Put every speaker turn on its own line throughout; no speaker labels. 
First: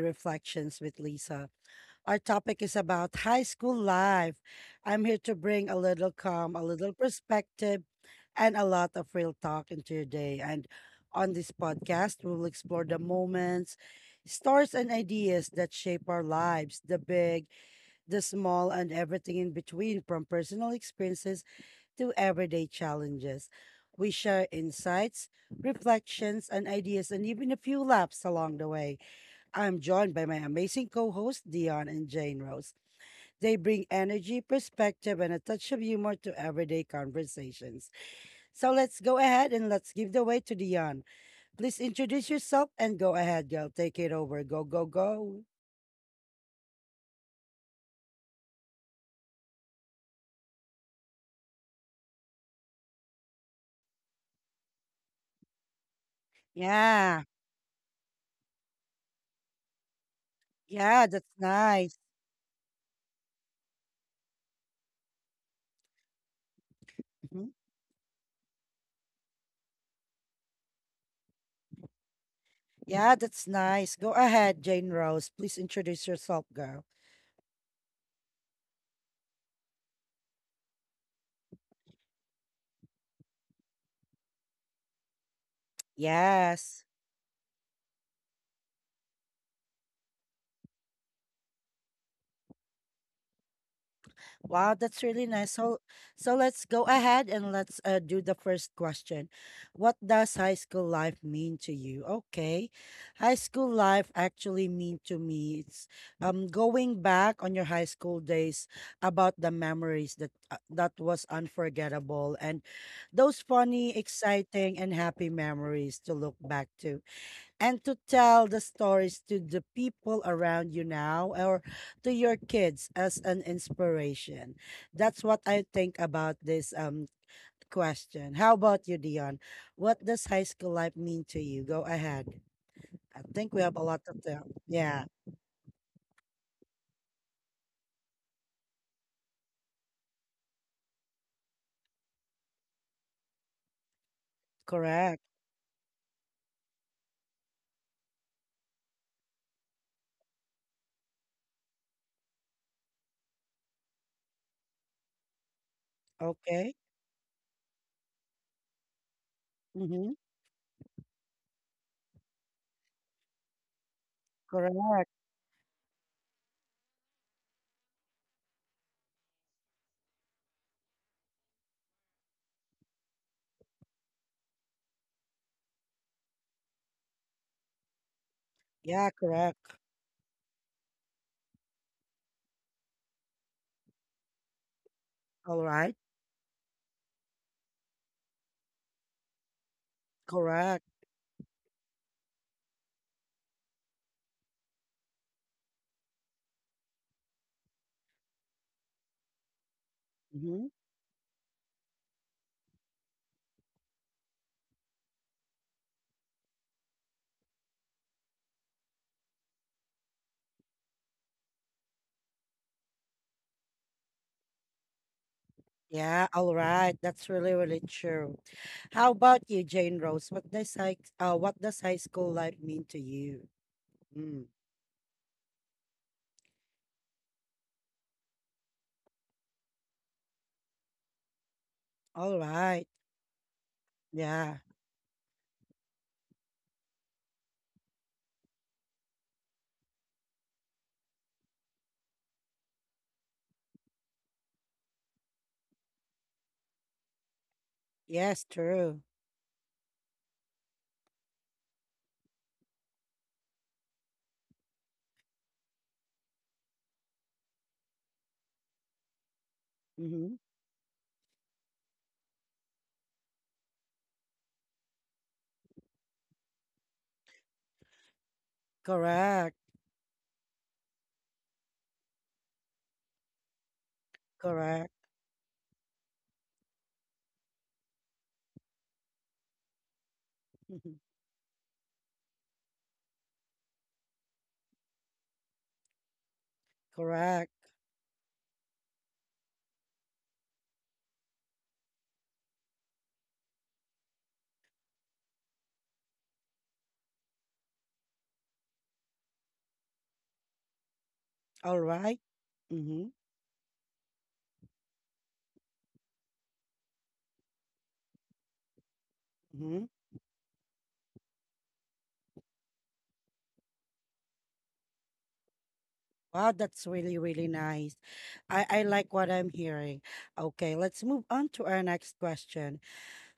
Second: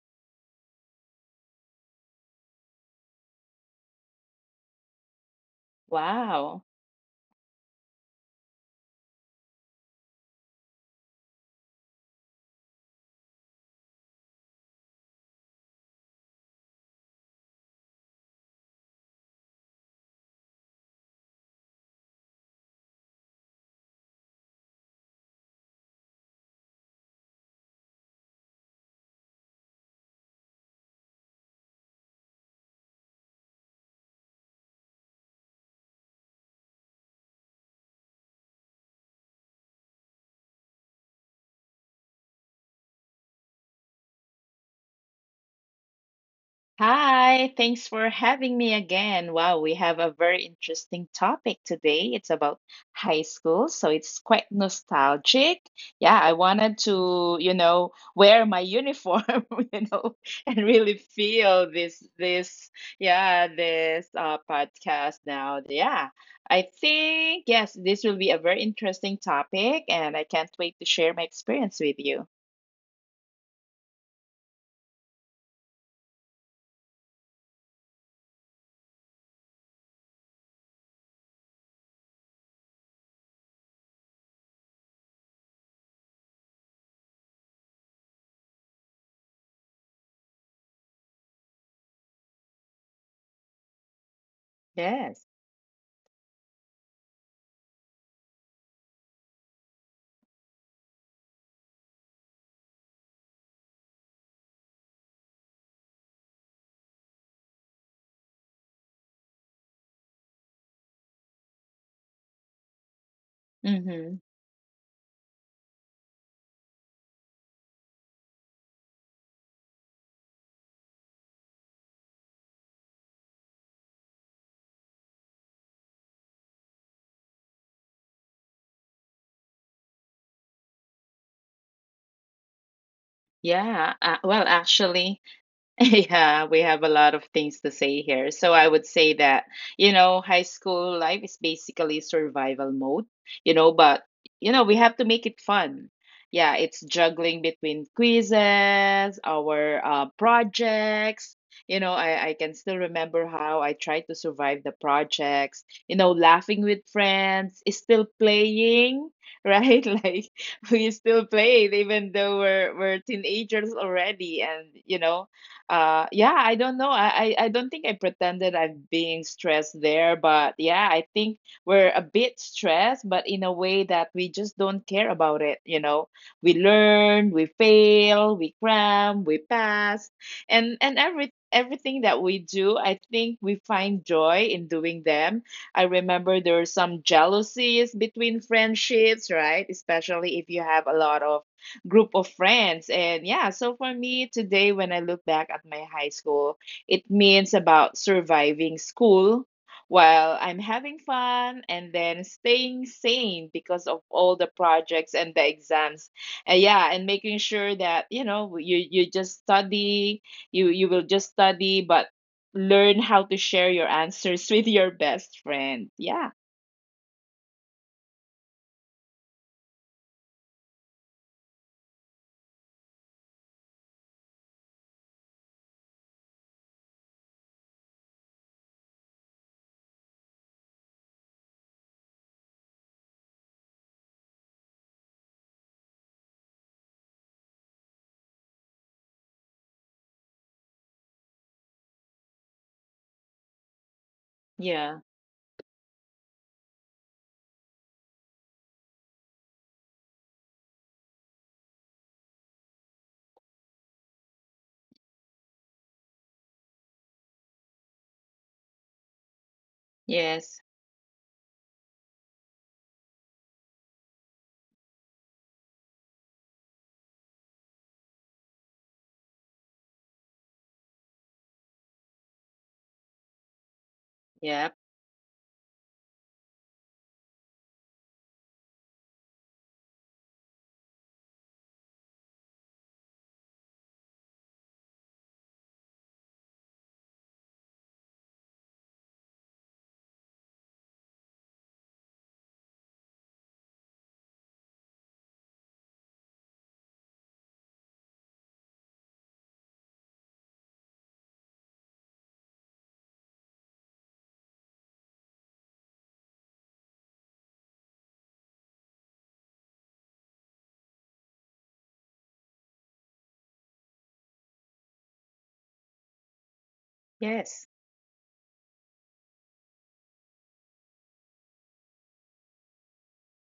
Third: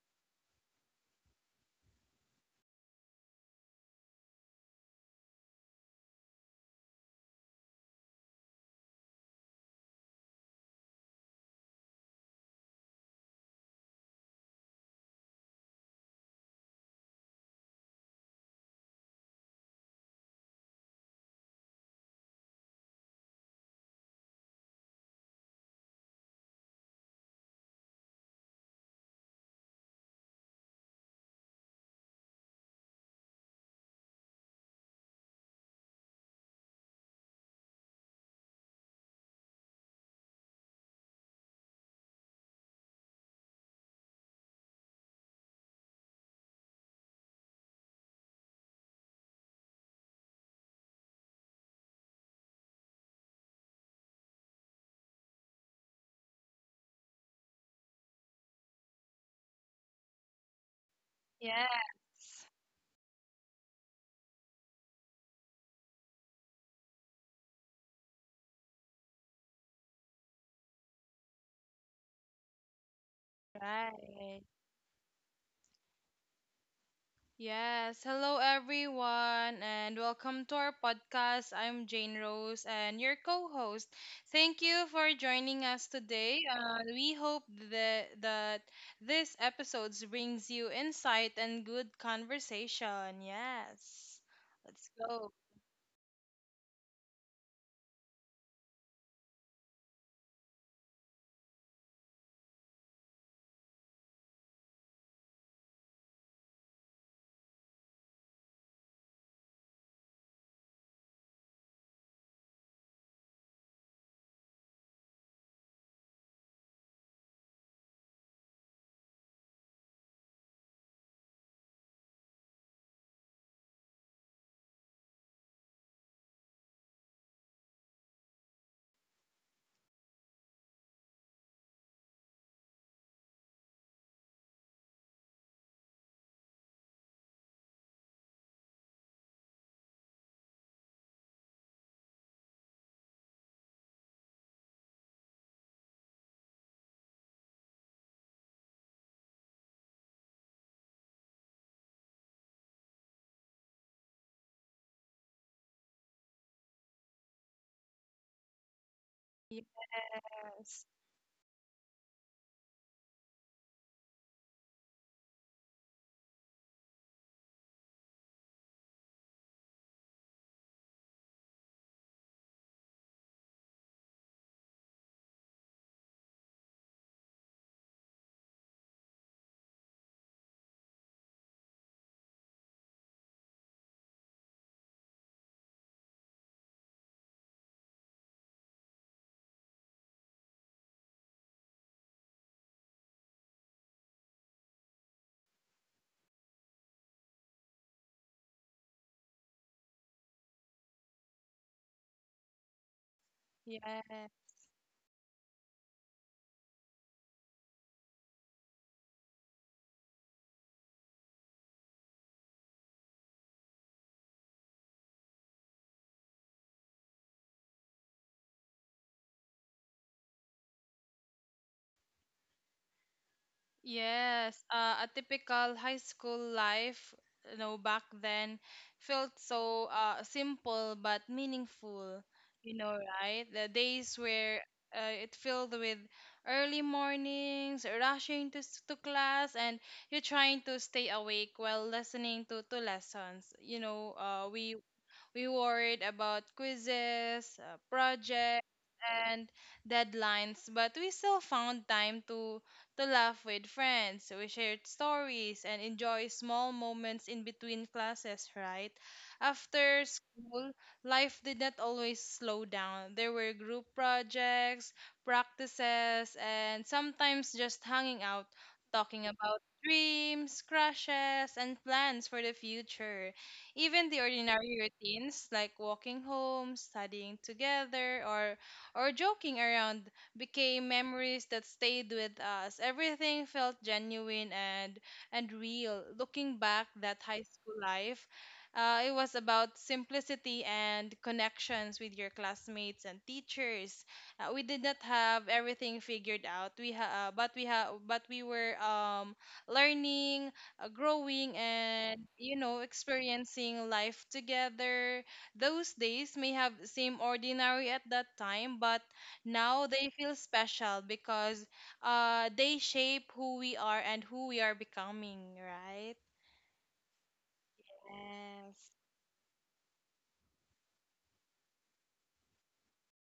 Reflections with Lisa. Our topic is about high school life. I'm here to bring a little calm, a
Wow.
little perspective, and a lot of real talk into your day. And on this podcast, we'll explore the moments, stories, and ideas that shape our lives, the big, the small, and everything in between, from personal experiences to everyday challenges. We share insights, reflections, and ideas, and even a few laughs along the way. I'm joined by my amazing co hosts, Dion and Jane Rose. They bring energy, perspective, and a touch of humor to everyday conversations. So let's go ahead and let's give the way to Dion. Please introduce yourself and go ahead, girl. Take it over. Go, go, go.
Hi, thanks for having me again. Wow, we have a very interesting topic today. It's about high school, so it's quite nostalgic. Yeah, I wanted
Yeah.
to, wear my uniform, you know, and really
Yeah, that's
Yes.
feel
nice.
this yeah, this podcast now. Yeah. I think
Mhm.
yes, this will be a very interesting topic and I can't wait to share my experience with you.
Yeah, that's nice. Go
Right.
ahead, Jane Rose. Please introduce yourself, girl.
Yes. Hello, everyone, and welcome to our podcast. I'm Jane Rose and your co host. Thank you for joining us today.
Yes.
We hope that this episode brings you insight and good conversation. Yes.
Wow,
Let's
that's
Yes.
really
go.
nice. So, so let's go ahead and let's do the first question. What does high school life mean to you? Okay. High school life actually mean to me, it's going back on your high school days, about the memories that that was unforgettable, and those funny,
Mhm.
exciting and happy memories to look back to, and to tell the stories to the people around you now or to your kids as an inspiration. That's what I think about this question. How about you, Dion? What does high school life mean to you? Go ahead. I think we have a
Yeah,
lot to
well,
tell. Yeah,
actually, yeah, we have a lot of things to say here. So I would say that, you know, high school life is basically survival mode, you know, but, you know, we have to make
correct.
it fun. Yeah, it's juggling between quizzes, our projects. I can still remember how I tried to survive the projects, you know, laughing with
Okay.
friends, is still playing,
Yes.
right?
Mm-hmm.
Like, we still played even though we're teenagers already. And you
Correct.
know yeah I don't know I don't think I pretended I'm being stressed there, but yeah, I think we're a bit stressed but in a way that we just don't care about it, you know. We learn, we fail, we cram,
Yeah,
we
correct.
pass. And everything that we do, I think we find joy in doing them.
All
I
right.
remember there are some jealousies between friendships, right, especially if you have a
Correct.
lot of group of friends. And yeah, so for me today, when I look back at my high school, it means about surviving school while I'm
Mm-hmm.
having fun and then staying sane because of all
Yes.
the projects and the exams. And yeah, and making sure that, you just study, you will just study, but learn how to share your answers with your best friend. Yeah.
Yeah, all right. That's really, really true. How about you, Jane Rose? What does high school life mean to you? Mm.
Yes, a typical high school life, you know, back then felt so simple but meaningful,
All
you
right.
know, right? The days
Yeah.
where it filled with early mornings, rushing to, to class, and you trying to stay awake while listening to lessons. You know, we
Yeah.
we worried about quizzes,
Yes,
projects
true.
and deadlines, but we still found time to laugh with friends. We shared stories and enjoy small moments in between classes, right? After
Mm-hmm.
Yes.
school, life did not always slow down. There were group projects, practices, and sometimes just hanging out, talking
Correct.
about dreams, crushes, and plans for the future. Even the
Yep.
ordinary
Correct.
routines like walking home, studying together, or joking around became memories that stayed with us. Everything felt genuine and real. Looking back, that high
Correct.
school life, it was about simplicity and connections with your classmates and teachers. We did not have everything figured out. We ha- but we ha- but we were learning, growing,
All right.
and you know
Mm-hmm.
experiencing life together. Those days may have seemed ordinary at that time, but
Mm-hmm.
now they feel special because they shape who we are and who we are becoming, right?
Wow, that's really, really
Yes.
nice. I
Yes,
like what I'm hearing. Okay, let's move on to our next question.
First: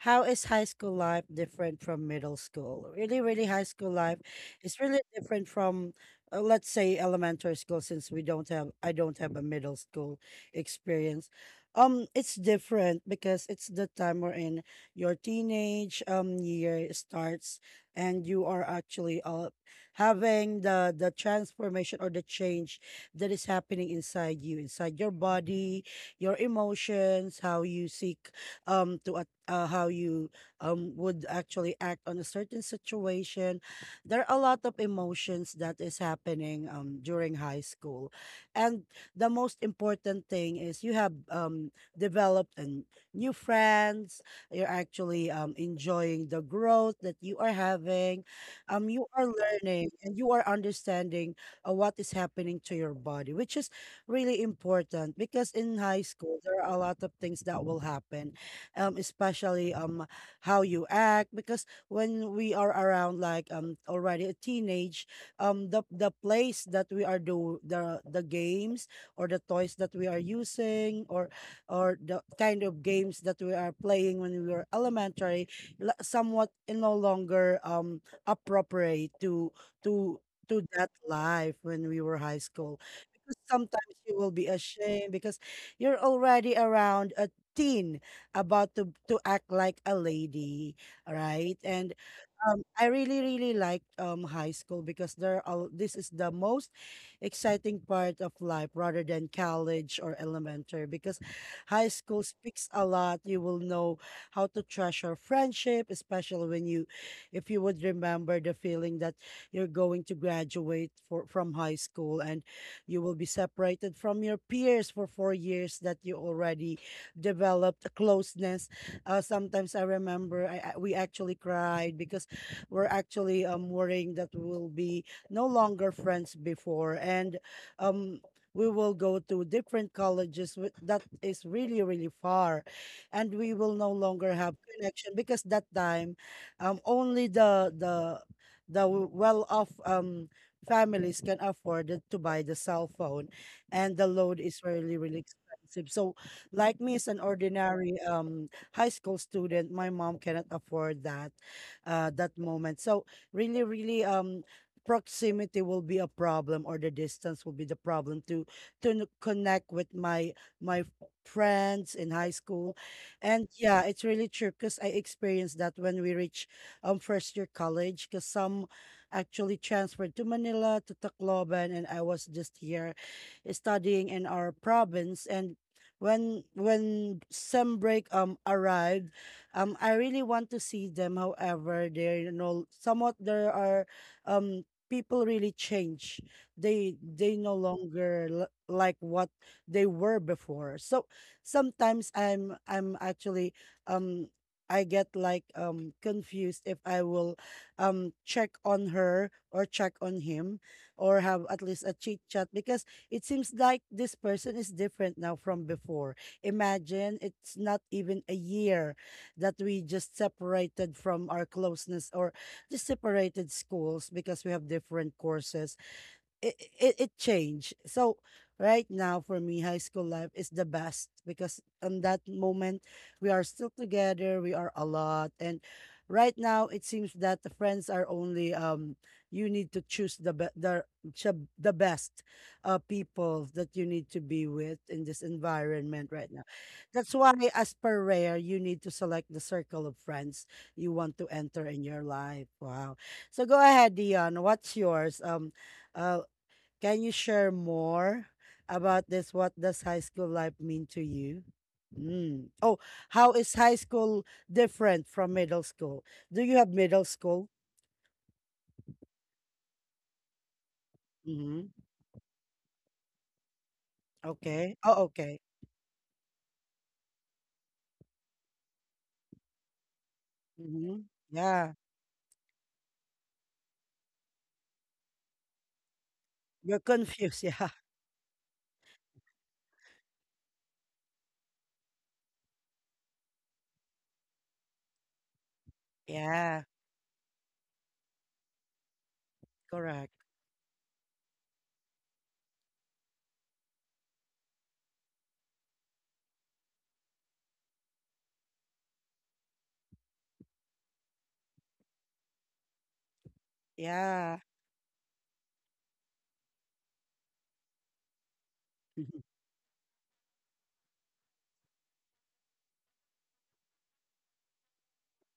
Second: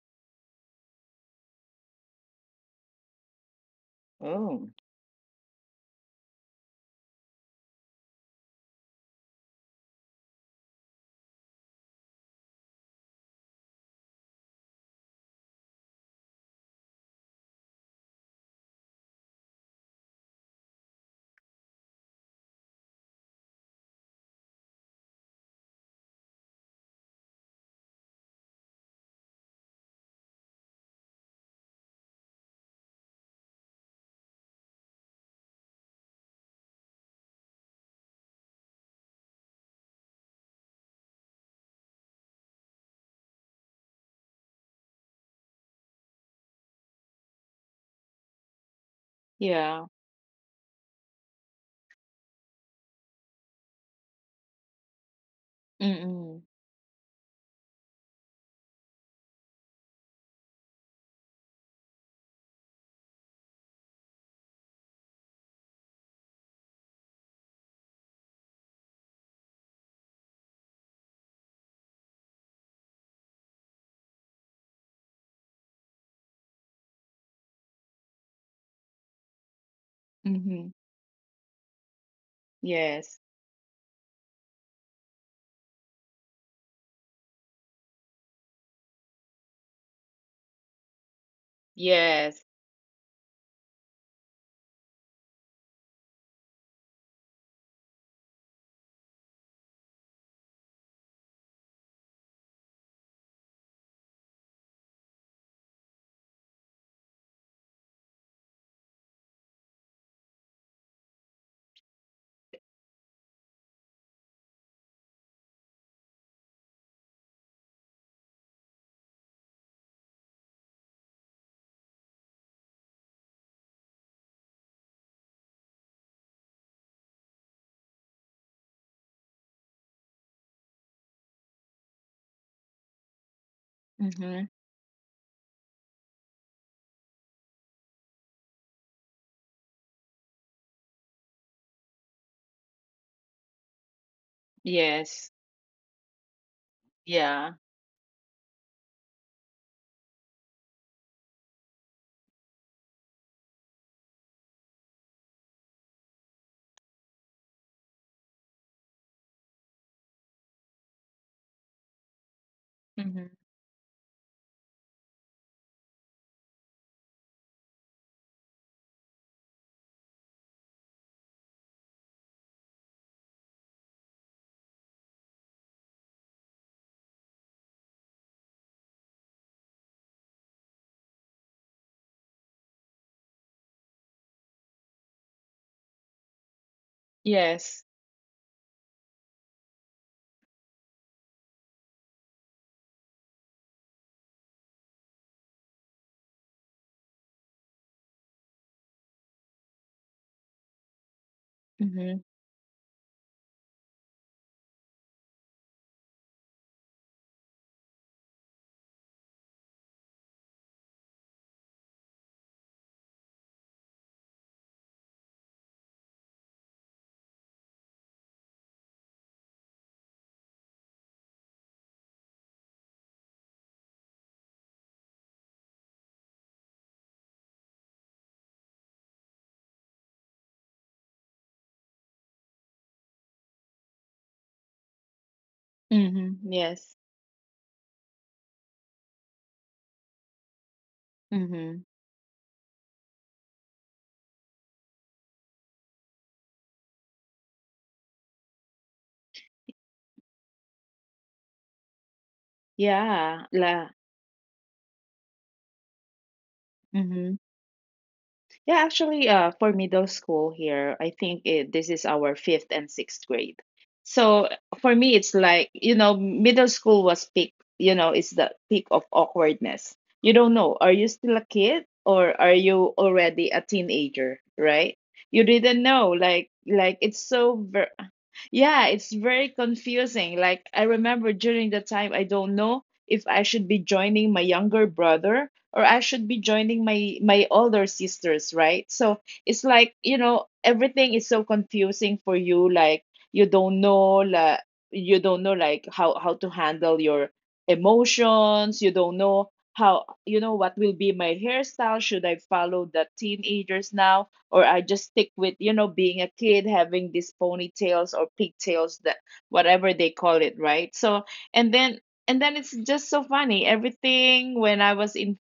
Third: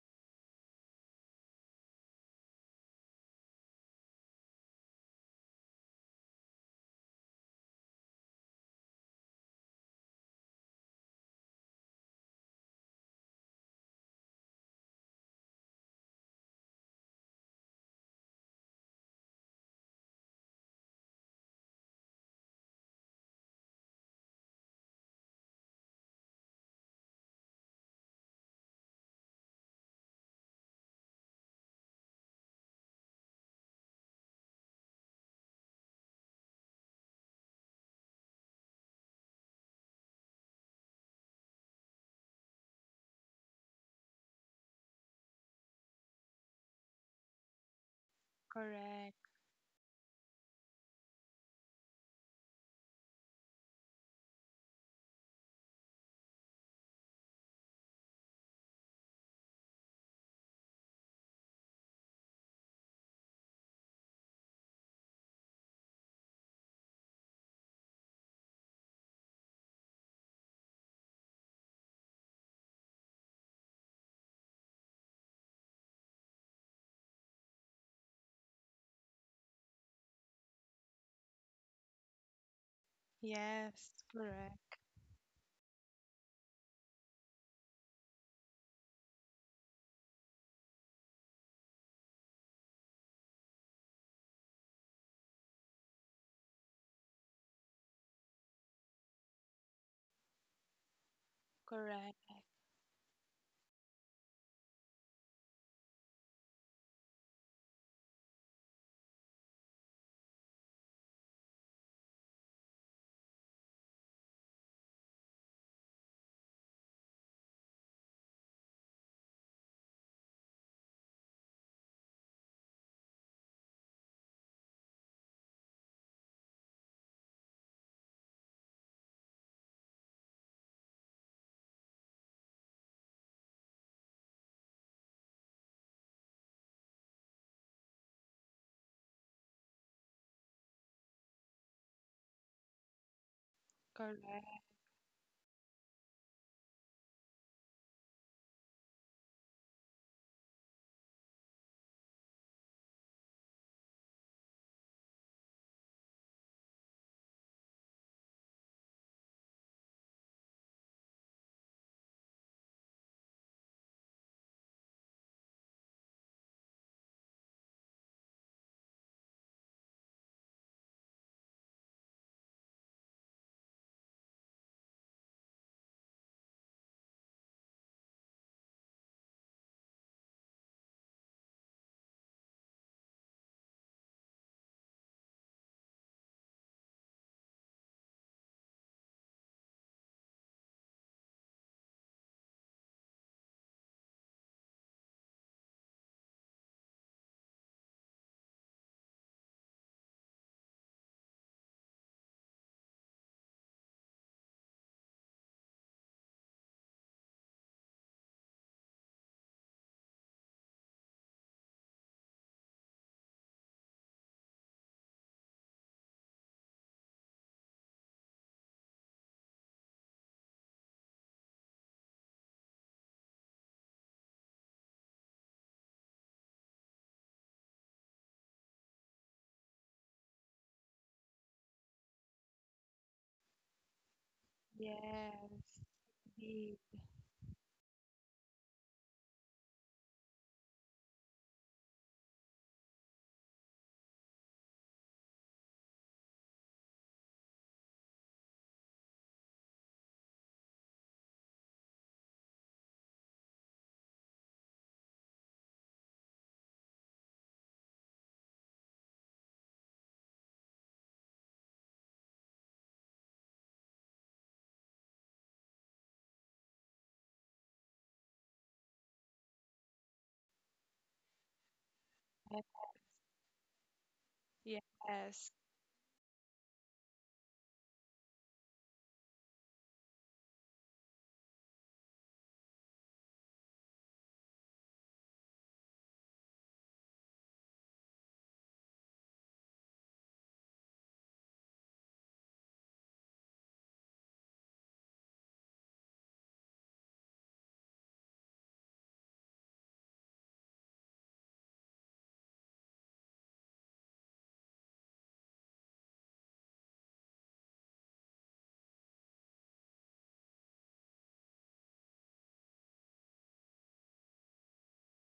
How is high school life different from middle school? Really, really, high school life
Oh.
is really different from, let's say, elementary school, since we don't have, I don't have a middle school experience. It's different because it's the time we're in, your teenage year starts, and you are actually having the transformation or the change that is happening inside you, inside your body, your emotions, how you seek to how you would actually act on a certain situation. There are a lot of emotions that is happening during high school. And the most important thing is you have developed and new friends, you're actually enjoying the growth that you are having. Um, you are
correct.
Yeah.
learning and you are understanding what is happening to your body, which is really important, because in high school
Mm-mm.
there are a lot of things that will happen, especially how you act, because when we are around like already a teenage, the place that we are do the games or the toys that we are using or the kind of games that we are playing when we were elementary somewhat no longer appropriate to to
Mm-hmm.
that life when we were high school,
Yes.
because
Yes,
sometimes you will be
correct.
ashamed because you're already around a teen, about to act like a lady, right? And
Yes.
I really, really liked high school, because there are, this is the most exciting part of life rather than college or elementary, because high school
Correct.
speaks a lot. You will know how to treasure friendship, especially when you, if you would remember the feeling that you're going to graduate for, from high school, and you will be separated from your peers for 4 years, that you already developed a closeness. Sometimes I remember we actually cried because we're actually worrying that we will be no longer friends before, and um we will go to different colleges that is really really far, and we will no longer
Mm-hmm.
have connection because that time, only the the well off families can afford it to buy the cell phone, and the load is
Correct.
really really
Yes.
expensive. So like me, as an
Yeah.
ordinary high school student, my mom cannot afford that that moment. So really, really, proximity will be a problem, or the distance will be the problem to connect with my friends in high school,
Mm-hmm.
and yeah, it's really true, because I experienced that when we reach first year college, because some actually transferred to Manila to Tacloban, and I was just here studying in our province, and when sem break arrived, I really want to see them. However, they're, you know, somewhat there are people really change. They no
Yes.
longer like what they were before. So sometimes I'm actually, um, I get like confused if I will check on her or check on him, or have at least a
Mm-hmm.
chit chat, because it seems like this person is different now from before. Imagine it's not even a year that we just separated from our closeness, or just separated schools because we have different courses, it changed. So right now for me, high school life is the best, because on that moment we are still together, we are a lot, and right now it seems that the friends are only, um, you need to choose the the best people that you need to be with in this
Yes.
environment
Mm-hmm.
right now.
Yes.
Yes.
That's why as per rare you need to select the circle of friends you want to enter
Mm-hmm.
in your life. Wow. So go ahead, Dion. What's yours? Uh, can you share more about this? What does high school life mean to you? Mm. Oh, how
Yeah.
is high
La.
school different from middle school? Do you have middle
Mm-hmm.
school?
Yeah, actually, for middle school here, I think
Mm-hmm.
this is our fifth and sixth grade. So
Okay.
for
Oh,
me, it's
okay.
like, you know, middle school was peak, you know, it's the peak of awkwardness. You don't know, are
Mm-hmm.
you still a
Yeah.
kid or are you already a teenager, right? You
Yes.
didn't know,
You're
it's
confused.
so
Yeah.
ver yeah, it's very confusing. Like, I remember during the time, I don't know if I should be joining my younger brother or I should be
Yeah.
joining my older sisters, right? So it's like,
Correct.
you know, everything is so confusing for you. You don't know, like, you don't know, like, how to handle your emotions. You don't know how, you know, what will be my hairstyle? Should I follow the teenagers now?
Yeah.
Or I just stick with, you know, being a kid, having these ponytails or pigtails that whatever they call it, right? So and then and then it's just so funny. Everything when I was in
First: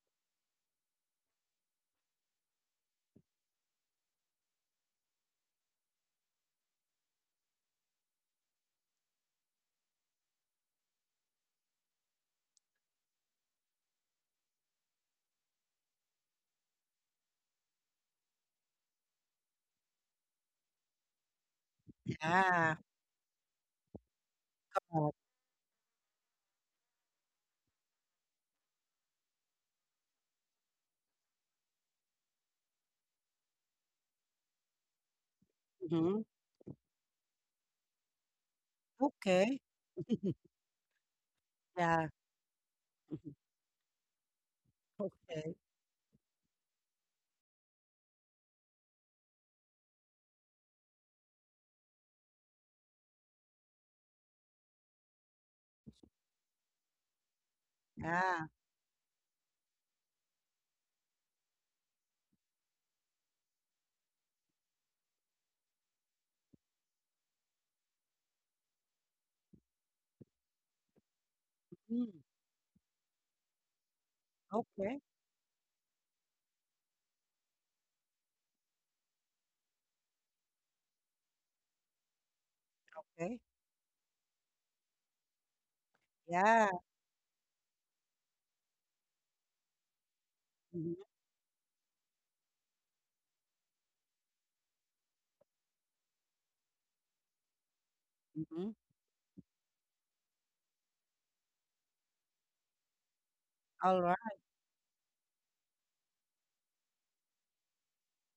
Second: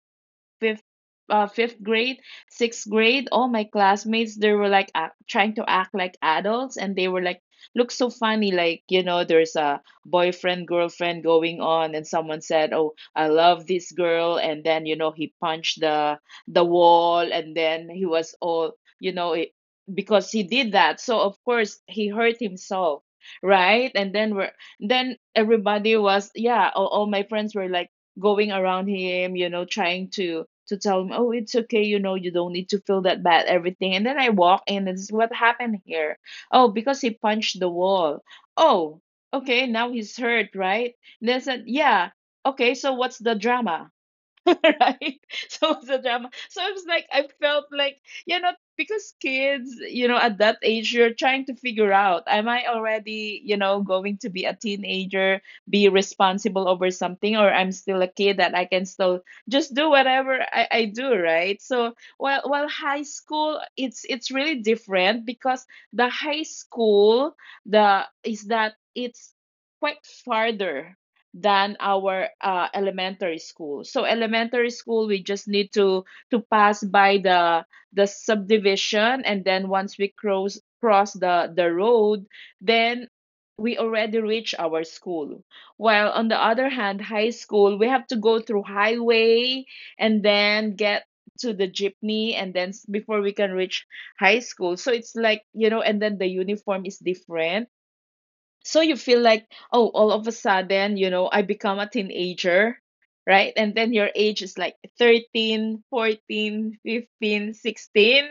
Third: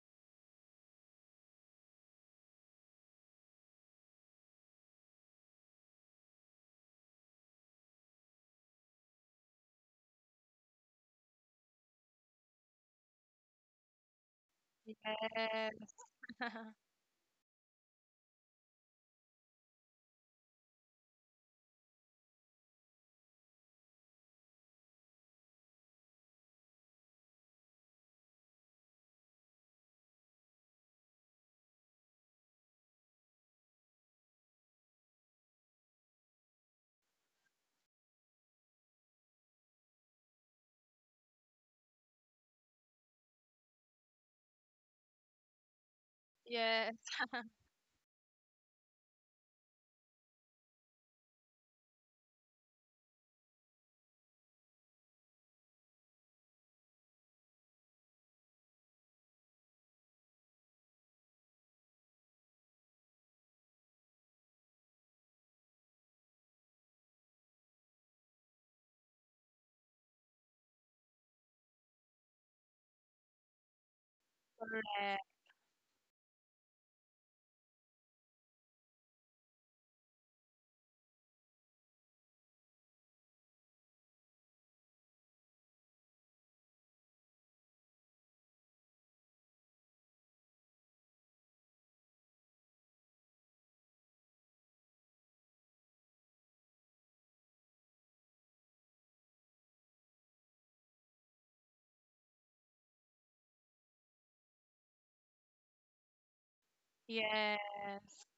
fifth fifth grade, sixth grade, all my classmates they were like trying to act like adults, and they were like look so funny, like, you know, there's a boyfriend girlfriend going on and someone said, oh, I love this girl, and then, you know, he
Yes.
punched the wall, and then he was all, you know it, because he did that, so of course he hurt
Yeah.
himself, right. And then everybody was yeah, all my friends were like going around him, you know, trying to tell him, "Oh, it's okay, you know, you don't need to feel that bad, everything." And then I walk in, and this is what happened here.
Mm-hmm.
Oh, because he punched the wall. Oh,
Okay.
okay, now he's hurt, right? And they said,
Yeah.
"Yeah, okay, so what's the drama?" right?
Okay.
So it was a drama. So I was
Yes.
like, I felt like, you know, because kids, you know, at that age, you're trying to figure out, am I already, you know, going to be a teenager, be responsible over something, or I'm still a kid
Yeah.
that I can still just do whatever I do, right? So while high school, it's really different because the high school, the is that it's quite farther than
Mm.
our elementary school. So elementary
Okay.
school,
Correct.
we just need to pass by the subdivision, and then once we cross the road, then
Okay.
we already reach our school. While on the
Yeah.
other hand, high school, we have to go through highway and then
Mm-hmm.
get to the jeepney and then before we can reach high school. So it's like, you know, and then the uniform is different,
Mm-hmm.
so you feel like, oh, all of a sudden, you know, I become a teenager, right. And then
All
your
right.
age is like 13, 14,
Yes.
15, 16,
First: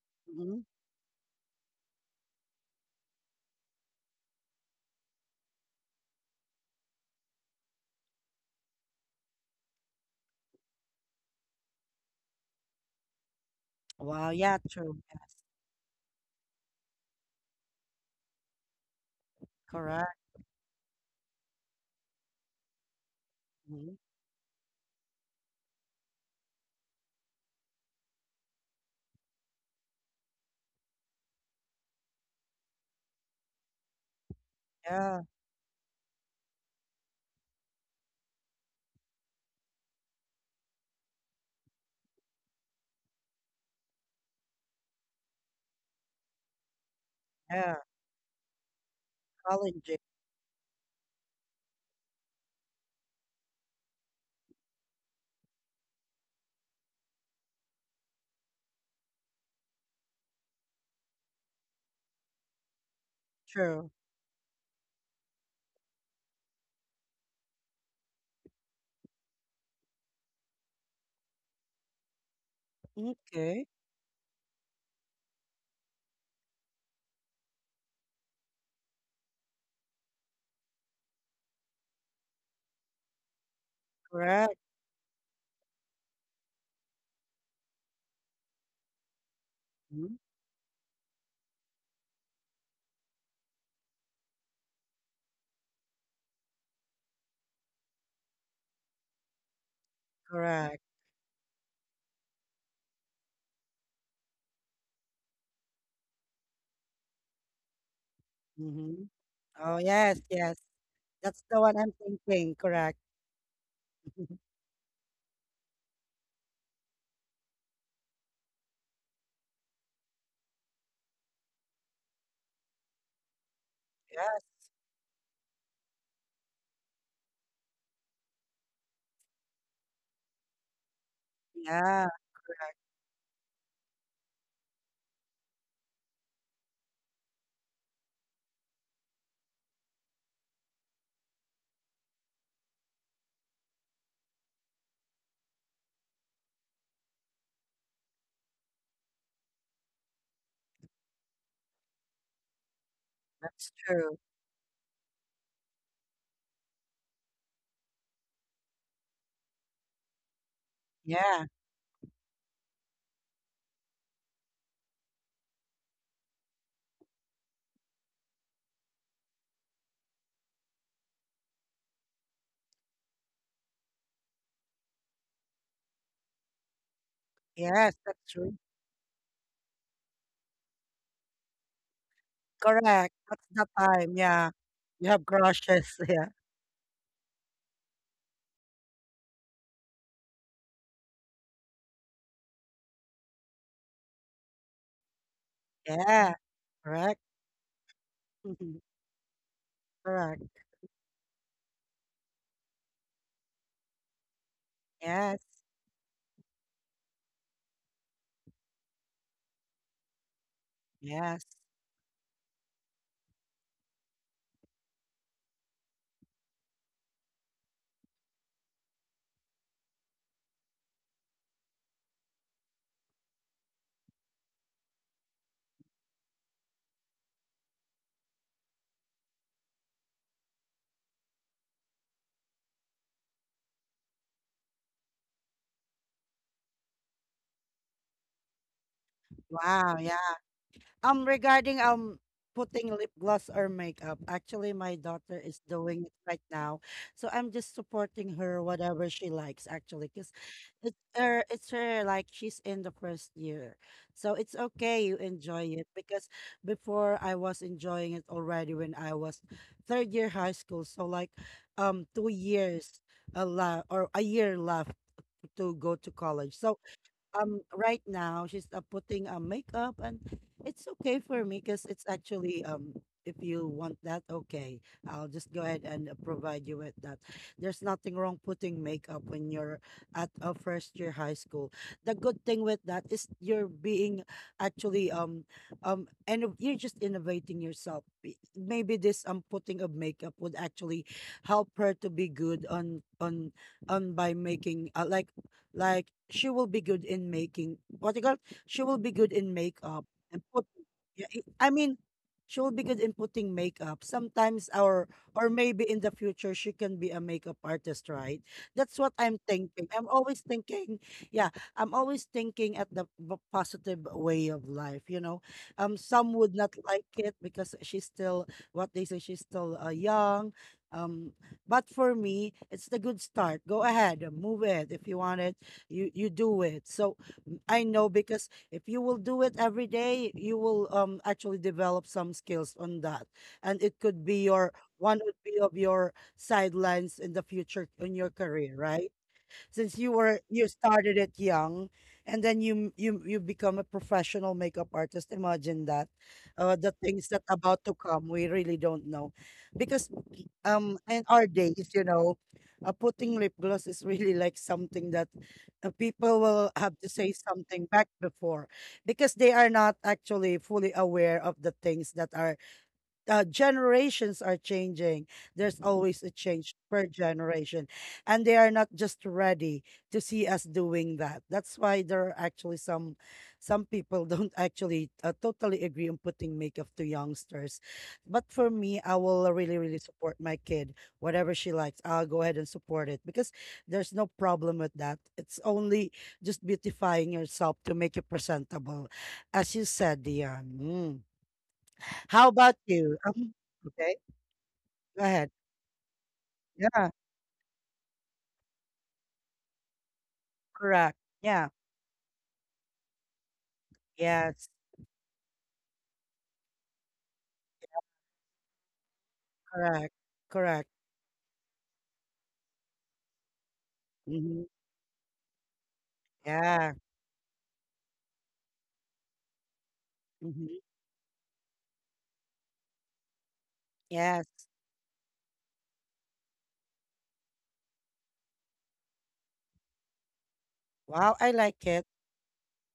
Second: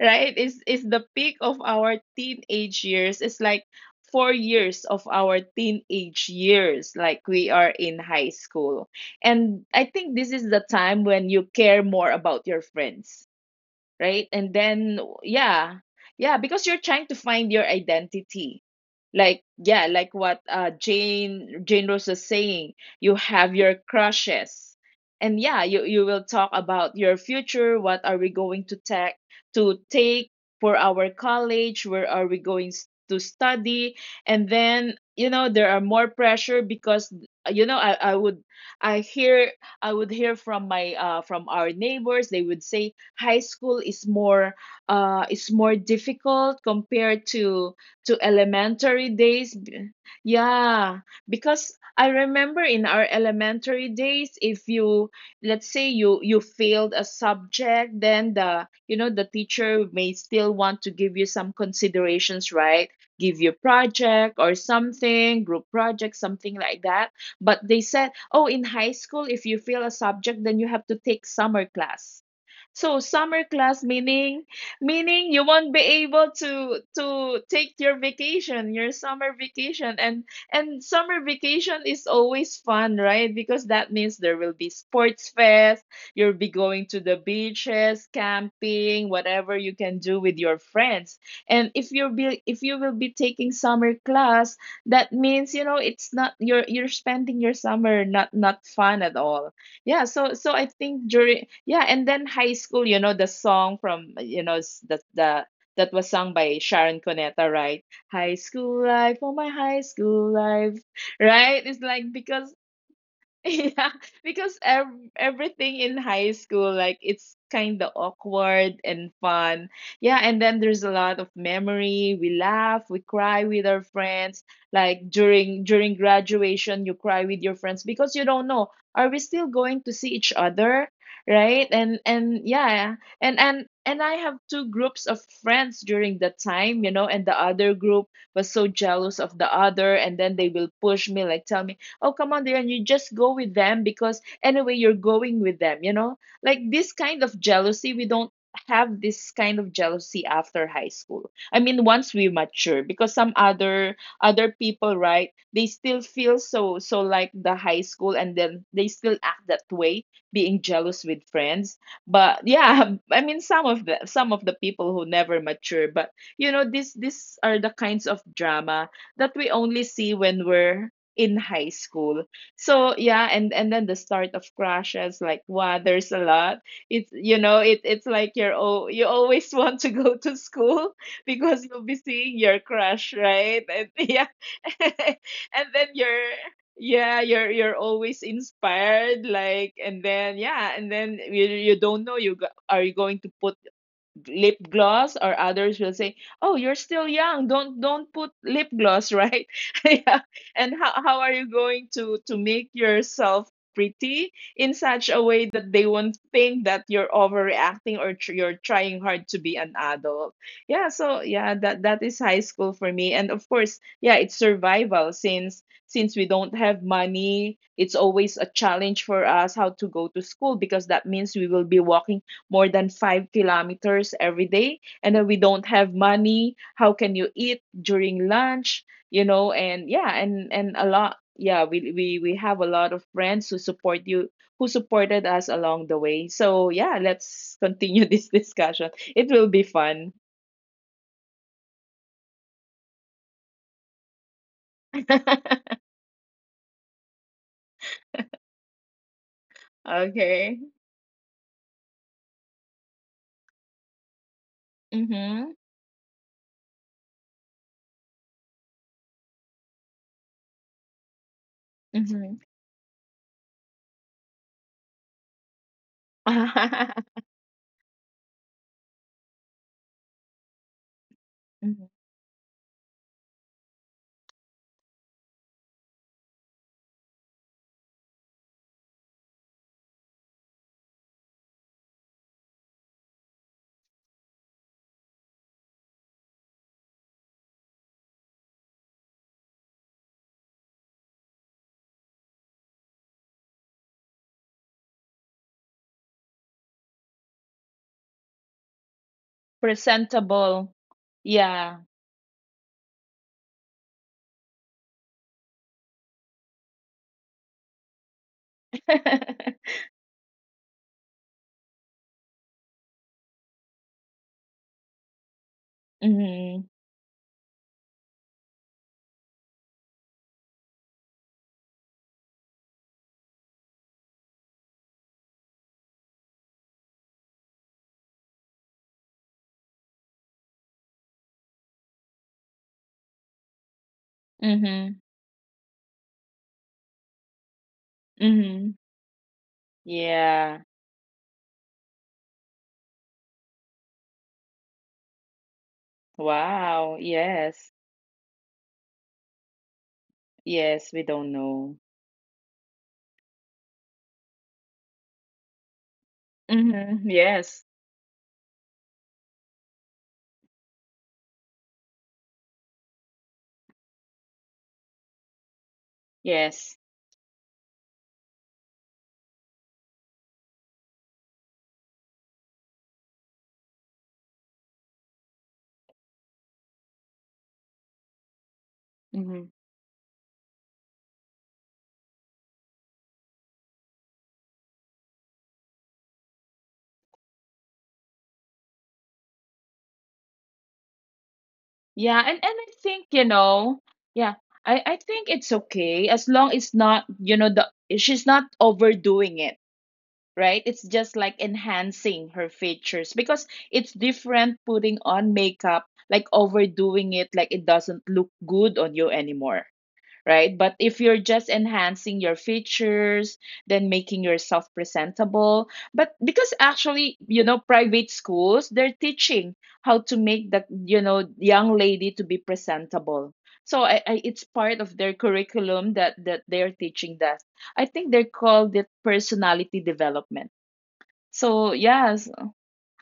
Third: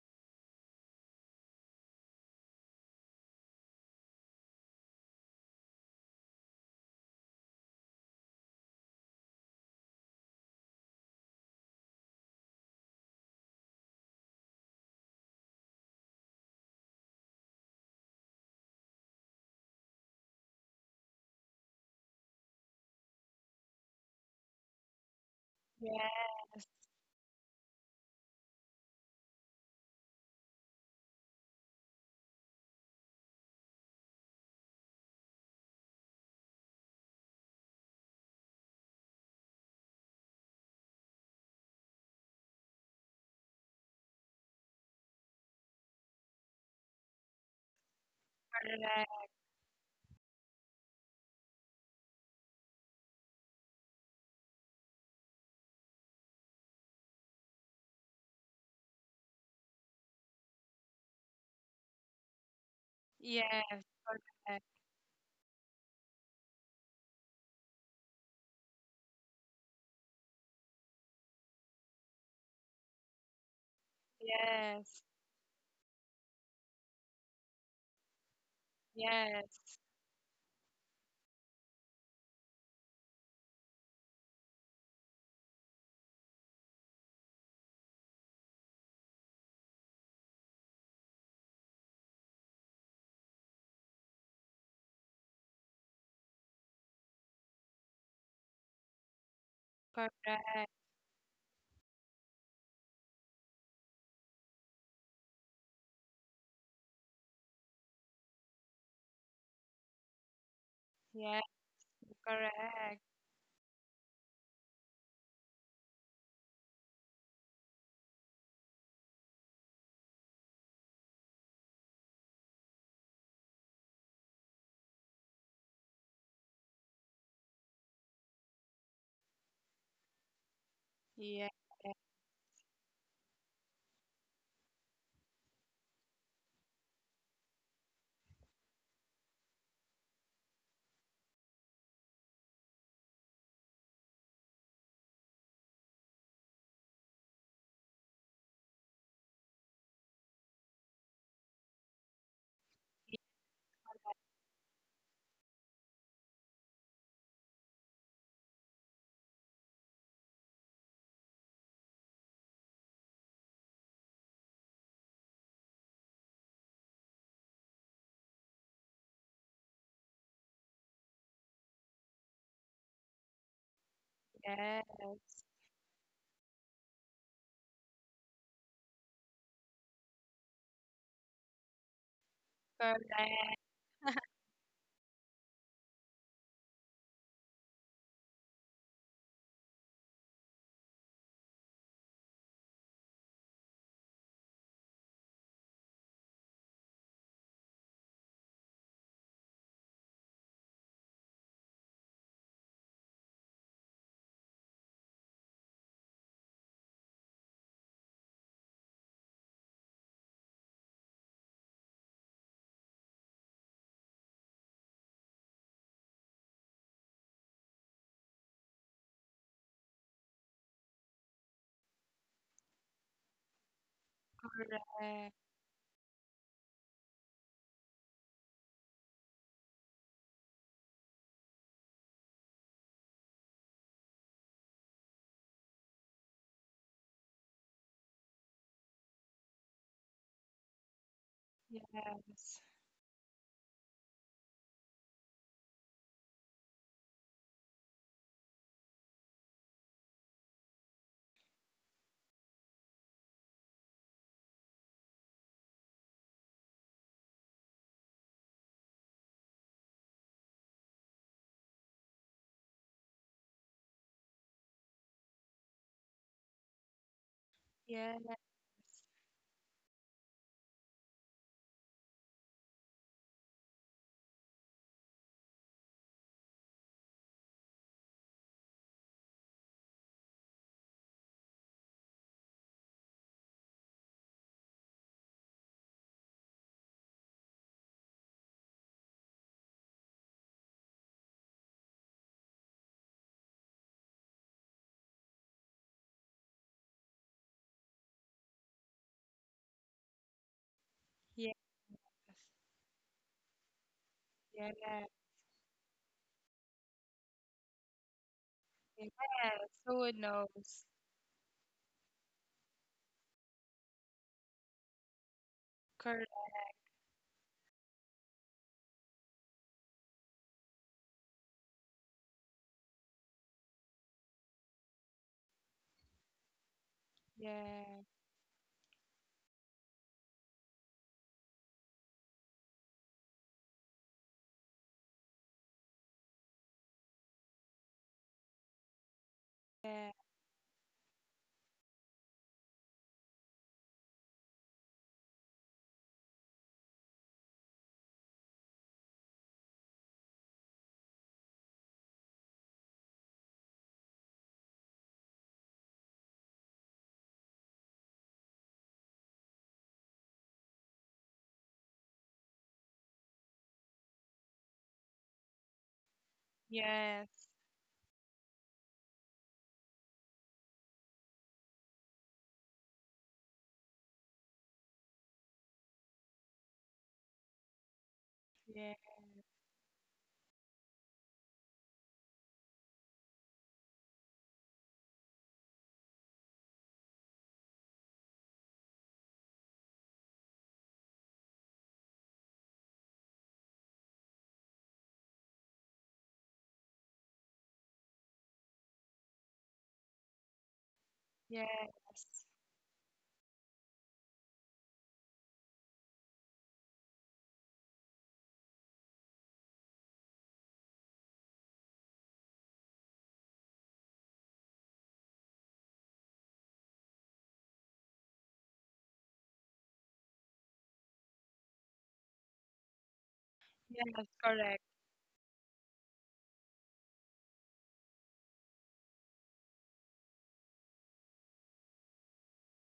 right, is
Mhm.
is the peak of our teenage years. It's like 4 years of our teenage years, like we are in high school. And I think this is the time when you care more about your friends, right?
Wow.
And
Yeah.
then
True.
yeah, yeah, because you're trying to find your identity. Like yeah,
Correct.
like what Jane Rose was saying, you have your
Mhm.
crushes. And yeah, you
Yes.
will talk about your future, what are we going to take for our college, where are we going to study? And then,
Yeah,
you know, there are more pressure because, you know, I, I would I hear I would hear from my from our neighbors. They would say, high school is more difficult compared
yeah.
to elementary
Correct.
days.
Challenging.
Yeah, because I remember in our elementary days, if you, let's say you failed a subject, then the you know the teacher may still want to give you some considerations, right, give you
Yes.
True.
project or something, group project, something like that. But they said, oh, in high school, if you fail a subject, then you have to take summer class. So summer
Okay.
class meaning
Yes.
meaning you won't be able to take your vacation, your summer
Yes.
vacation. And summer vacation is always fun, right? Because that means there will
Correct.
be sports fest, you'll be going to the beaches, camping, whatever you can do
Mhm.
with your friends. And if you will be taking summer class, that means, you know, it's not, you're spending your summer not fun at all. Yeah, so so I
Correct.
Correct.
think during yeah, and then high school, you know, the song from, the that was sung by Sharon Cuneta, right? High school
Hmm.
life, oh my high
Oh, yes,
school
yes.
life,
Yes.
That's
right?
the
It's
one I'm
like because
thinking. Correct.
Correct.
yeah, because ev everything in high school, like it's kind of awkward and fun. Yeah, and then there's a lot of memory. We laugh, we cry with our friends.
Yes.
Like during graduation, you cry with your friends because you don't know, are we still going to see each other?
Yeah.
Right?
Yeah,
And yeah, and I have two groups of friends during that time, you know, and the other group was so jealous of the other, and then they will push me, like tell me, oh come on, there you just go with them because anyway you're going with them, you know, like this kind of jealousy. We don't have this kind of jealousy after high school, I mean once we mature, because some
that's true.
other people, right, they still feel so so like the high school, and then they still act that way, being jealous with
Yeah.
friends. But yeah, I mean some of the people who never mature. But you know, this these are the kinds of drama that we only see when we're in high school. So yeah, and then the start of crushes, like
Yes.
wow, there's a lot. It's, you know, it
Yes,
it's
that's
like you're,
true.
oh, you always want to go to school because you'll be seeing your crush,
Correct.
Correct. That's
right?
the
And
time.
yeah,
Yeah. You have
and then
crushes.
you're
Yeah.
yeah you're always inspired. Like and then yeah and then you don't know you go, are you going to put lip gloss or others will say,
Yeah.
oh you're still
Correct.
young, don't put lip gloss, right? Yeah.
Correct.
And how are you going to make yourself pretty in such a way
Yes.
that they won't think that you're overreacting or you're trying hard to be an adult. Yeah, so
Yes.
yeah, that is high school for me. And of course, yeah, it's survival. Since we don't have money, it's always a challenge for us how to go to school, because that means we will be walking more than 5 kilometers every day. And then we don't have money, how can you eat during lunch, you know? And yeah, and a lot yeah, we have a lot of friends who support you, who supported us along the way. So yeah, let's continue this discussion, it will be
Wow.
fun.
Yeah. Regarding
Yes.
putting lip gloss or makeup, actually my daughter is doing it right now. So I'm just supporting her whatever she likes actually, because
Okay.
it's her, like she's in the first year. So it's okay, you
Mm-hmm,
enjoy it, because before I was enjoying it already when I was third year high school. So like, um, two
mm-hmm.
years a la, or a year left to go to college. So, um, right
Yeah.
now she's putting a makeup, and it's okay for me, because
Mhm.
it's actually um, if you want that, okay, I'll just go ahead and provide you with that. There's nothing wrong putting makeup when you're at a first year high school. The good thing with that is you're being actually, um, um, and you're just innovating yourself. Maybe this putting of makeup would actually help her to be good on on by making like she will be good in making what you call, she will be good in makeup and put,
Presentable.
yeah, it-
Yeah.
I
Yeah.
mean she will be good in putting makeup. Sometimes,
Yeah.
or maybe in the future she can be a makeup artist, right? That's what I'm
Yes.
thinking. I'm
Who
always
knows?
thinking, yeah, I'm always thinking at the positive way of life, you know. Um,
Correct.
some would
Mm-hmm.
not like it because she's still what they say, she's still young. Um, but for me, it's the good start. Go ahead, move it if you want it, you do it. So I
Yeah.
know, because if you will do it every day you will, um, actually develop some skills on that, and it could be your
Mm-hmm.
one, would be of your sidelines in the future in your
Mm-hmm.
career, right? Since
Yeah.
you were,
Yeah.
you started it young, and then you you, you become a professional makeup artist. Imagine that. The
Wow,
things that
yes.
about to come we really don't know, because
Yes, we
in
don't
our
know.
days, you know, putting lip gloss is really like something that, people will have
Mm-hmm.
to say
Yes.
something back before, because they are not actually fully aware of the things that are, generations are changing. There's always a
Yes.
change per
Yes.
generation. And they are not just ready to see us doing that. That's why there are actually some people don't actually totally agree on putting makeup to youngsters. But for
Yeah.
me, I
Mm-hmm.
will really, really support my kid. Whatever she likes, I'll go ahead and support it because there's no problem with that. It's only just beautifying yourself to make you presentable. As you said, Dion. Mm.
Yeah, and
How
I
about
think,
you?
you
Um,
know,
okay,
yeah, I
go
think it's
ahead.
okay as long it's not,
Yeah,
you know, the she's not overdoing it, right? It's just
correct.
like
Yeah,
Yes.
enhancing her features, because it's different
yes,
putting on makeup, like overdoing it, like it doesn't look good on you anymore.
correct,
Right? But
correct.
if you're just enhancing your features, then making yourself
Hmm.
presentable, but because
Yeah,
actually, you know, private schools, they're teaching how to make the,
hmm,
you know, young lady to be presentable. So
Yes.
it's
yes.
part
Correct.
of their curriculum that they're teaching that. I think they called it personality development.
Wow, I
So
like it.
yes,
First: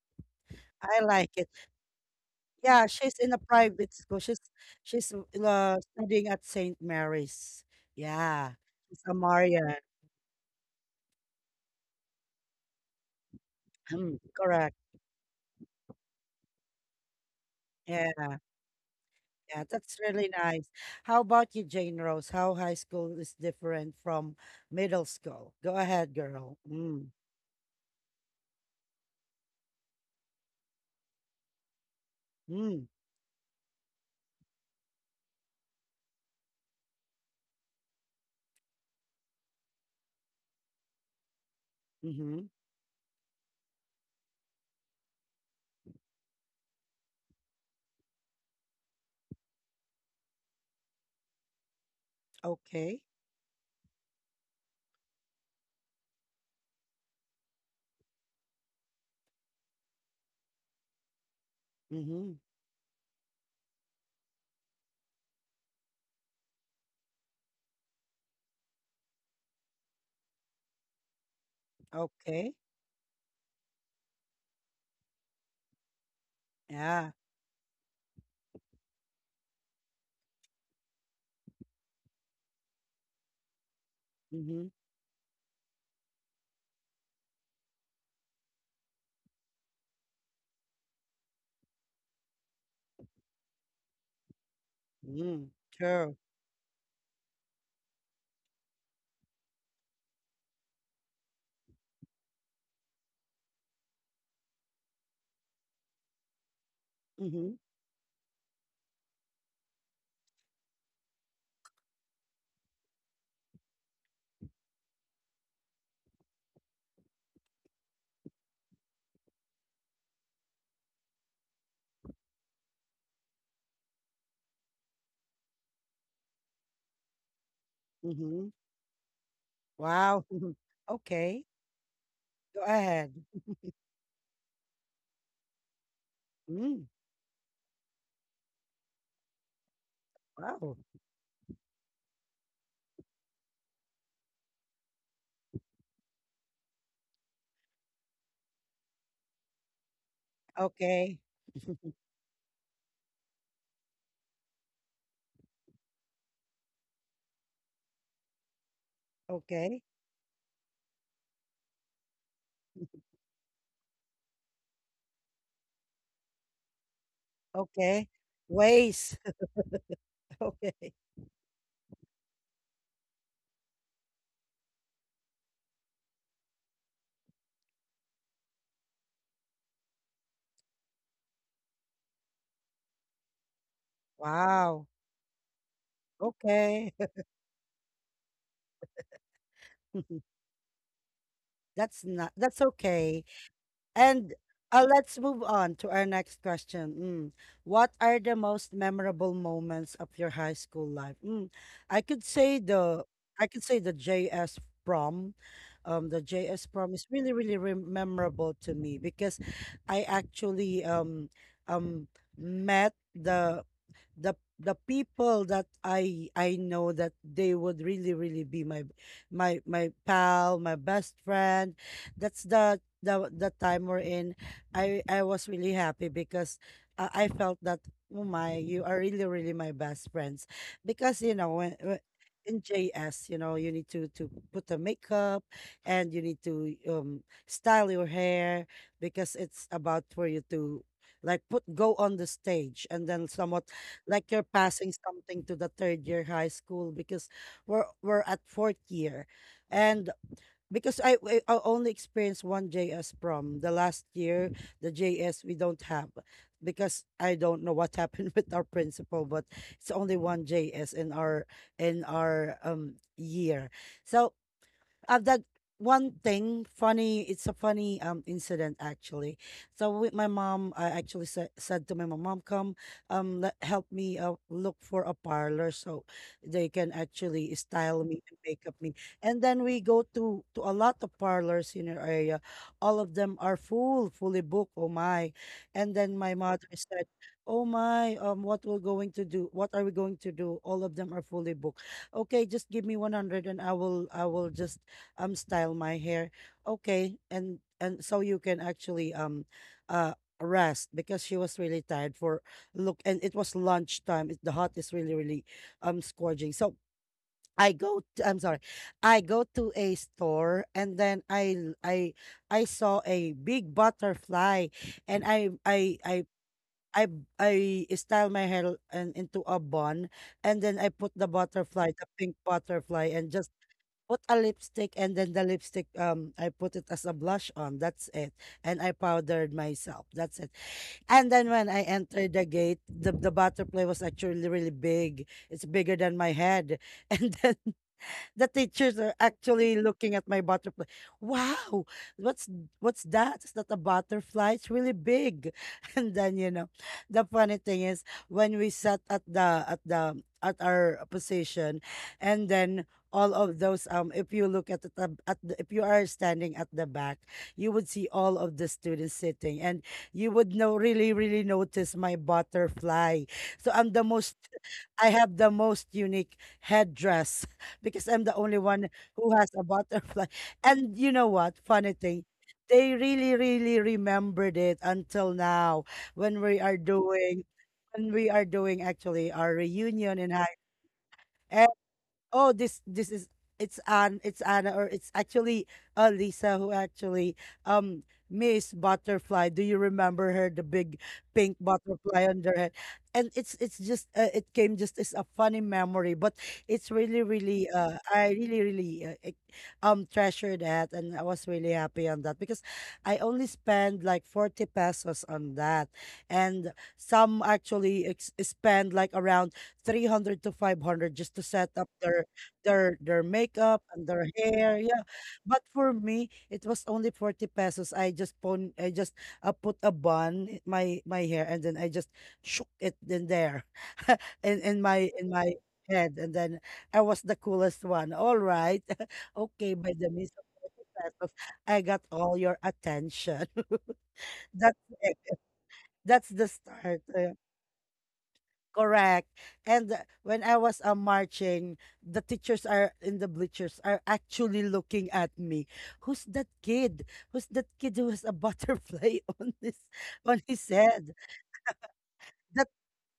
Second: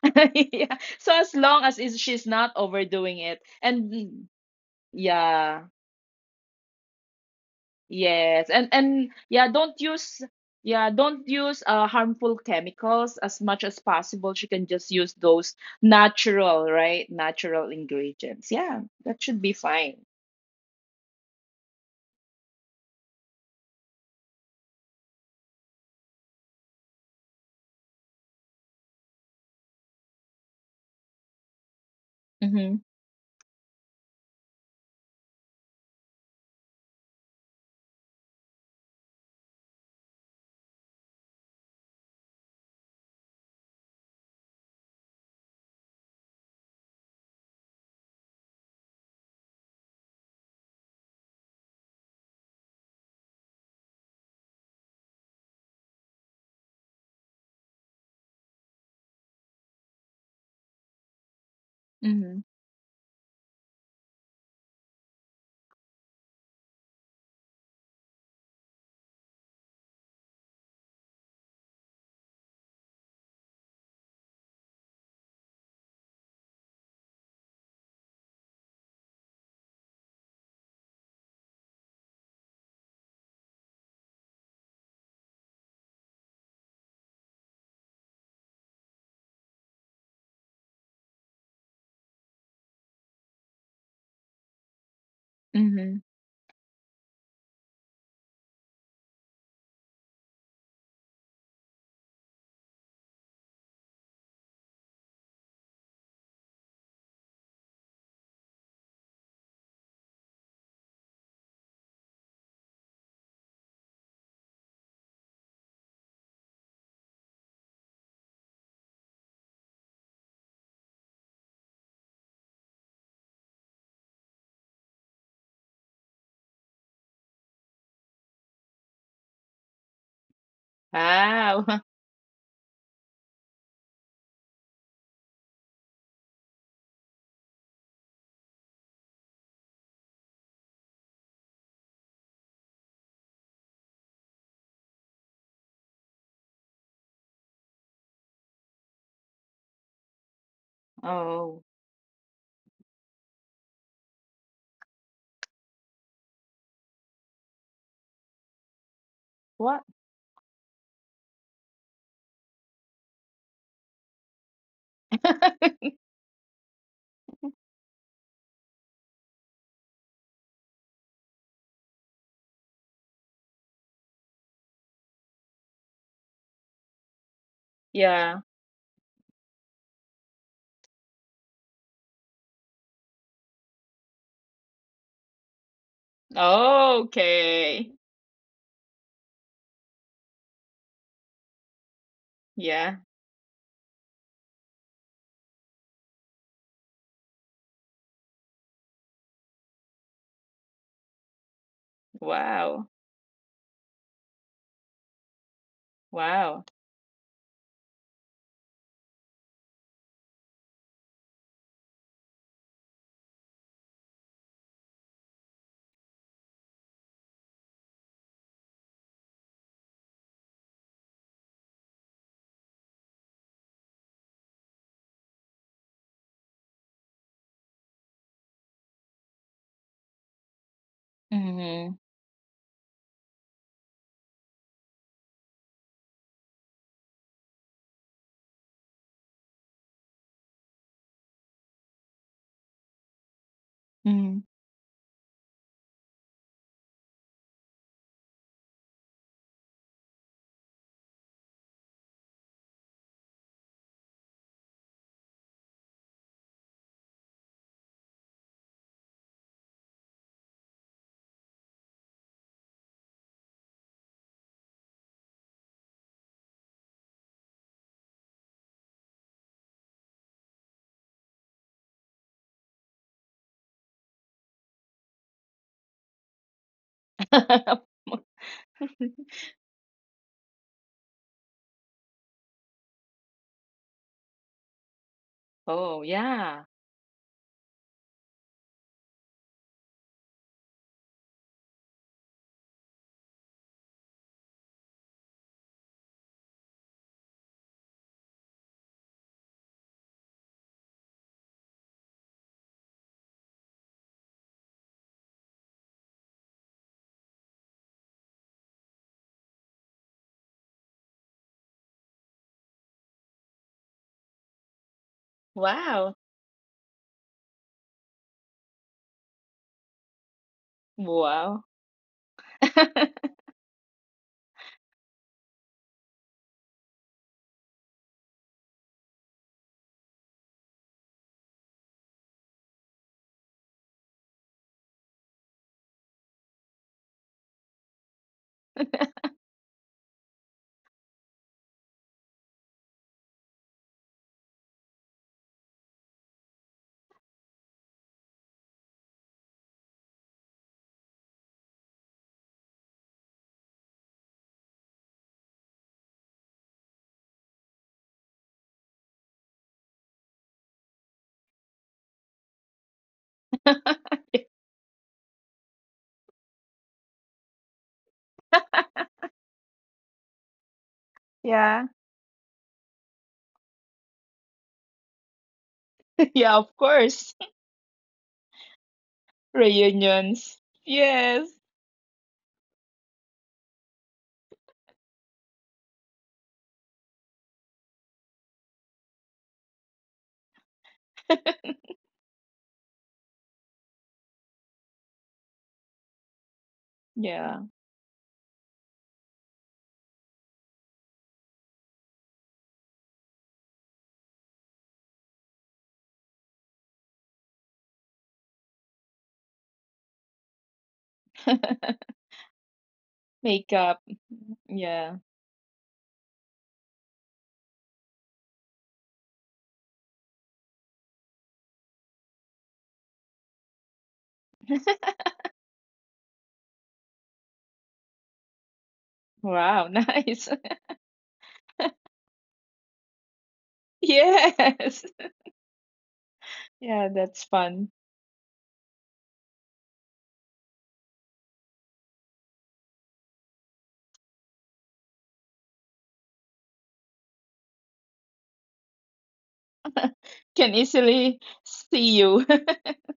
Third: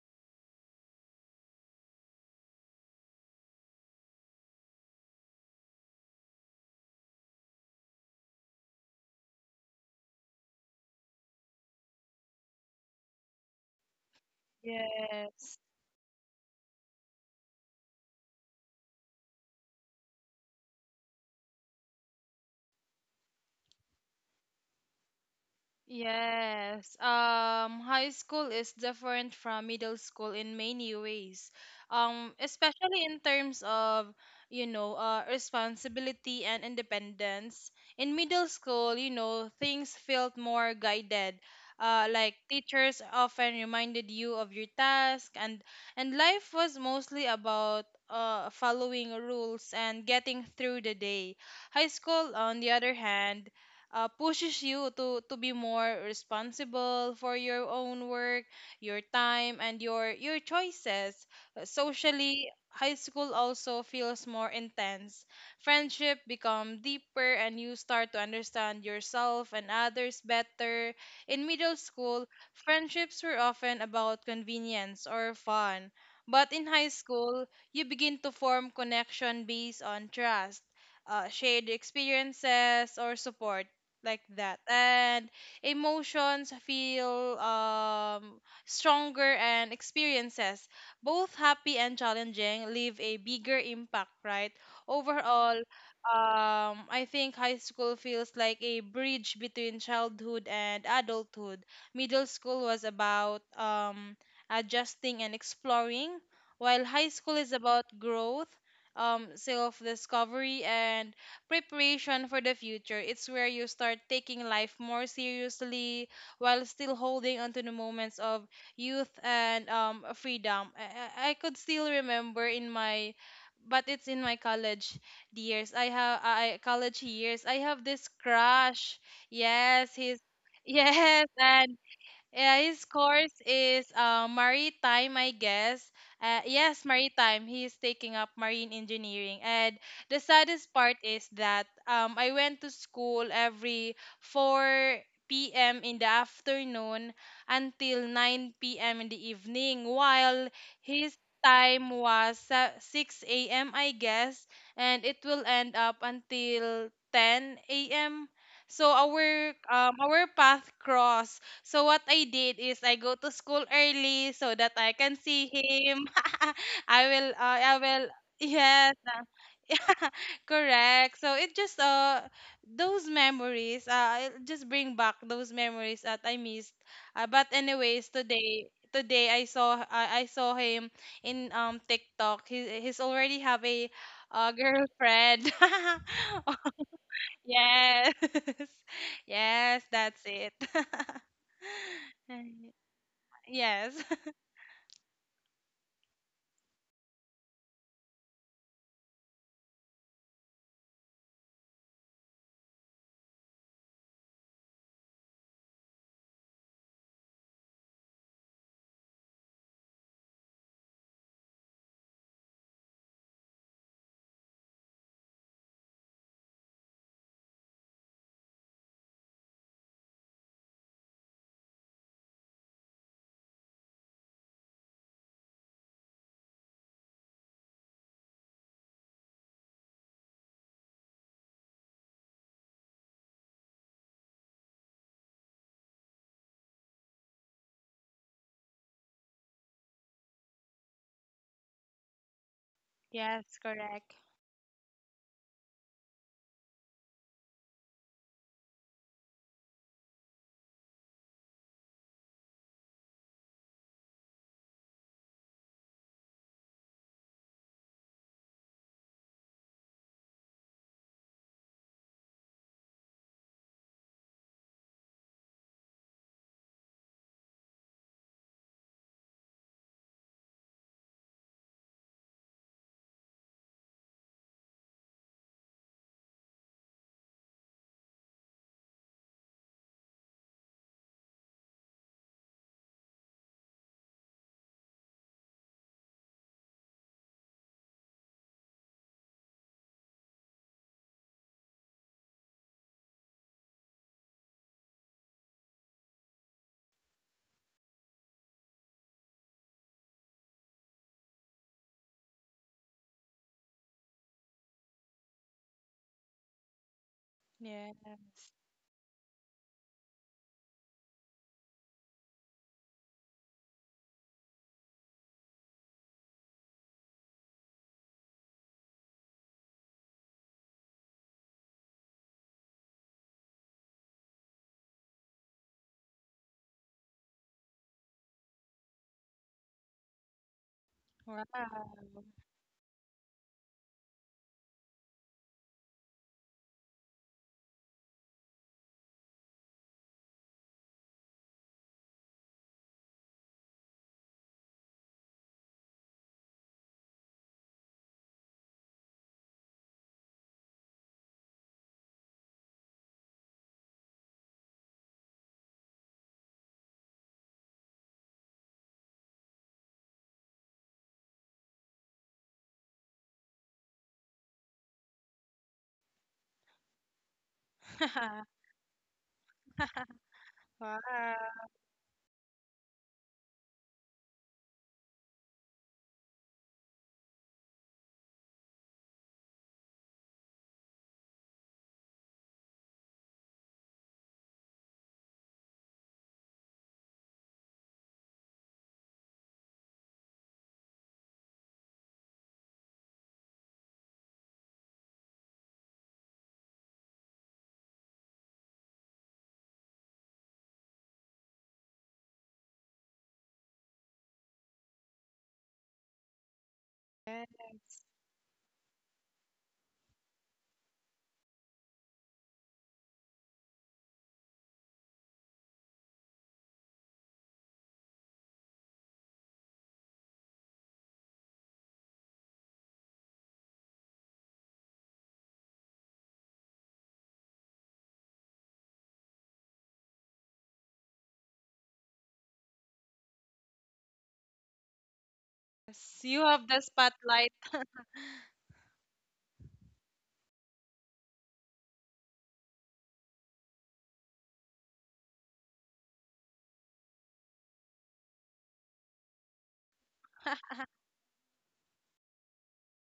yeah.
I
So
like
as
it.
long as is she's not
Yeah, she's
overdoing
in a
it, and
private
mm,
school. She's she's
yeah.
uh, studying at Saint Mary's. Yeah,
Yes, and
she's a Marian.
yeah, don't use harmful chemicals as much as
Mm,
possible. She can
correct.
just use
Yes.
those natural, right? Natural
Yeah,
ingredients. Yeah, that should be
yeah, that's
fine.
really nice. How about you, Jane Rose? How high school is different from middle school? Go ahead, girl.
Yes.
Mm,
High school is different from middle school in many ways.
Mm-hmm.
mm,
Especially in terms of, you know, responsibility and independence. In middle school, you know, things felt more guided. Like
mm-hmm.
teachers often reminded you of your task and life was mostly about following rules and getting through the day. High school, on the other
Okay.
hand, pushes you to be more responsible for your own work, your time, and your choices.
Mm-hmm.
Mm-hmm.
Socially, high school also feels more intense. Friendship become deeper, and you start to understand yourself and others better. In middle school,
Okay.
friendships were often about convenience or fun. But in high
Yeah.
school, you begin to form connection based on trust, shared experiences, or support like that,
Mm-hmm.
and emotions feel stronger, and experiences both happy and challenging leave a bigger impact, right?
Mm-hmm.
Overall,
Mm-hmm.
Sure.
I think high school feels like a bridge between childhood and adulthood. Middle school was about adjusting and exploring, while high school is
Mm-hmm.
about growth, self discovery, and preparation for the future. It's where you start taking life more seriously while still holding onto the moments of youth and freedom. I could still remember in my, but it's in my college years. I have I college years, I have this
Mm-hmm.
crush. Yes, he's
Wow.
yes,
Okay.
and
Ah,
yeah,
Go
his
ahead.
course is maritime, I guess.
Mm.
Yes, maritime. He's taking up marine engineering. And the saddest
Wow.
part is that I went to school every 4 p.m. in the afternoon until 9 p.m. in the evening, while his
Okay.
oh,
time was 6 a.m., I guess. And it will end up until 10 a.m. So
Okay.
what?
our path cross, so what I did is I go to school early so that I can see him. I will
Okay.
yes.
Ways. Okay.
Correct. So it just those memories, it just bring back those memories that I missed. But anyways,
Yeah.
today I saw, I saw him in TikTok. He's already have a
Wow.
girlfriend.
Okay.
Oh, okay.
Yes. Yes, that's it.
That's not, that's
Yeah.
okay.
Yes.
And let's move on to our next question. Mm. What are the most memorable moments of your high school life? Mm. I could say
Wow.
the JS prom. The JS
Wow.
prom is really really re memorable to me because I actually um met the people that I know that they would really really be my pal, my best friend. That's the time we're in. I was really happy because I felt that, oh my, you are really really my best friends, because when
Mm-hmm.
in JS, you need to put the makeup, and you need to style your hair because it's about for you to like put go on the stage and then
Yes,
somewhat
correct.
like you're
Mm-hmm.
passing something to the third year high school because we're at fourth year. And because I only experienced one JS prom the last year, the JS we don't have because I don't know what happened with our principal, but it's only one JS in our year. So, that one thing funny, it's a funny incident actually. So with my mom, I actually said to my mom, mom, come, help me, look for a parlor so they can actually style me and make up me. And then we go to a lot of parlors in our area. All of them are fully booked. Oh my. And
Oh,
then my mother
yeah.
said, oh my, what are we going to do, all of them are fully booked. Okay, just give me 100 and I will just style my hair. Okay. And so you can actually uh rest, because she was really tired for look. And it was lunchtime, the hot is really really scorching. So, I
Yeah.
go to, I'm sorry, I go to a store, and then I l- I saw a big butterfly, and
Wow.
I I style my hair and into a bun. And then I put
Wow.
the pink butterfly and just put a lipstick. And then the lipstick, I put it as a blush on. That's it. And I powdered myself. That's it. And then when I
Wow.
entered the gate, the butterfly was actually really big. It's bigger than my head. And then the teachers are actually looking at my butterfly. Wow, what's what's that? Is that a butterfly? It's really big. And then, the funny thing is, when we sat at our position, and then all of those, if you look at the if you are standing at the back, you would see all of the students sitting, and you would know really really notice my butterfly. So I have the most unique headdress because I'm the only one who has a butterfly. And you know what?
Wow.
Yeah.
Funny thing, they really, really remembered it until now when
Yeah,
we are
of course.
doing, actually, our reunion in high.
Reunions. Yes.
Oh, this is it's Anne, it's Anna, or it's actually Lisa who actually, um Miss Butterfly. Do you remember her? The big pink butterfly on her head. And it came just as a funny memory, but it's really
Yeah.
really I really really treasure that. And I was really happy on that because I only spend like 40 pesos on that. And some
Yes.
actually spend like around 300 to 500 just to set up their makeup
Makeup.
and their hair. Yeah.
Yeah.
But for me, it was only 40 pesos. I just put a bun in my hair, and then I just shook it in there, in my head, and then I was the coolest one. All right. Okay,
Wow,
by the means of
nice.
the pesos, I got all your attention. That's
Yes.
it. That's
You
the
have the
start.
Yeah,
spotlight.
that's fun.
Correct. And when I was marching, the teachers are in the bleachers are actually looking at me. Who's that kid? Who's that kid who has a butterfly on his
Can
head?
easily see you.
That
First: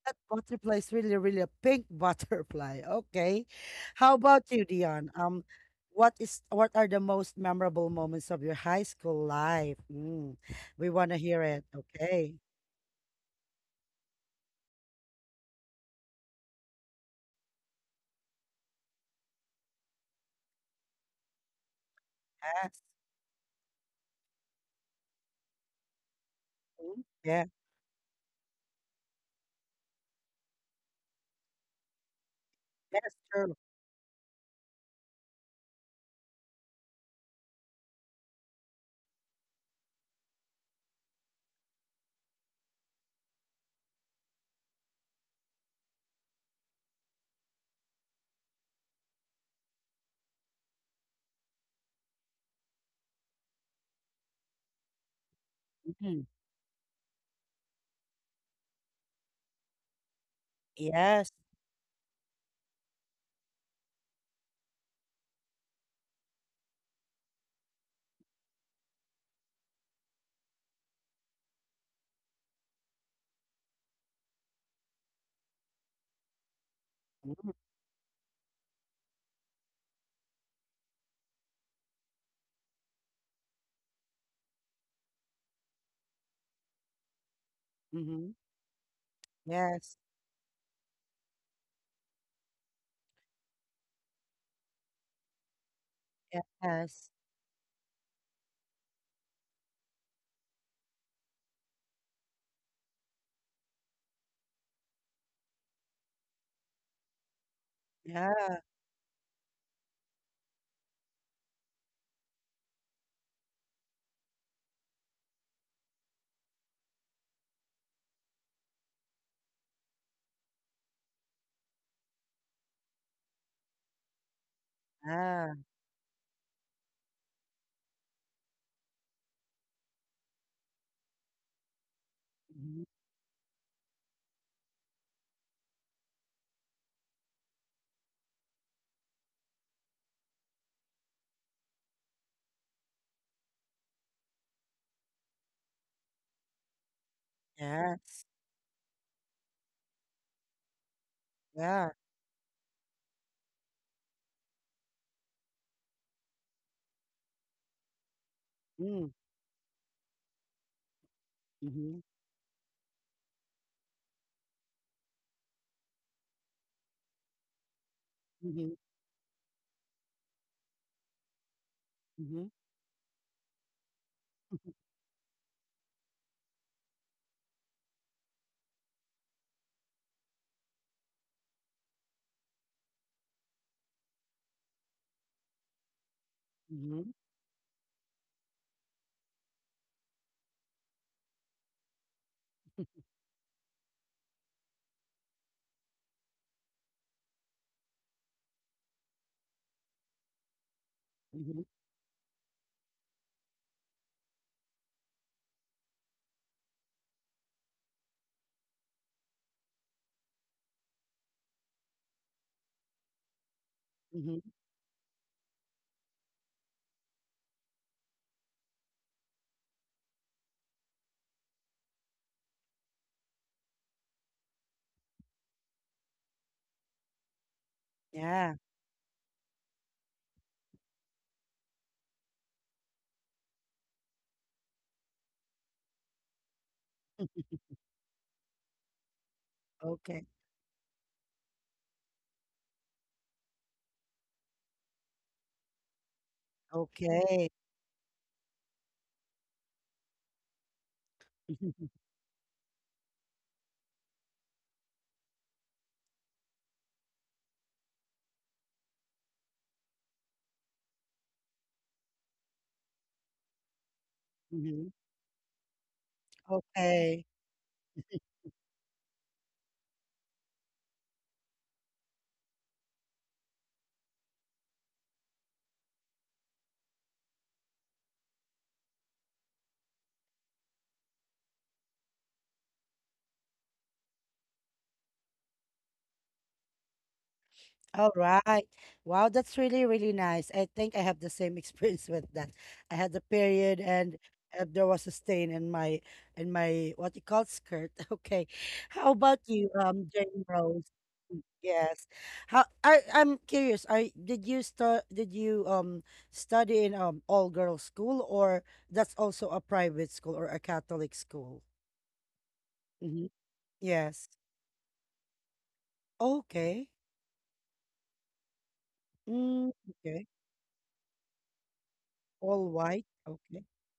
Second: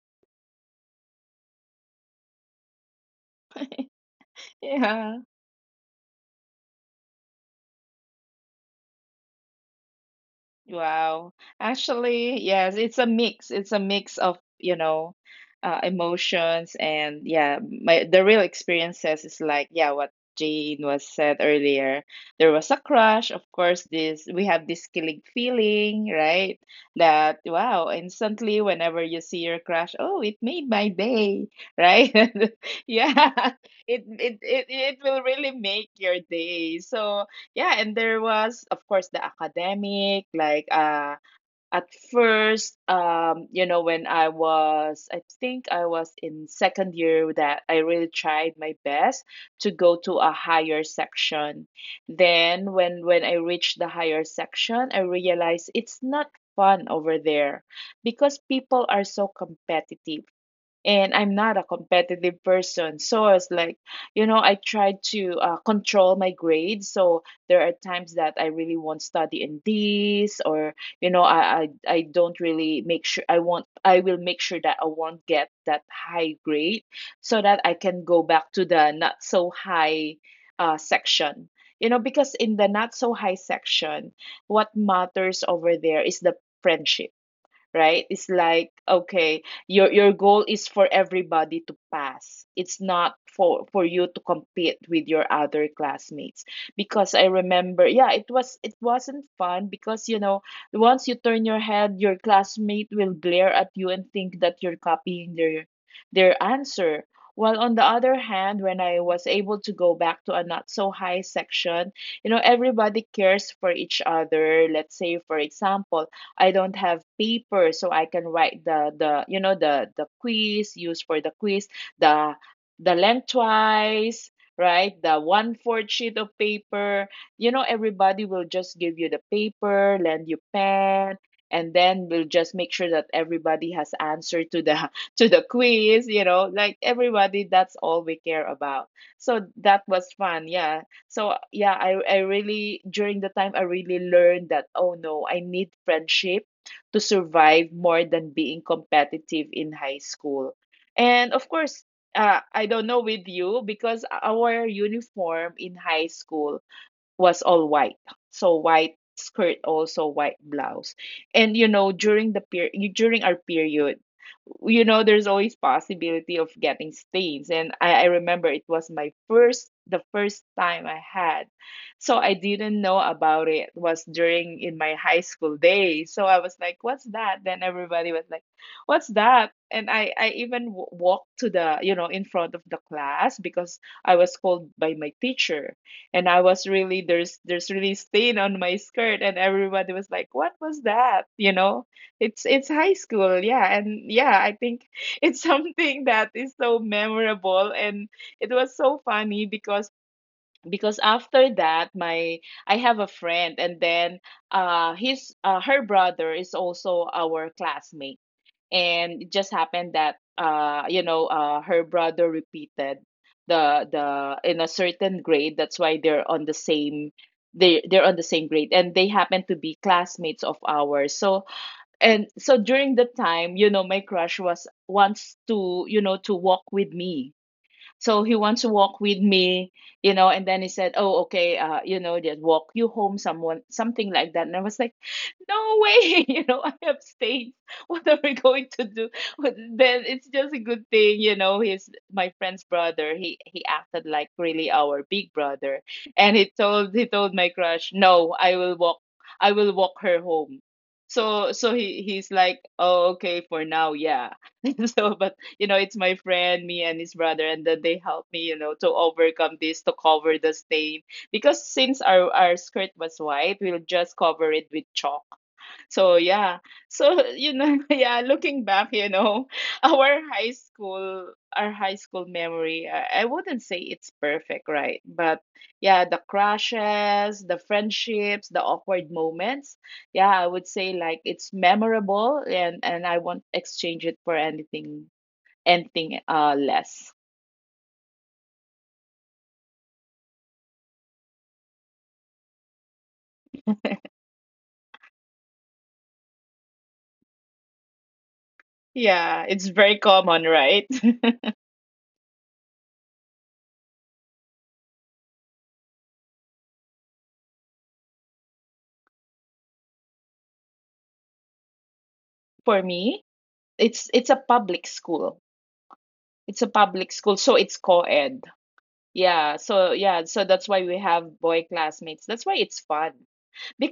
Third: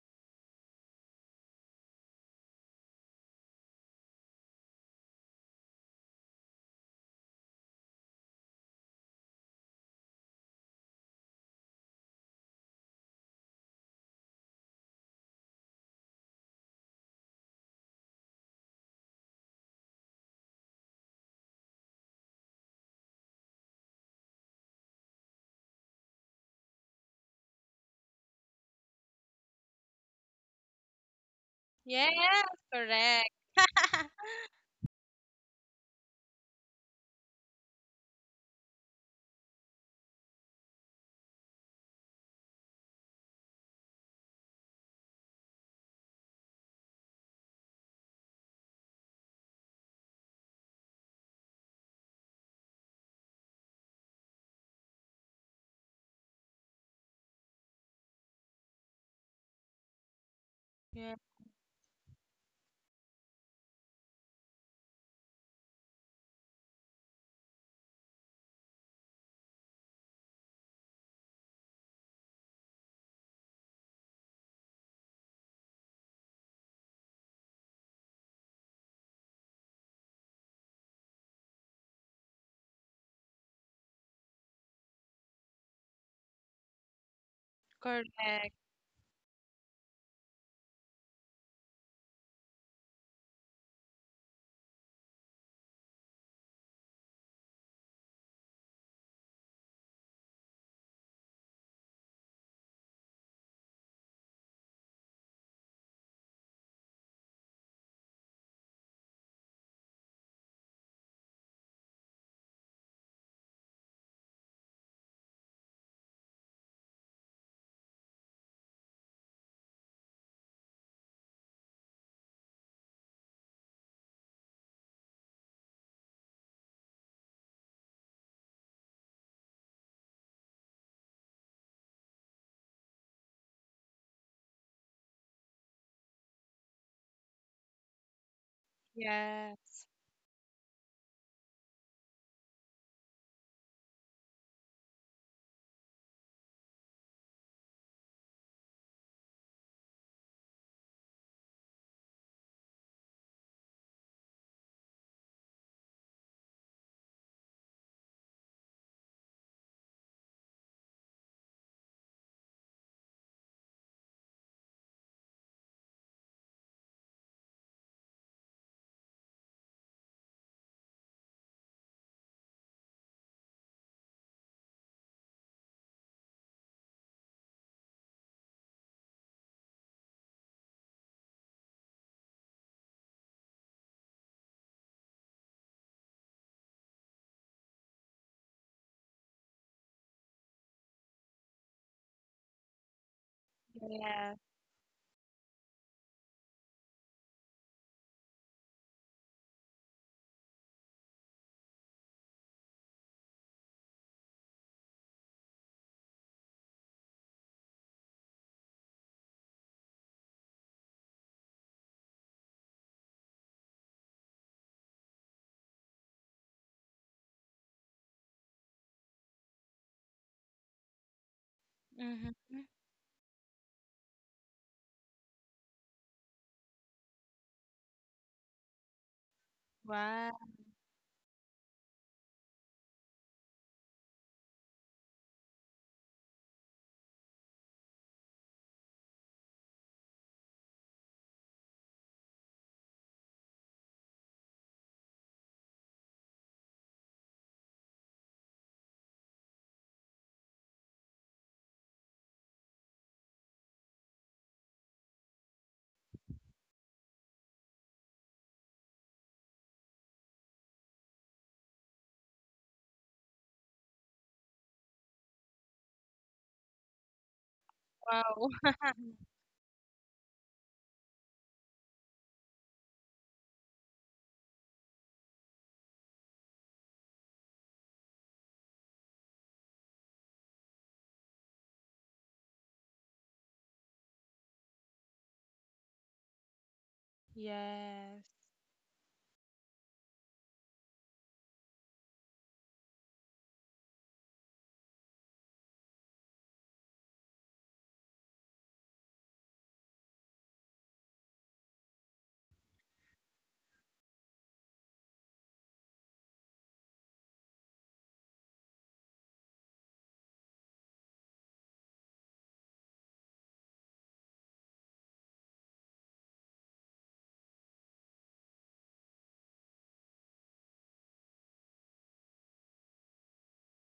that butterfly is really, really a pink butterfly. Okay. How about you, Dion?
Yeah.
What is what are the most memorable moments of your high school life? Mm, we want to
Wow.
hear it. Okay.
Actually, yes, it's a mix. It's a mix of, you know, emotions. And yeah, my the real experiences is like, yeah, what Jane was said earlier. There was a
Yes.
crush, of course, this we have this killing feeling, right?
Mm,
That
yeah.
wow, instantly whenever you see your crush, oh, it made my day,
Yes,
right?
Yes,
correct.
Yeah.
true.
It it it it will really make your day. So yeah, and there was, of course, the academic. Like, at first, you know, when I was, I think I was in second year that I really tried my best to go to a higher section. Then, when I reached the higher section, I realized it's
Mhm.
not fun over there because people are so competitive
Yeah,
and
Yes.
I'm not a competitive person. So it's like, you know, I tried to control my grades. So there are times that I really won't study in this, or you know, I don't really make sure I won't. I will make sure that I won't get that high grade, so
Mm.
that I can go back to the not so high section. You know, because in the not so high section, what matters over there is the friendship, right? It's
Mhm.
correct.
like okay,
Yes,
your goal is for everybody to pass. It's not for you to compete with your other classmates
yes.
because I remember, yeah, it was it wasn't fun because you know once you turn your head, your classmate will glare at you and think that you're copying their answer. While on the other
Yeah,
hand, when I was able to go back to a not so high section, you know, everybody cares for each other. Let's say, for example, I don't have paper, so I can write the you know the quiz used for the quiz, the the lengthwise, right? The
yeah.
one fourth sheet of paper. You know, everybody will just give you the paper, lend you pen, and then we'll just make
Mhm.
sure that everybody has answer to the to the quiz. You know, like everybody, that's all we care about. So that
Yes.
was fun. Yeah, so yeah, I really during the time I really learned that oh no, I need friendship to survive more
Yes.
than being competitive in high school. And of course,
Yeah.
I don't know with you because our uniform in high school was all white. So white
Mm.
skirt also white blouse. And you know
Mhm.
during our period you know there's always possibility of getting stains. And I remember it
Mhm.
was my first the first time I had, so I
Mhm.
didn't know about it. It was during in my high school days, so I was like what's that, then everybody was like what's that, and I even walked to the you know in front of the class because I was called by my teacher and I was really
Mhm.
there's really stain on my skirt and everybody was like what was that, you know, it's high school. Yeah, and yeah
Yes.
I think it's something that is so memorable and it was so funny. Because after
Mhm.
that my I have a friend, and then his her brother is also our classmate, and it just happened that you know her brother repeated the
Mhm.
the in a certain grade, that's why they're on the same they're on the same grade and they happen to be classmates of ours. So and
Mm-hmm.
so during the time, you know, my crush was wants to you know to walk with me, so he
Yeah.
wants to walk with me, you know, and
Wow.
then he said, oh, okay, you know, just walk you home, someone, something like that. And I was like, no way, you know, I have stage. What are we going to do? But then
Okay.
it's just a good thing, you know, he's my friend's brother. He acted like really our big brother. And he told
Okay.
my crush, no, I will walk her home. So so he he's like, oh, okay, for now, yeah. So but you know, it's my friend, me and his brother, and then they helped me, you know, to overcome this, to cover the stain. Because since our skirt was white, we'll just cover it with
Mhm.
chalk. So yeah.
Okay.
So, you know, yeah,
Wow.
looking back, you know, our high school memory, I wouldn't say it's perfect, right? But yeah, the crushes, the friendships, the awkward moments. Yeah, I would say like it's memorable and I won't exchange it for anything less.
All
Yes.
right. Wow, that's really, really nice. I think I have the same experience with that. I had the period, and there was a stain in my what you call skirt. Okay. How about
Yeah,
you,
it's very
Jane
common,
Rose?
right?
Mm, yes. How I I'm curious. I did you start did you study in all girls school, or that's also a private school or a Catholic school?
For
Mm-hmm.
me,
Yes.
it's a public school. It's a
Okay.
public school, so it's co-ed. Yeah,
Mm,
so
okay.
yeah, so that's why we have boy classmates. That's why
All
it's
white.
fun.
Okay.
Bec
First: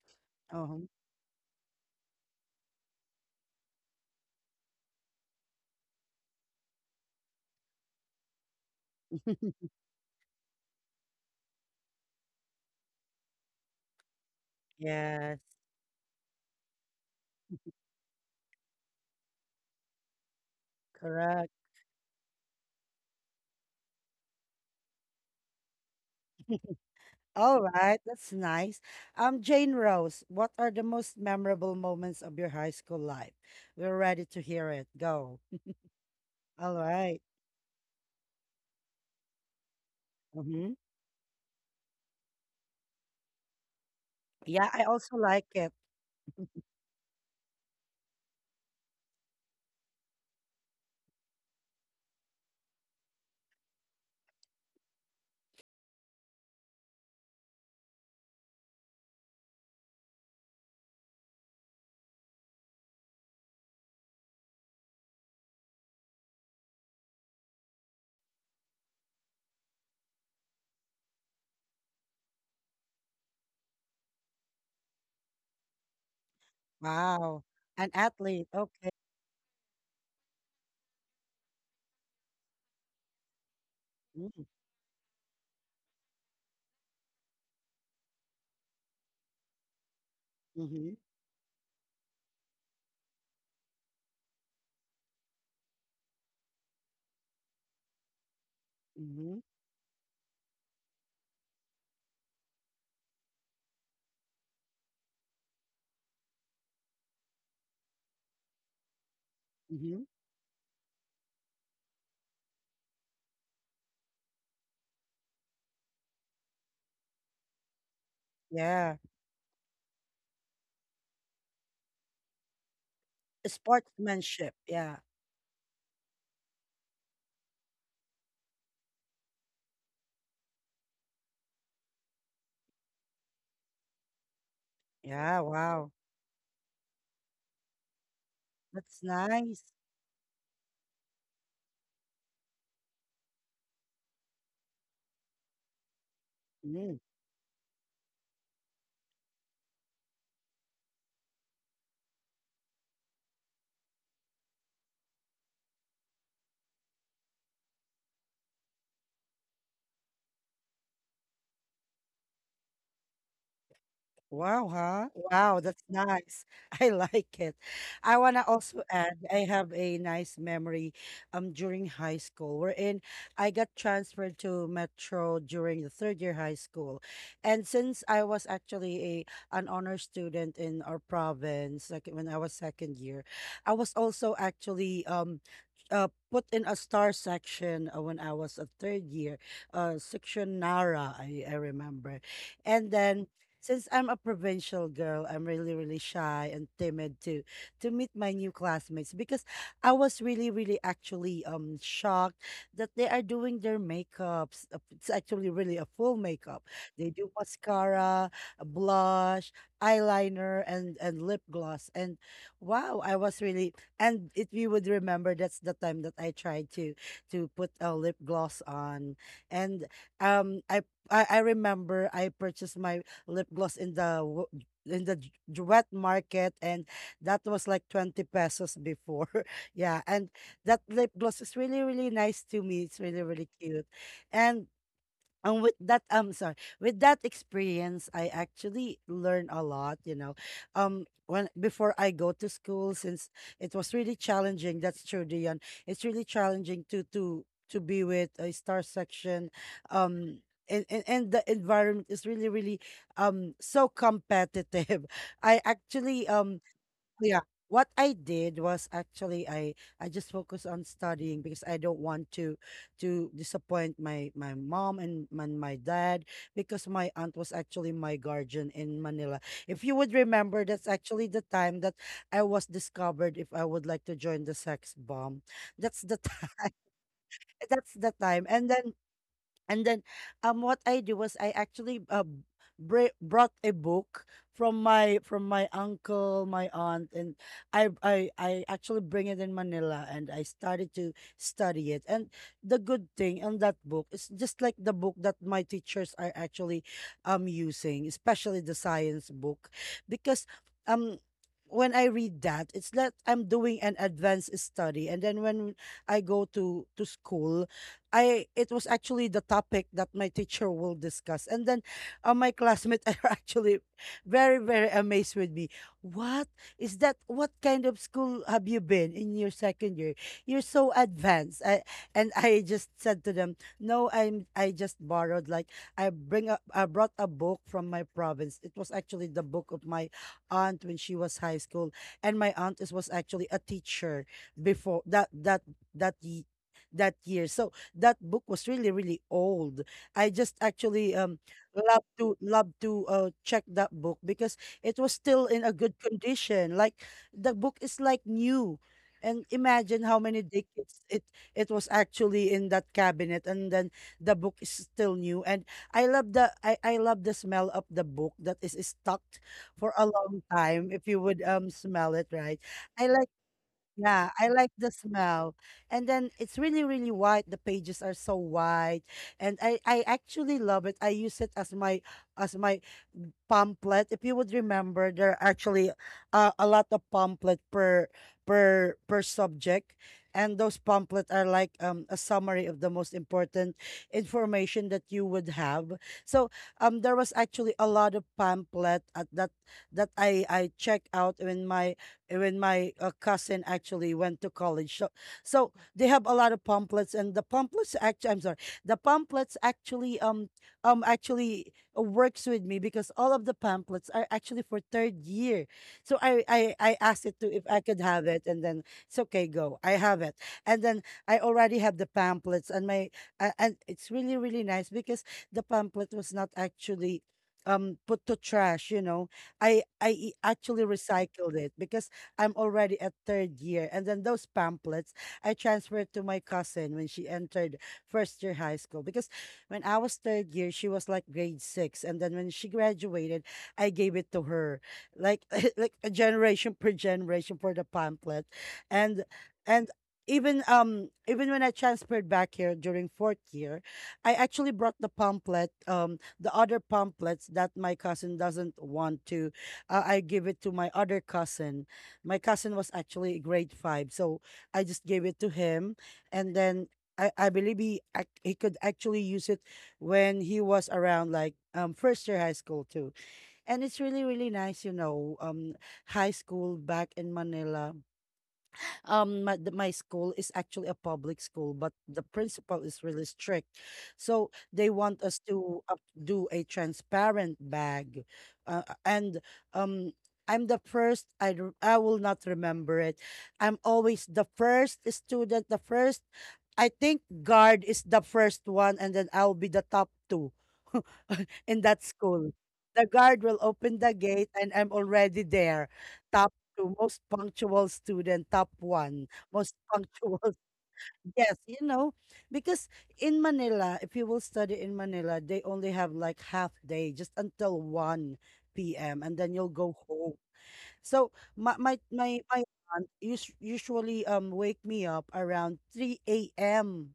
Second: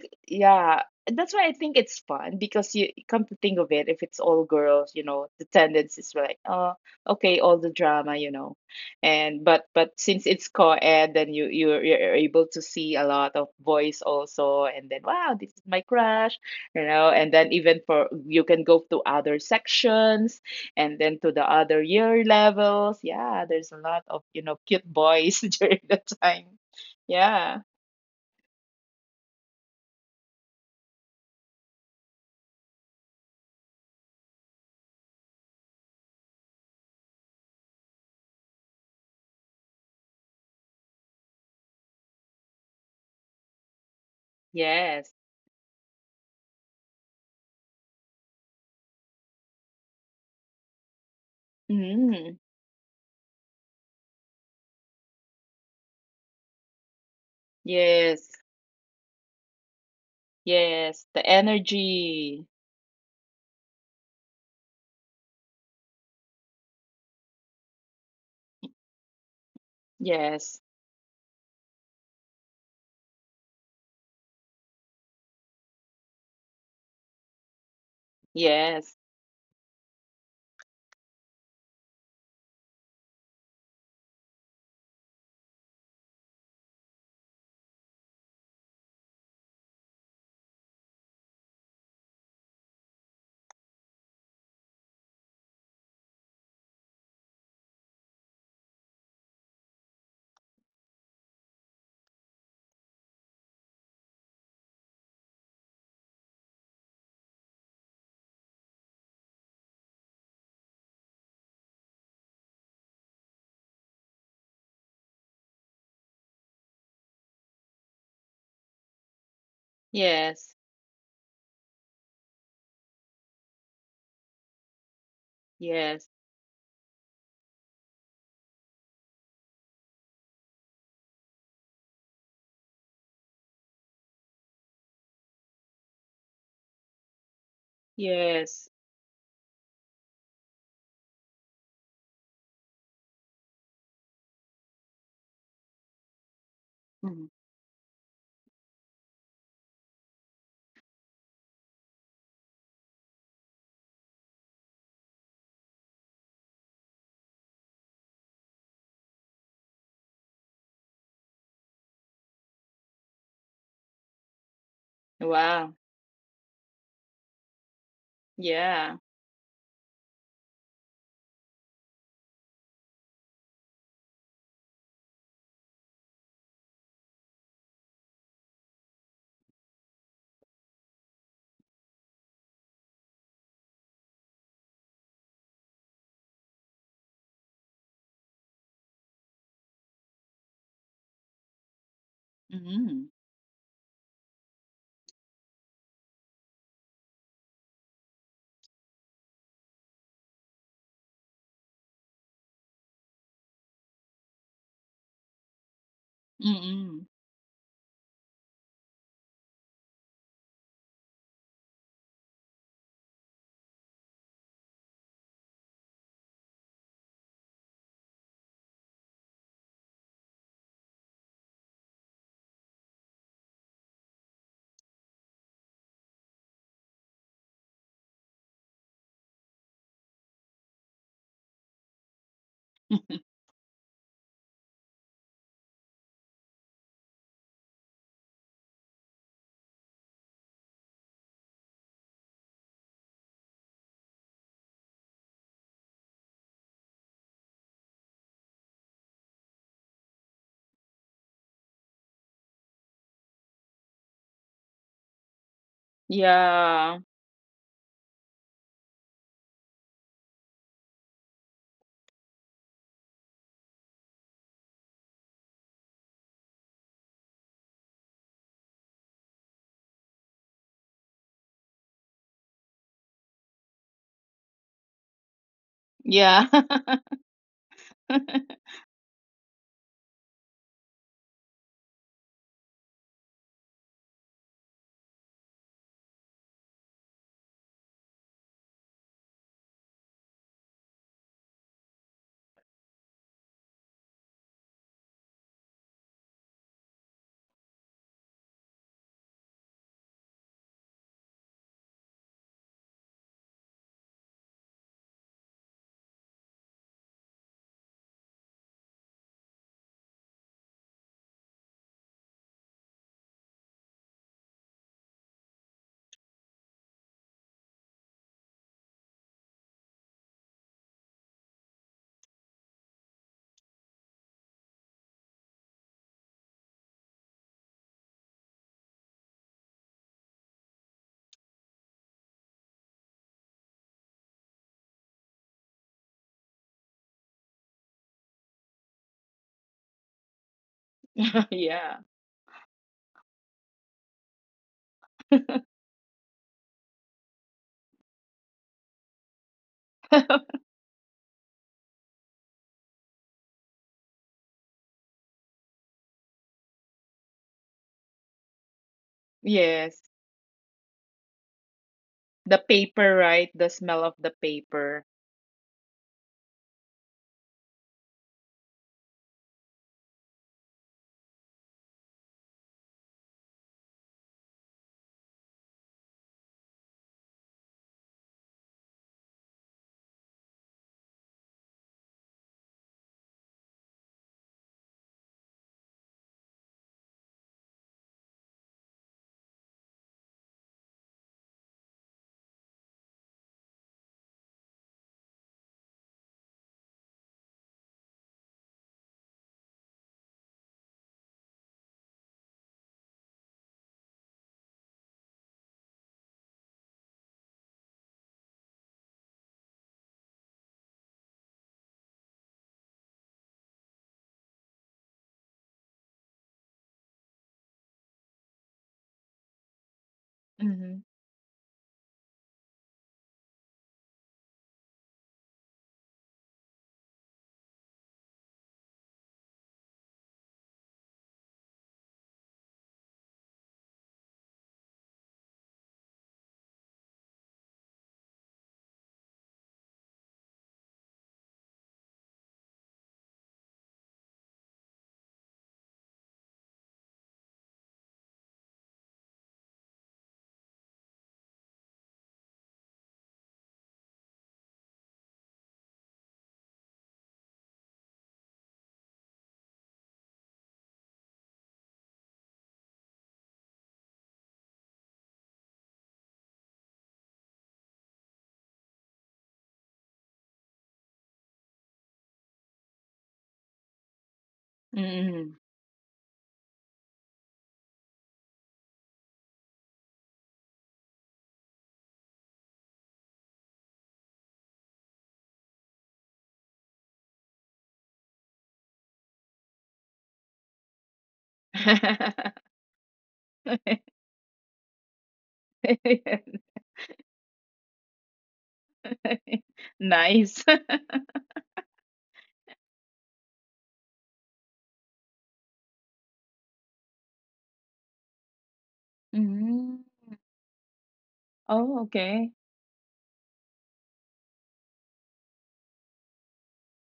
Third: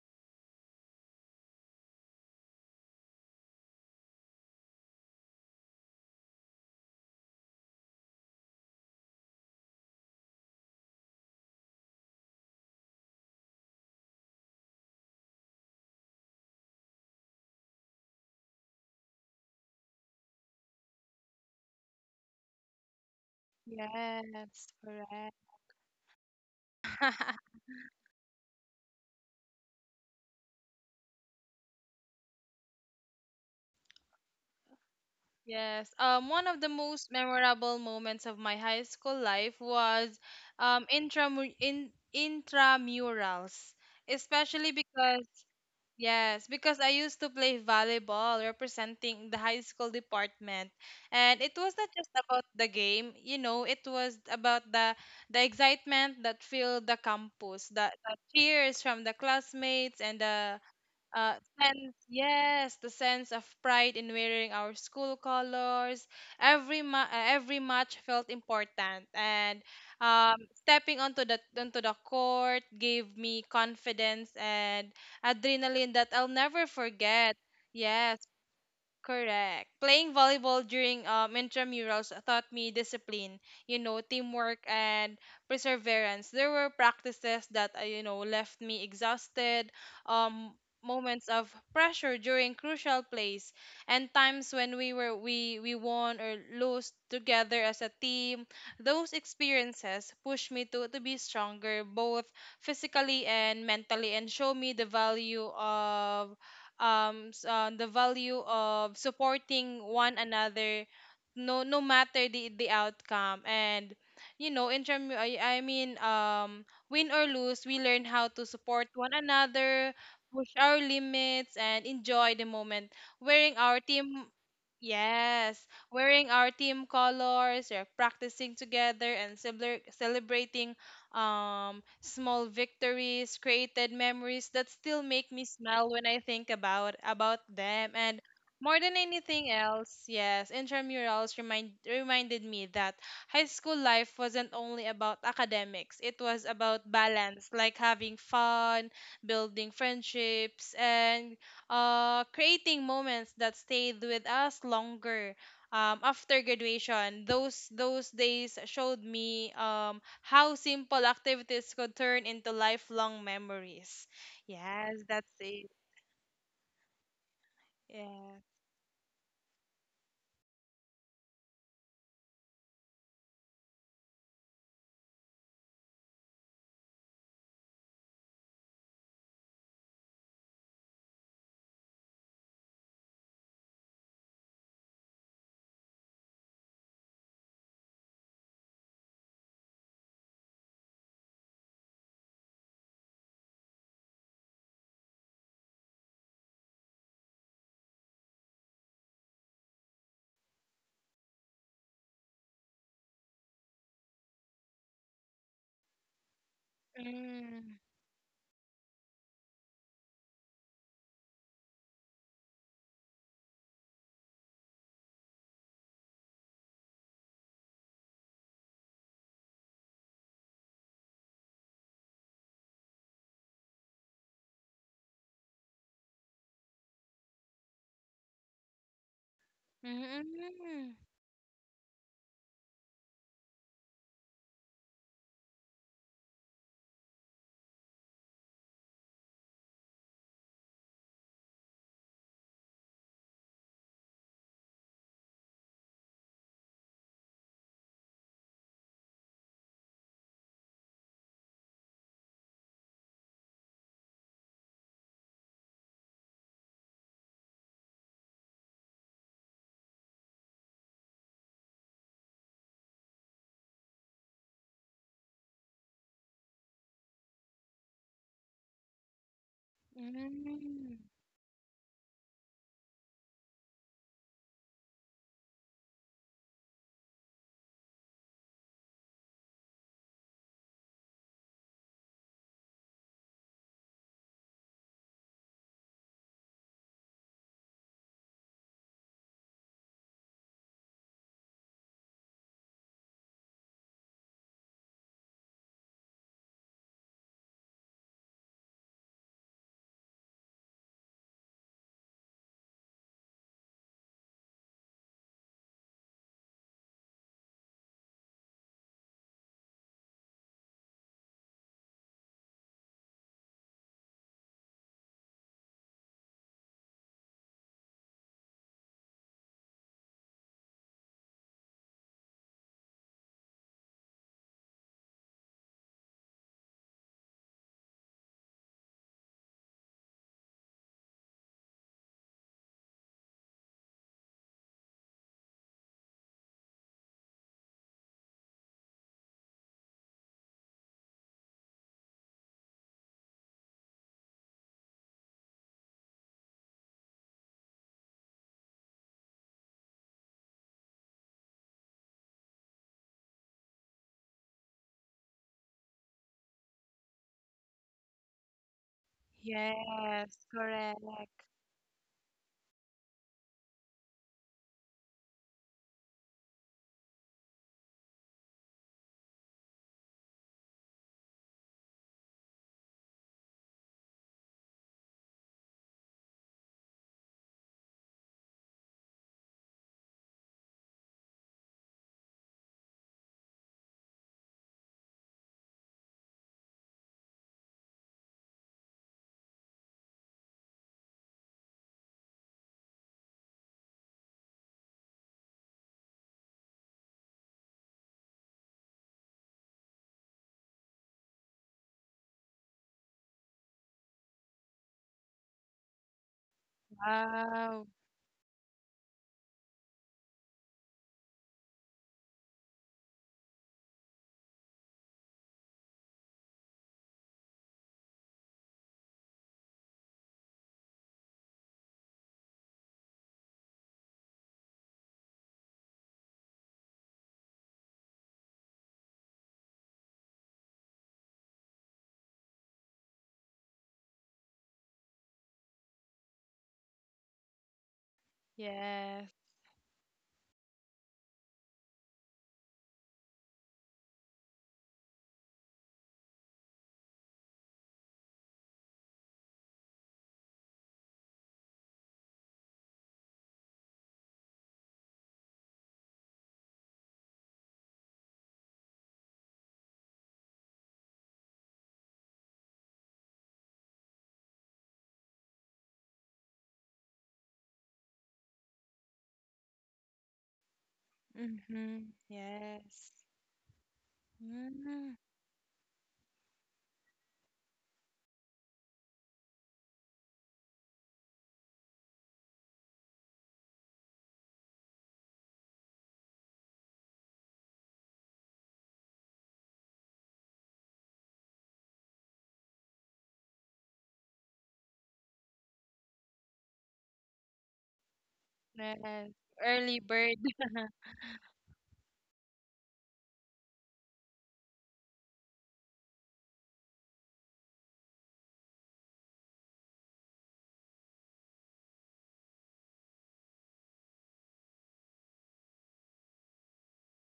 Uh-huh.
yeah, that's why I think it's fun because you come to think of it, if it's all girls, you know, the tendency is like, oh, okay, all the drama, you know, and but since it's co-ed, then you're able to see a lot of boys also, and then wow, this is
Yes,
my crush, you know, and then even for you can go to other sections, and then to the
correct.
other year levels. Yeah, there's a lot of you know
Yes,
cute
correct.
boys during the time.
All
Yeah.
right, that's nice. Jane Rose, what are the most memorable moments of your high school life? We're ready to hear it. Go.
Yes. One of the
All
most
right.
memorable moments of my high school life was
Mm-hmm.
intramu- in intramurals, especially
Yeah, I
Yes.
also
because
like it.
yes, because I used to play volleyball representing the high school department, and it was not just
Mm.
about the game, you know, it was about the excitement that filled the campus, the
Yes,
cheers from the classmates and the
yes, the
uh,
energy.
yes, the sense of pride in wearing our school colors. Every match felt important, and
Yes,
stepping onto the court gave me confidence and adrenaline that I'll never forget.
Wow. An
Yes,
athlete.
yes,
Okay.
correct. Playing volleyball during intramurals taught me discipline, you know,
Mm,
teamwork and perseverance. There were practices that, you know, left me exhausted, um,
mm-hmm.
moments of pressure during crucial plays, and times when we were we won or lost together as a team. Those
Mm-hmm.
experiences pushed me to be stronger, both physically and mentally, and show me the value of the value of supporting
Mm-hmm.
one another, no matter the outcome. And you know, I mean, win or lose, we learn how to support
Yeah.
one another,
yes,
push our limits, and enjoy the moment wearing our team
Sportsmanship. Yeah.
yes
yes,
wearing our team colors, or practicing together, and celebrating small victories, created memories that still make
Yeah.
me smile
Wow.
when I think about them. And
yes.
more than
That's
anything
nice.
else, yes, intramurals reminded me that high school life wasn't only about academics. It was about
Mm.
Mhm.
balance, like having fun, building friendships, and creating moments that stayed with us longer after graduation. Those days showed me how simple activities could turn into lifelong memories.
Wow,
Yes,
huh?
that's
Wow,
it.
Wow.
that's nice. I like it. I want
Yeah.
to also
Yeah.
add, I have a nice memory, during high school, wherein I got transferred to Metro during the third year high school. And since I was actually a an honor student in our province, like when I was second year, I was also actually put in a star section when I was a third year, section Nara, I remember. And
Mm-hmm.
then, since I'm a provincial girl, I'm really, really shy and timid to meet my new classmates, because I was really, really actually shocked that they are doing their makeups. It's actually really a full makeup.
Mm-hmm.
They do
Mm,
mascara, a blush, eyeliner, and lip gloss. And wow, I was really. And if you would remember, that's the time that I tried to put a lip gloss on, and um I. I remember I purchased my lip gloss in the wet market, and that was like 20 pesos before. Yeah, and that
mm,
lip gloss is really really nice to me, it's really really cute. And with that, I'm sorry with that experience, I actually learned a lot, when before I go to school, since it was really challenging, that's true, Dion. It's really challenging to be with a star section, um and, and the environment is really really so competitive. I actually,
Yeah.
yeah. What I did was, actually, I just focus on studying, because I don't want to disappoint my mom and my dad, because my aunt was actually my guardian in Manila. If you would remember, that's
mm.
actually the time that I was discovered if I would like to join the sex bomb. That's the
Yeah.
time. That's the time. And then, and then what I do was, I actually, brought a book from my uncle, my aunt, and I actually bring it in Manila, and I started to study it. And the good thing on that book is, just like the book that my teachers are actually using, especially the science book, because um when I read that, it's that I'm doing an advanced study. And then, when I go to school, I it was actually the topic that my teacher will discuss. And then, my classmates are actually very very amazed with me. What is that? What kind of school have you been in your second year? You're so advanced. And I just said to them, no, I just borrowed like, I bring up I brought a book from my province. It was actually the book of my aunt when she was high school, and my aunt was actually a teacher before that ye- that year. So that book was really really old. I just actually um
Yeah.
love to love to uh check that book because it was still in a good condition. Like the book is like new. And imagine how many decades it was actually in that cabinet and then the book is still new. And I love I love the smell of the book that is stuck for
Yes.
a
Yes,
long time if you
correct.
would smell it,
The
right? I
paper,
like
right? The smell of the
Yeah, I like the
paper.
smell. And then it's really, really white. The pages are so white. And I actually love it. I use it as my as my pamphlet. If you would remember, there are actually a lot of pamphlet per subject. And those pamphlets are like a summary of the most important information that you would have. So there was actually a lot of pamphlet at that I check out in my when my cousin actually went to college. So they have a lot of pamphlets, and the pamphlets actually, I'm sorry, the pamphlets actually works with me because all of the pamphlets are actually for third year. So I asked it to if
Wow.
I could have it, and then it's okay, go. I have it, and then I already have the pamphlets, and it's really really nice because the pamphlet was not actually put to trash. I actually
Mm-hmm.
recycled it because I'm already at third year. And then those pamphlets I transferred to my cousin when she entered first year high school. Because when I was third year, she was like grade six. And then when she graduated, I gave it to her. Like like a generation per generation for the pamphlet.
Yes.
And and even when I transferred back here during fourth year, I actually brought the pamphlet, the other pamphlets that my cousin doesn't want to. I give it to my other cousin. My cousin was actually grade five, so I just gave it to him, and then I believe he could actually use it when he was around like first year high school too, and it's really really nice, high school back in Manila. My school is actually a public school but
Mm-hmm.
the principal
Yes.
is really strict, so they
Mm,
want us
Mm-hmm.
to up do a transparent bag, and um I'm the first I r- I will not remember it. I'm always the first student. The first, I think guard is the first one and then I'll be the top two in that school. The guard will open the gate and I'm already there. Top two, most punctual student, top
yes.
one, most
Early bird.
punctual.
Nice.
Yes, you know, because in Manila, if you will study in Manila, they only have like half day, just until 1 p.m. and then you'll go
Mm.
home. So my
Oh,
my my
okay.
my aunt usually wake me up around 3 a.m.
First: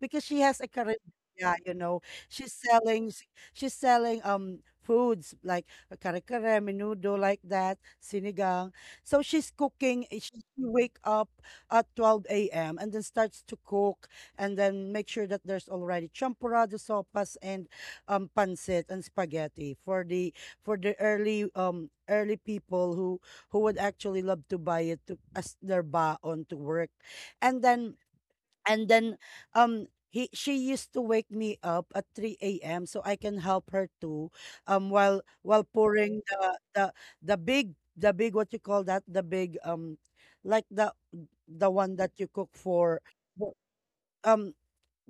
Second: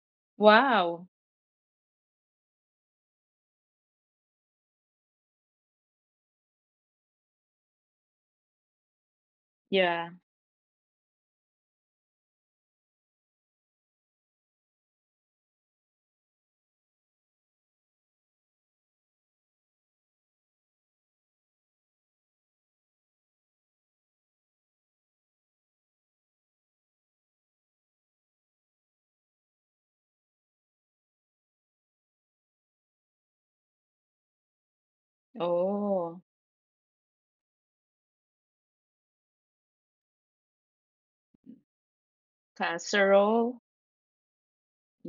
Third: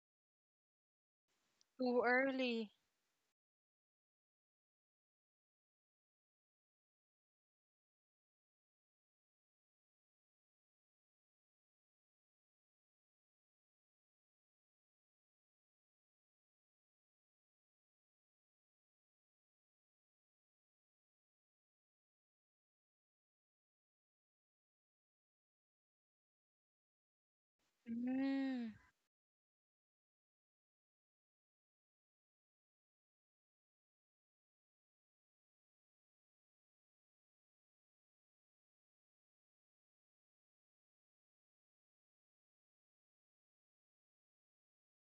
because she has a career.
Wow.
Yeah,
Too
she's
early.
selling s- she's selling foods like kare kare, menudo like that, sinigang. So she's cooking.
Yeah.
She wake up at 12 a.m. and then starts to cook and then make sure that there's already champurrado, sopas, and pancit and spaghetti for the early early people who would actually love to buy it to, as their baon to work. And then
Mm.
and then he she used to wake me up at 3 a.m. so I can help her too, while pouring
Oh,
the the the big the big, what you call that, the big, like the one that you cook for, w-
casserole?
um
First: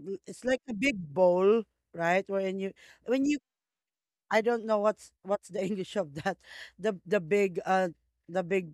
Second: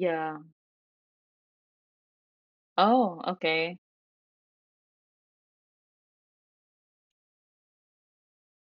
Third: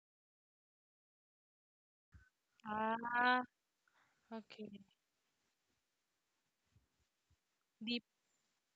it's like a big bowl, right, wherein you,
Oh,
when you,
Ah,
okay.
I don't
okay.
know what's the English of that, the the big uh
Deep.
the big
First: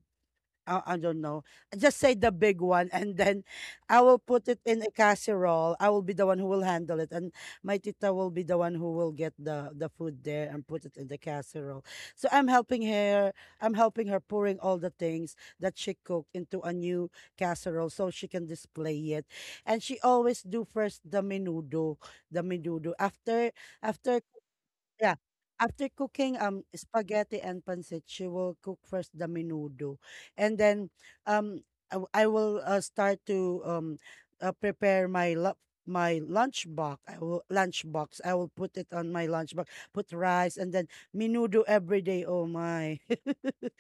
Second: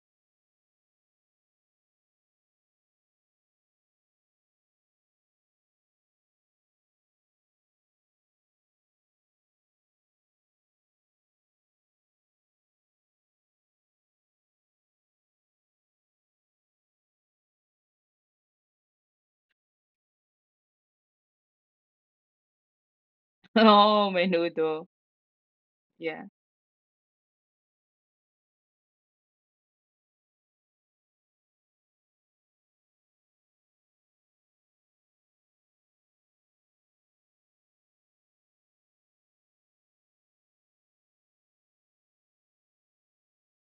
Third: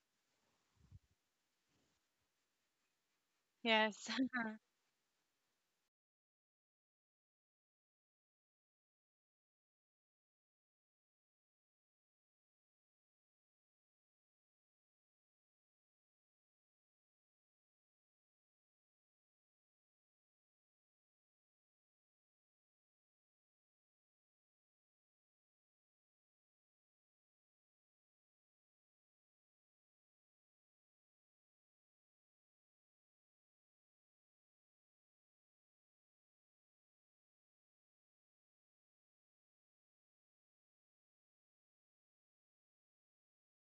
I don't know. Just say the big one, and then I
Yes.
will put it in a casserole. I will be the one who will handle it, and my tita will be the one who will get the food there and put it in the casserole. So I'm helping her. I'm helping her pouring all the things that she cooked into a new casserole so she can display it. And she always do first the menudo, the menudo. After
Oh,
after
menudo.
yeah. After
Yeah.
cooking spaghetti and pancit, she will cook first the menudo, and then um I will start to prepare my lunch box. I will lunch box. I will put it on my lunch box. Put rice and then menudo every day. Oh my!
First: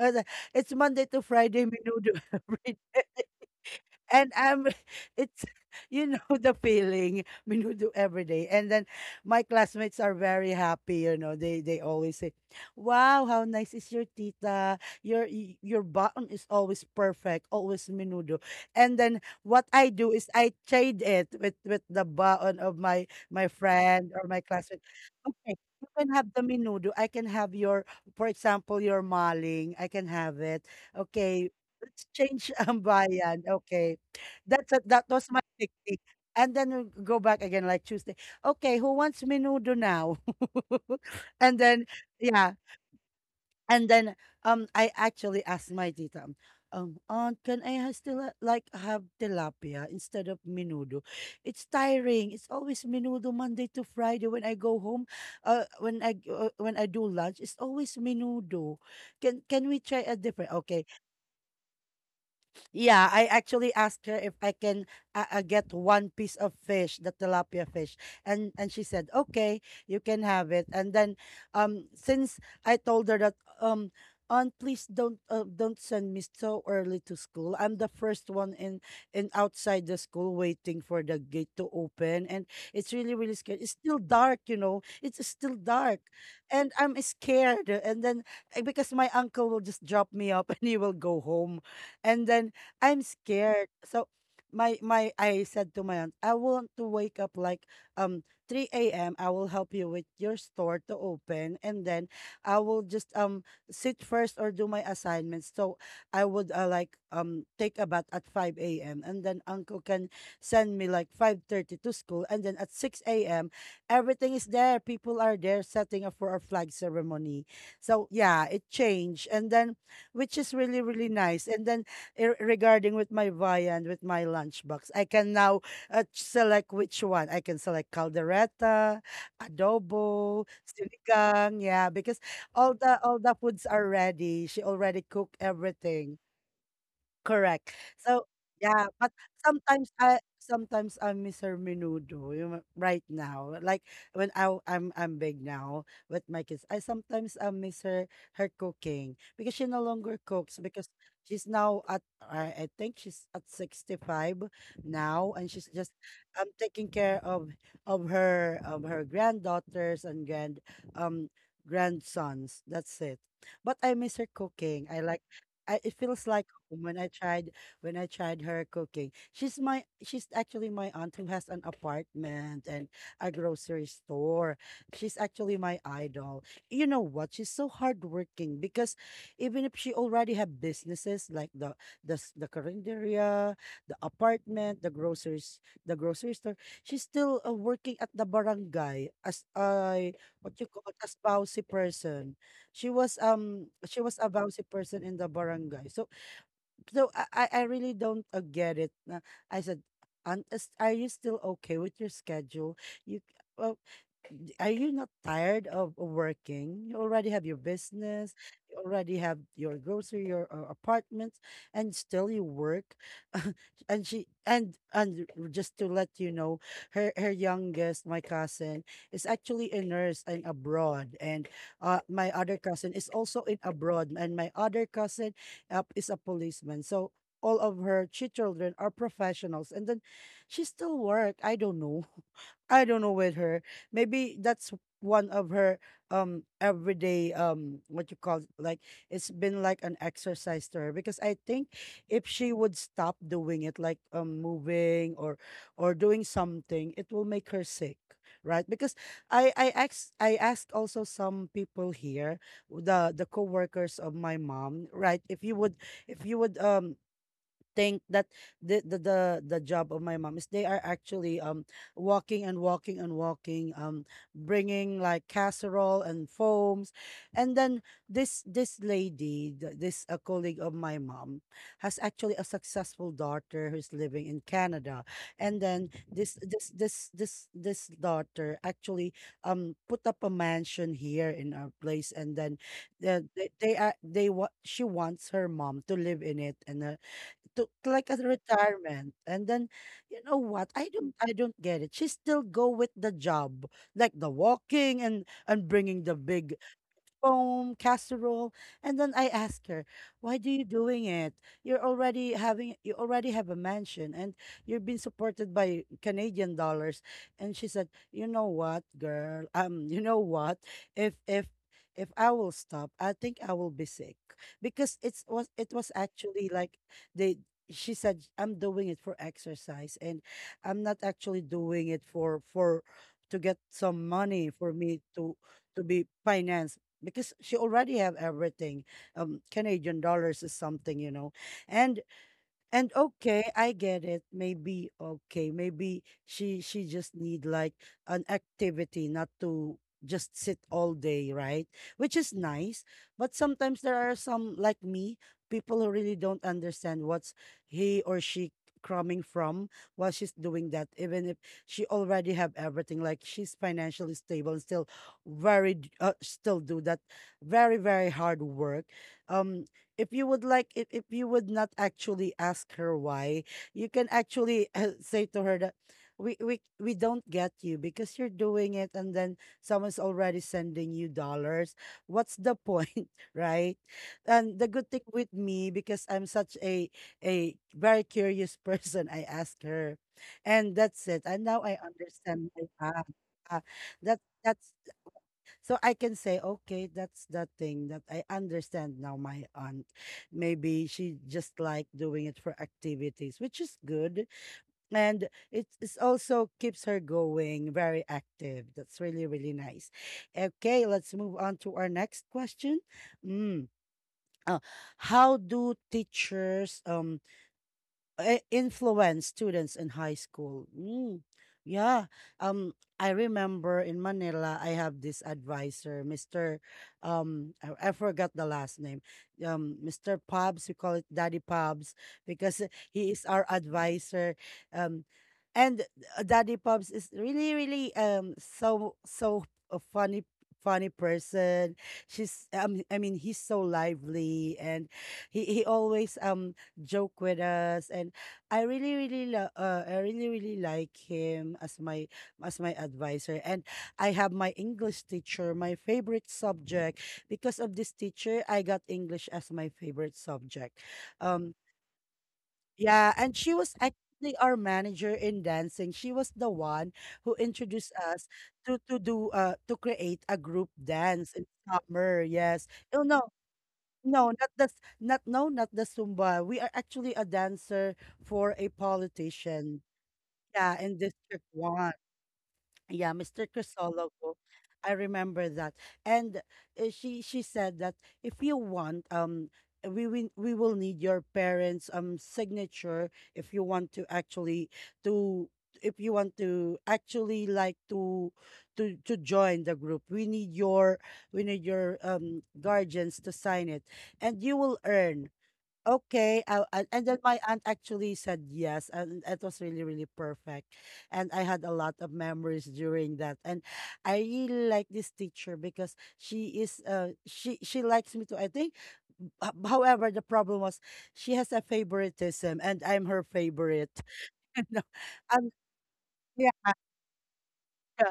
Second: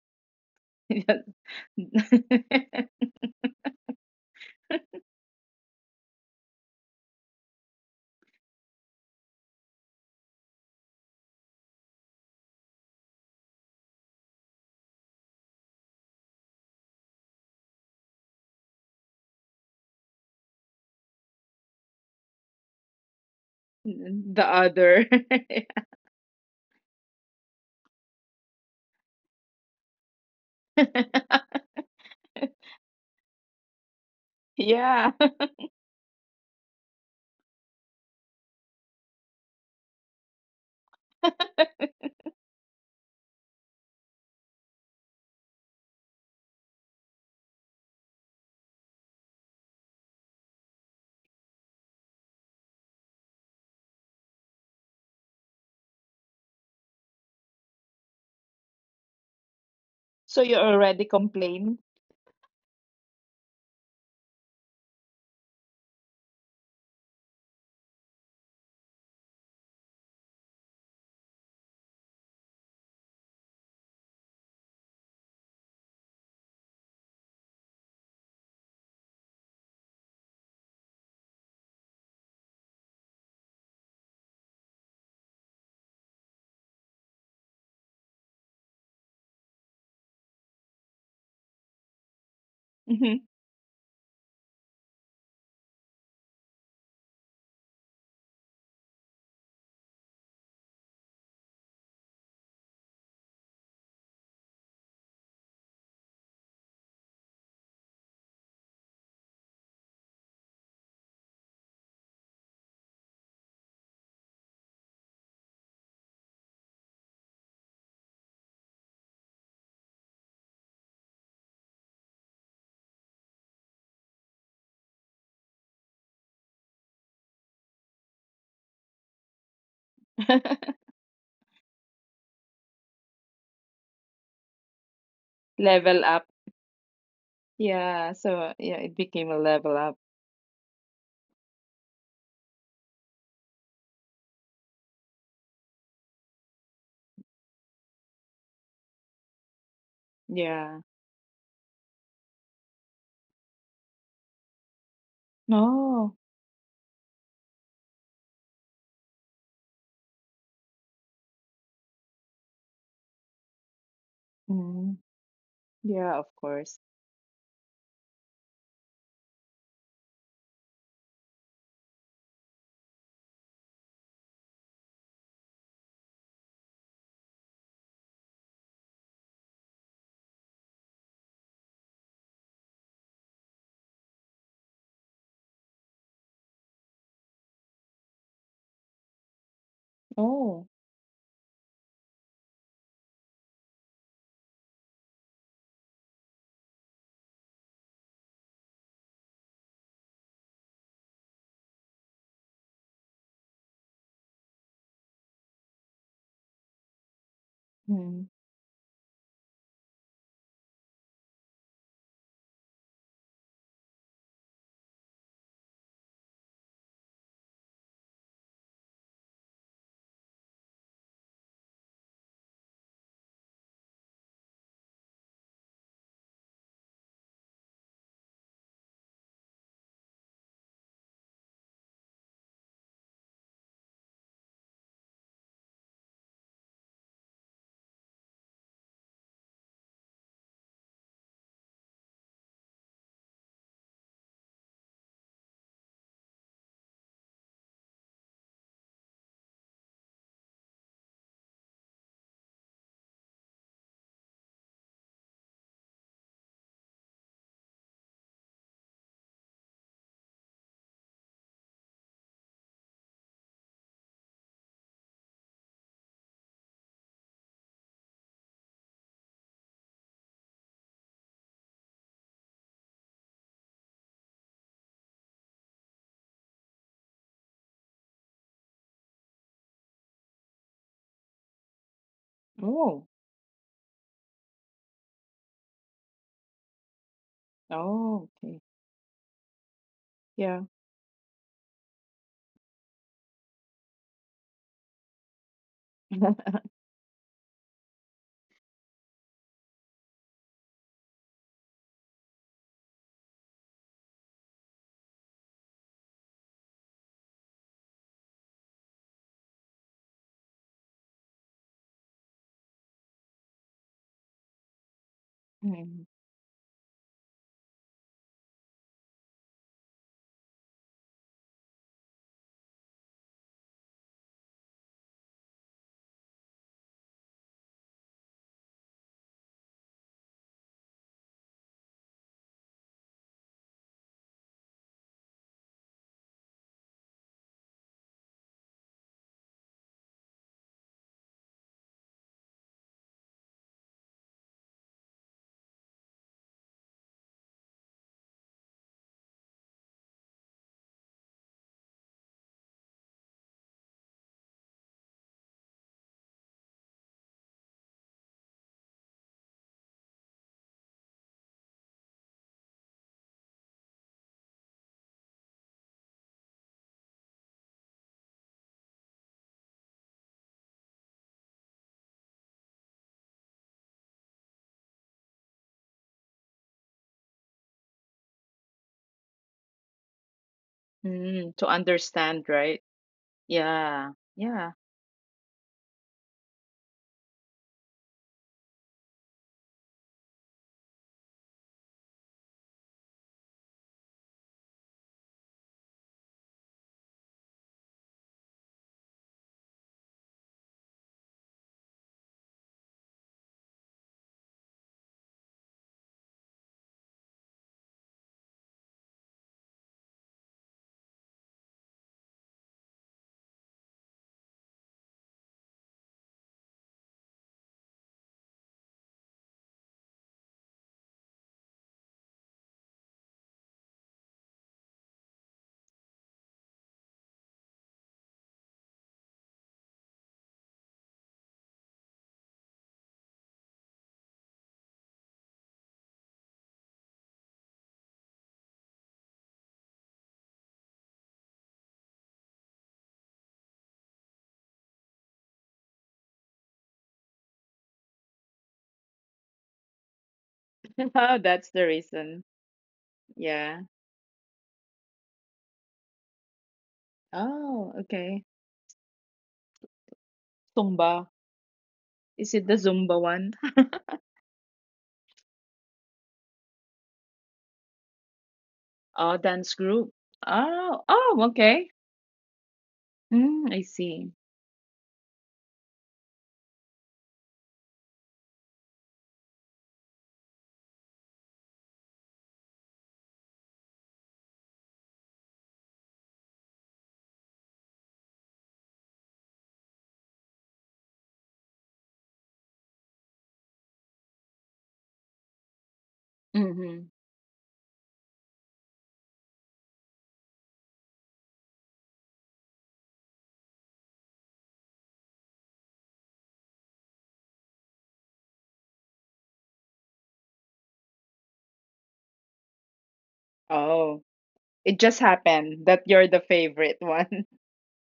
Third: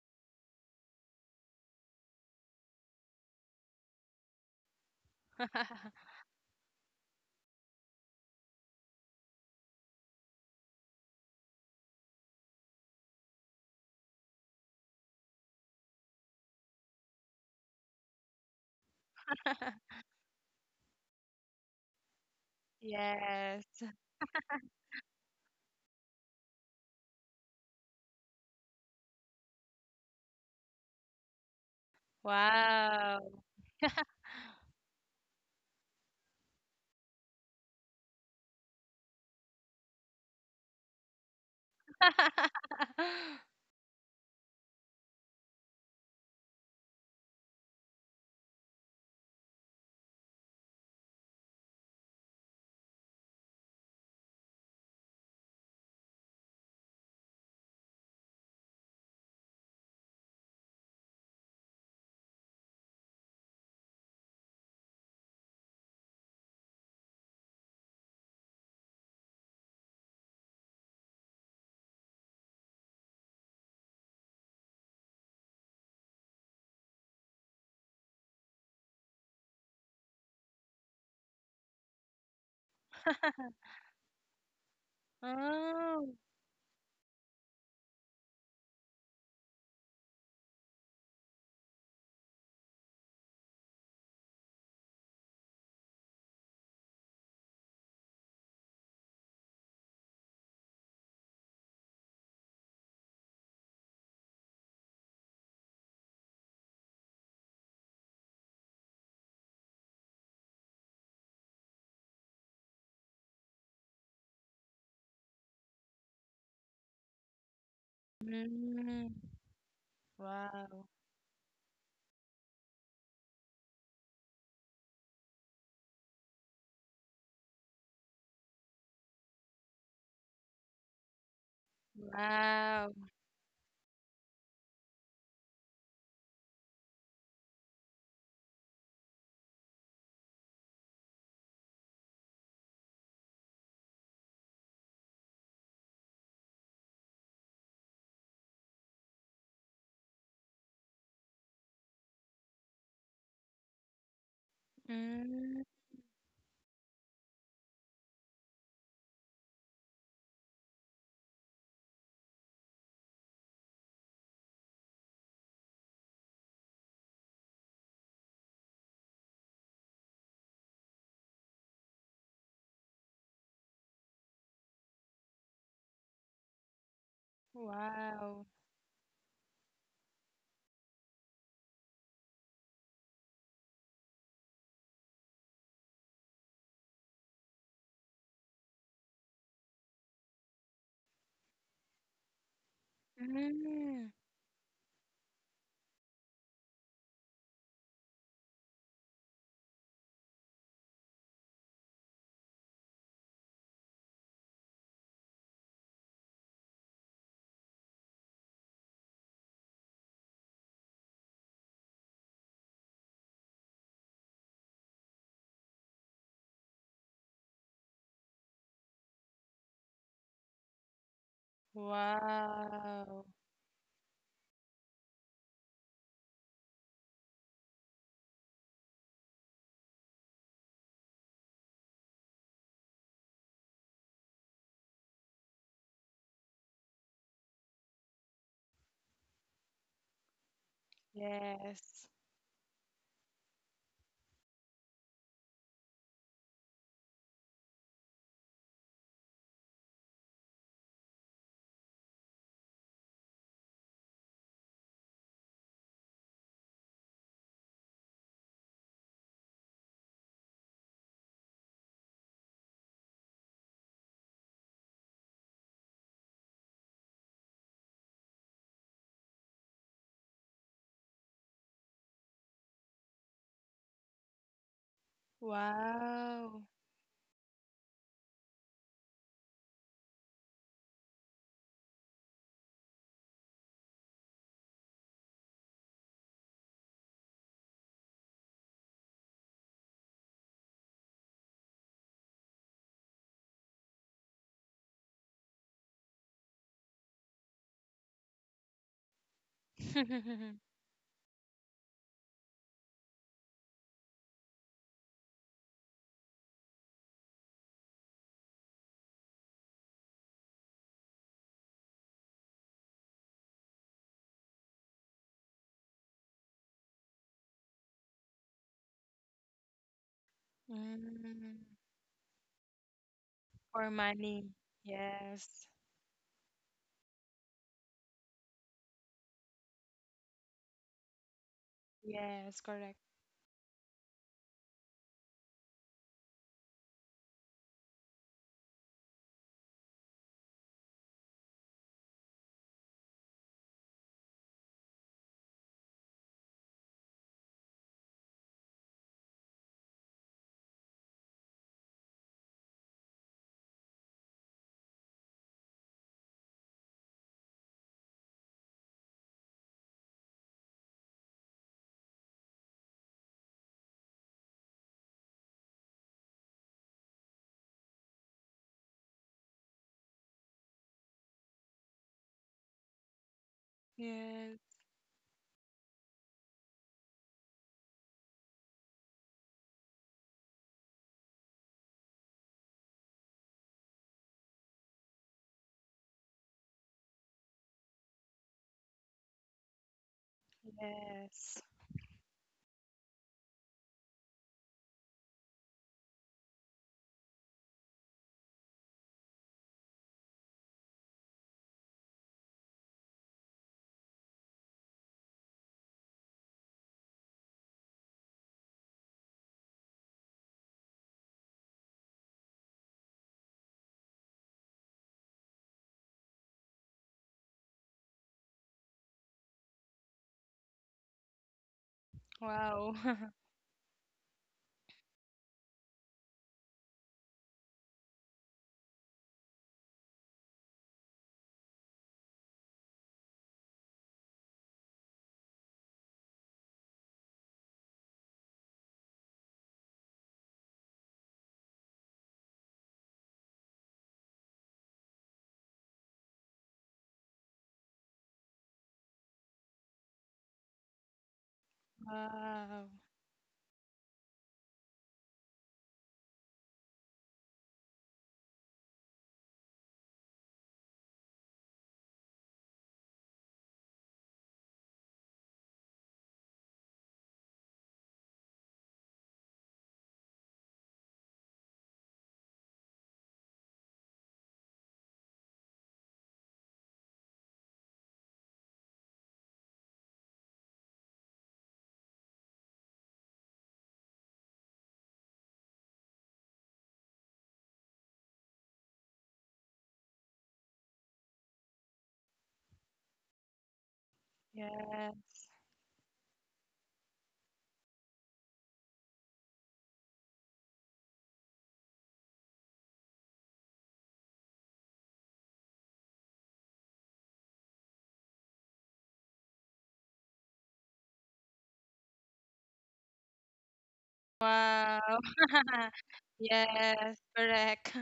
Uh, It's Monday to Friday menudo every day and I'm it's you know the feeling do every day. And then my classmates are very happy, you know. They always say, "Wow, how nice is your tita? Your button is always perfect, always minudo." And then what I do is I trade it with the button of my
yes.
friend or my
The
classmate.
other.
Okay. You can have the minudo. I can have your, for example, your maling. I can have it. Okay, let's change ang.
Wow.
Okay. That's a, that
Yeah.
was my technique. And then we go back again like Tuesday. Okay, who wants menudo now? and then yeah, and then I actually asked my tita, aunt, can I still have tilapia instead of menudo? It's tiring. It's always menudo Monday to Friday. When I go home, when I do lunch, it's always menudo. Can we try a
So you
different? Okay,
already complain.
yeah, I actually asked her if I can get one piece of fish, the tilapia fish, and she said, "Okay, you can have it." And then, since I told her that, um, Aunt, please don't send me so early to school. I'm the first one in outside the school waiting for the gate to open, and it's really really scary. It's still dark, you know. It's still dark,
Oh.
and I'm scared. And then because my uncle will just drop me up and he will go home, and then I'm
Mhm.
scared. So my I said to my aunt, I want to wake up like um 3 a.m. I will help you with your store to open and then I will just sit first or do my assignments. So I would like take a bath at 5 a.m. and then uncle can send me like 5:30 to school and then at 6 a.m. everything is there. People are there setting up for our flag ceremony. So yeah, it
Mm.
changed, and then, which is
Wow.
really really nice. And then, regarding with my viand, with my lunchbox, I can now select which one. I can select caldereta, adobo, sinigang. Yeah, because
Wow.
all the foods are ready. She already cooked
Level
everything.
up.
Correct.
Yeah.
So,
So yeah,
yeah,
it
but
became a level up.
sometimes I, sometimes I'm Mr. Menudo, right now. Like when I w- I'm big now with my kids, I sometimes I miss her cooking because she no longer cooks
Yeah.
because she's now at, I think she's at 65 now, and
Mm.
she's just
Oh.
taking care of of her granddaughters and um grandsons. That's it. But I miss her cooking.
Mm.
It
Yeah, of
feels like
course.
when I tried when I tried her cooking. She's actually my aunt who has an apartment and a grocery store. She's actually my idol. You know what? She's so
Wow.
hardworking because even if she already have businesses like the carinderia, the apartment, the groceries, the grocery store, she's still working at the barangay as a, what
Oh.
you call it, a spousey person. She
Mm.
was a bouncy person in the barangay. So, I really don't get it. I said, Aunt, are you still okay with your schedule? You well, are you not tired of working? You already have your
Mm.
business, you already have your grocery, your apartment, and still you work. and she and just to let you know, her youngest, my cousin, is actually a nurse and abroad, and my other cousin is
Wow.
also in abroad, and my other cousin is a policeman. So. All of her children are professionals, and then she still work. I don't know. I don't know with her. Maybe that's one of her everyday what you call it, like it's been like an exercise to her because I think
Yes.
if she would stop doing it, like moving or doing something, it will make her sick, right? Because I asked also some people here, the co-workers of my mom, right? If you would, if you would think that the the the, the job of my mom, is they are actually walking and walking and walking, bringing like casserole and foams. And then this a colleague of my mom has actually a successful daughter who's living in Canada. And then this
Wow.
this this this this daughter actually put up a mansion here in our place. And then
Oh.
the, they, are, they wa- she wants her mom to live in it and to like a
Oh, okay.
retirement. And then, you know
Yeah.
what? I don't get it. She still go with the job, like the walking and bringing the big foam, casserole. And then I asked her, why do you doing it? You're already having, you already have a mansion and you're being supported by Canadian dollars. And she said, you know what, girl? You know what? If, if, if I will stop, I think I will be sick because it was
Mm.
actually like they, she said, I'm doing it for exercise, and I'm not actually
Mm.
doing it for to get
For
some
money.
money for me to
Yes.
be financed because she already have everything. Canadian dollars is something, you know. And
Yes,
and
correct.
okay, I get it. Maybe okay, maybe she just need like an activity, not to just sit all day, right? Which is nice. But sometimes there are some like me, people who really don't understand what's he or she coming from while she's doing that, even if she already have everything, like she's financially stable and still still do that very, very hard work. Um if you would like, if you would not actually ask her why, you can actually say to her that we don't get you because you're doing it and then someone's already sending you dollars, what's the point? Right? And the
Yes.
good thing with me, because I'm such a very curious person, I ask her, and that's it, and now
Mm. To
I understand
understand,
my
right?
aunt. Uh,
Yeah,
that that's
yeah.
so I can say, okay, that's that thing that I understand now. My aunt, maybe she just
Yes.
like doing it for activities, which is good, and it is also keeps her going, very active. That's really really nice. Okay, let's move on to our next question. Mm. Uh, how do teachers influence students in high school? Mm, yeah. Um, I remember in Manila, I have this advisor, Mr. I forgot the last name. Mr. Pubs, we call it Daddy Pubs because
Wow.
he is our advisor. Um, and Daddy Pubs is really, really so so a funny person. She's I mean He's so lively and he always joke with us. And I really really I really really like him as my advisor. And I have my English teacher, my favorite subject. Because of this teacher, I got English as my favorite subject. um
That's the reason.
Wow.
yeah, and she was
Yeah.
actually our manager in dancing. She was the one who
Oh,
introduced us
okay.
to do to create a group
Zumba.
dance in summer.
Is it
Yes,
the
oh
Zumba
no,
one?
no, not the not, no, not the Zumba. We are actually a dancer for a
Oh, dance
politician.
group.
Yeah, in
Oh, oh,
District
okay.
1. Yeah, Mr.
Mm, I see.
Crisologo. I remember that. And she said that, if you want, we will need your parents signature if you want to actually to if you want to actually like to join the group. We need your, we need your guardians to sign it, and you will earn.
Yes.
Okay,
Mm-hmm.
and then my aunt actually said yes, and it was really, really perfect. And I had a lot of memories during that. And I really like this teacher because she is, she likes me too, I think. H- however, the problem was, she has a favoritism, and I'm her favorite.
Oh,
No,
it just
Wow.
um,
happened that you're the
yeah,
favorite
Yes,
one.
correct.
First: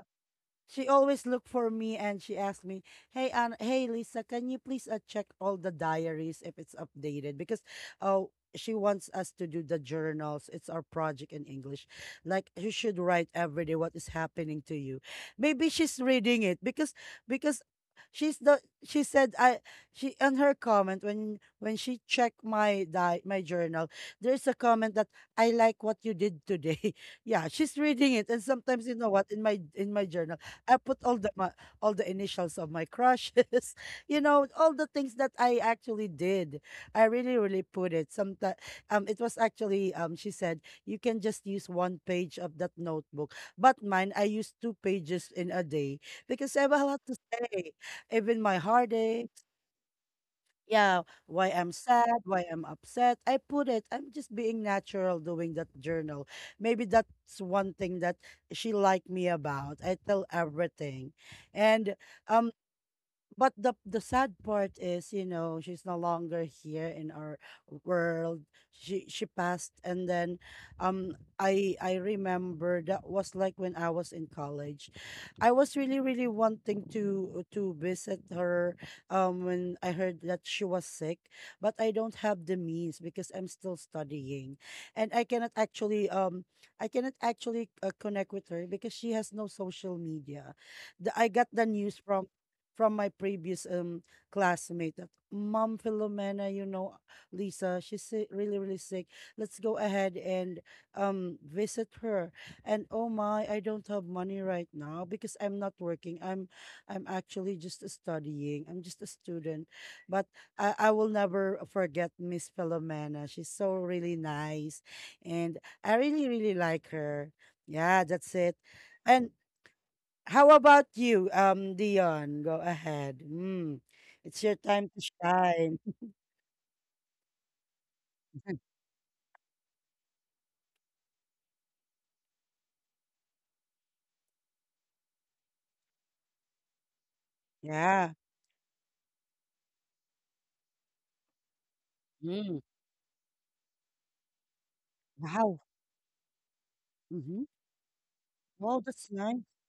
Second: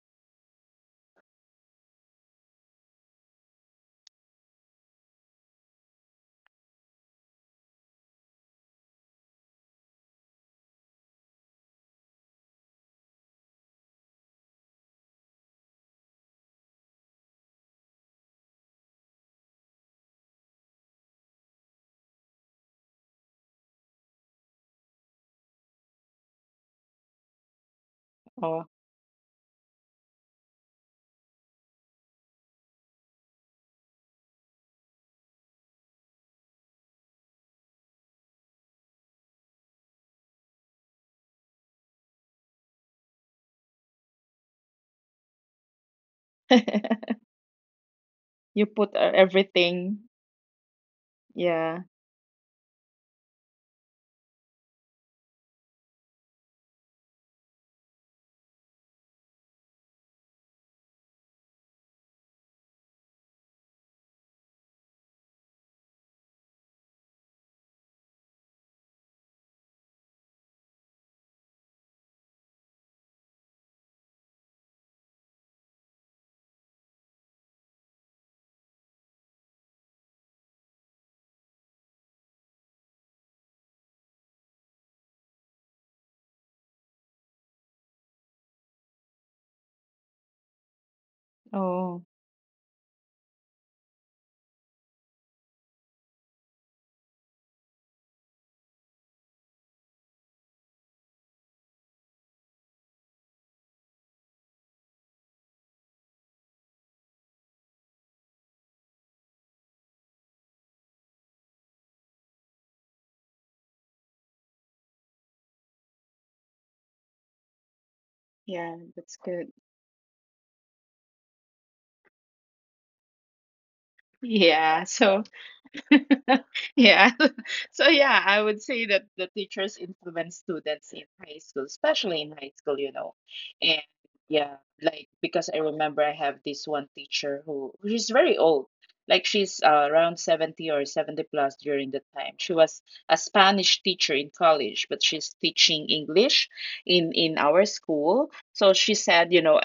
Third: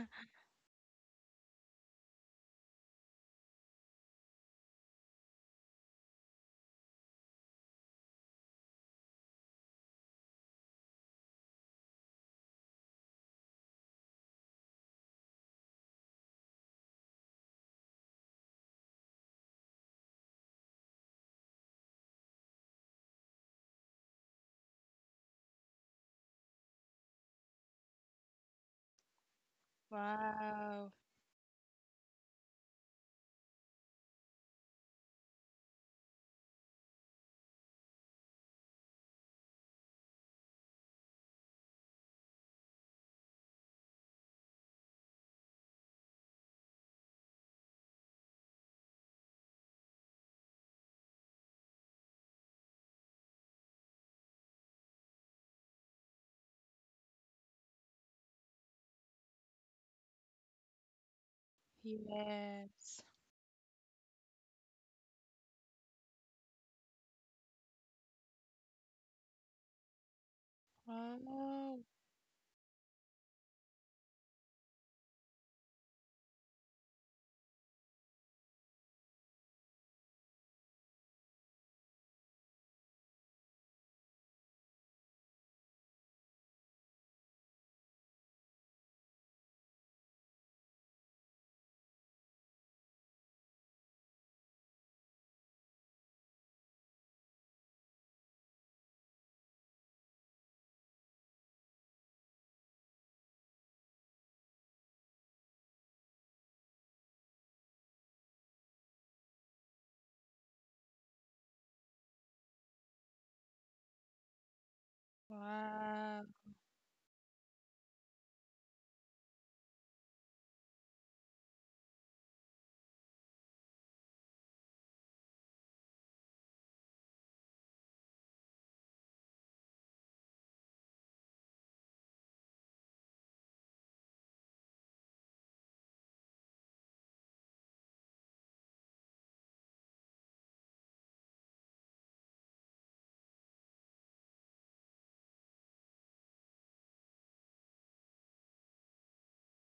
she always looked for me, and she asked me, "Hey, hey, Lisa, can you please check all the diaries if it's updated?" Because, oh, she wants us to do the journals. It's our project in English. Like, you should write every day what is happening to you. Maybe she's reading it because because she said I, she on her comment, when she checked my my journal, there's a comment that, I like what you did today. Yeah, she's reading it. And
Oh,
sometimes, you know what, in my journal, I
Wow.
put all the all the initials of my crushes, you know, all the things that I actually did. I really, really put it. Sometimes, it was actually she said you can just use one page of that notebook, but mine, I used two pages in a day because I have a lot to say. Even my
you put
heartache,
everything.
yeah, why I'm
Yeah.
sad, why I'm upset. I put it. I'm just being natural doing that journal. Maybe that's one thing that she liked me about. I tell everything. And um
Yes.
but the sad part is, you know, she's no longer here in our world. She passed. And then um i
Oh,
i remember that was like when I was in college, I was really really wanting to visit her when I heard that she was sick, but I don't have the means because I'm still studying, and I cannot actually I cannot actually connect with her because she has no social media. I got the news
Oh,
from my previous classmate that, Mom Filomena, you know, Lisa, she's really, really sick. Let's go ahead and visit her. And oh my, I don't have money right now because I'm not working. I'm actually just studying. I'm just a student. But I will never forget Miss Filomena. She's so really nice, and I
wow.
really, really like her. Yeah, that's it.
yeah, that's
And
good.
how about you, Dion? Go ahead. Mm. It's your time
Yeah,
to
so
shine.
Yeah. So yeah, I would say that the teachers influence students in high school, especially in high school, you know. And yeah, like because I remember I have this one teacher who
Yeah.
she's very old. Like she's around 70 or 70 plus during the time. She
Mm.
was a Spanish teacher in college, but she's
Wow.
teaching English in
Mm-hmm.
our school. So
Well,
she
that's
said,
nice.
you know,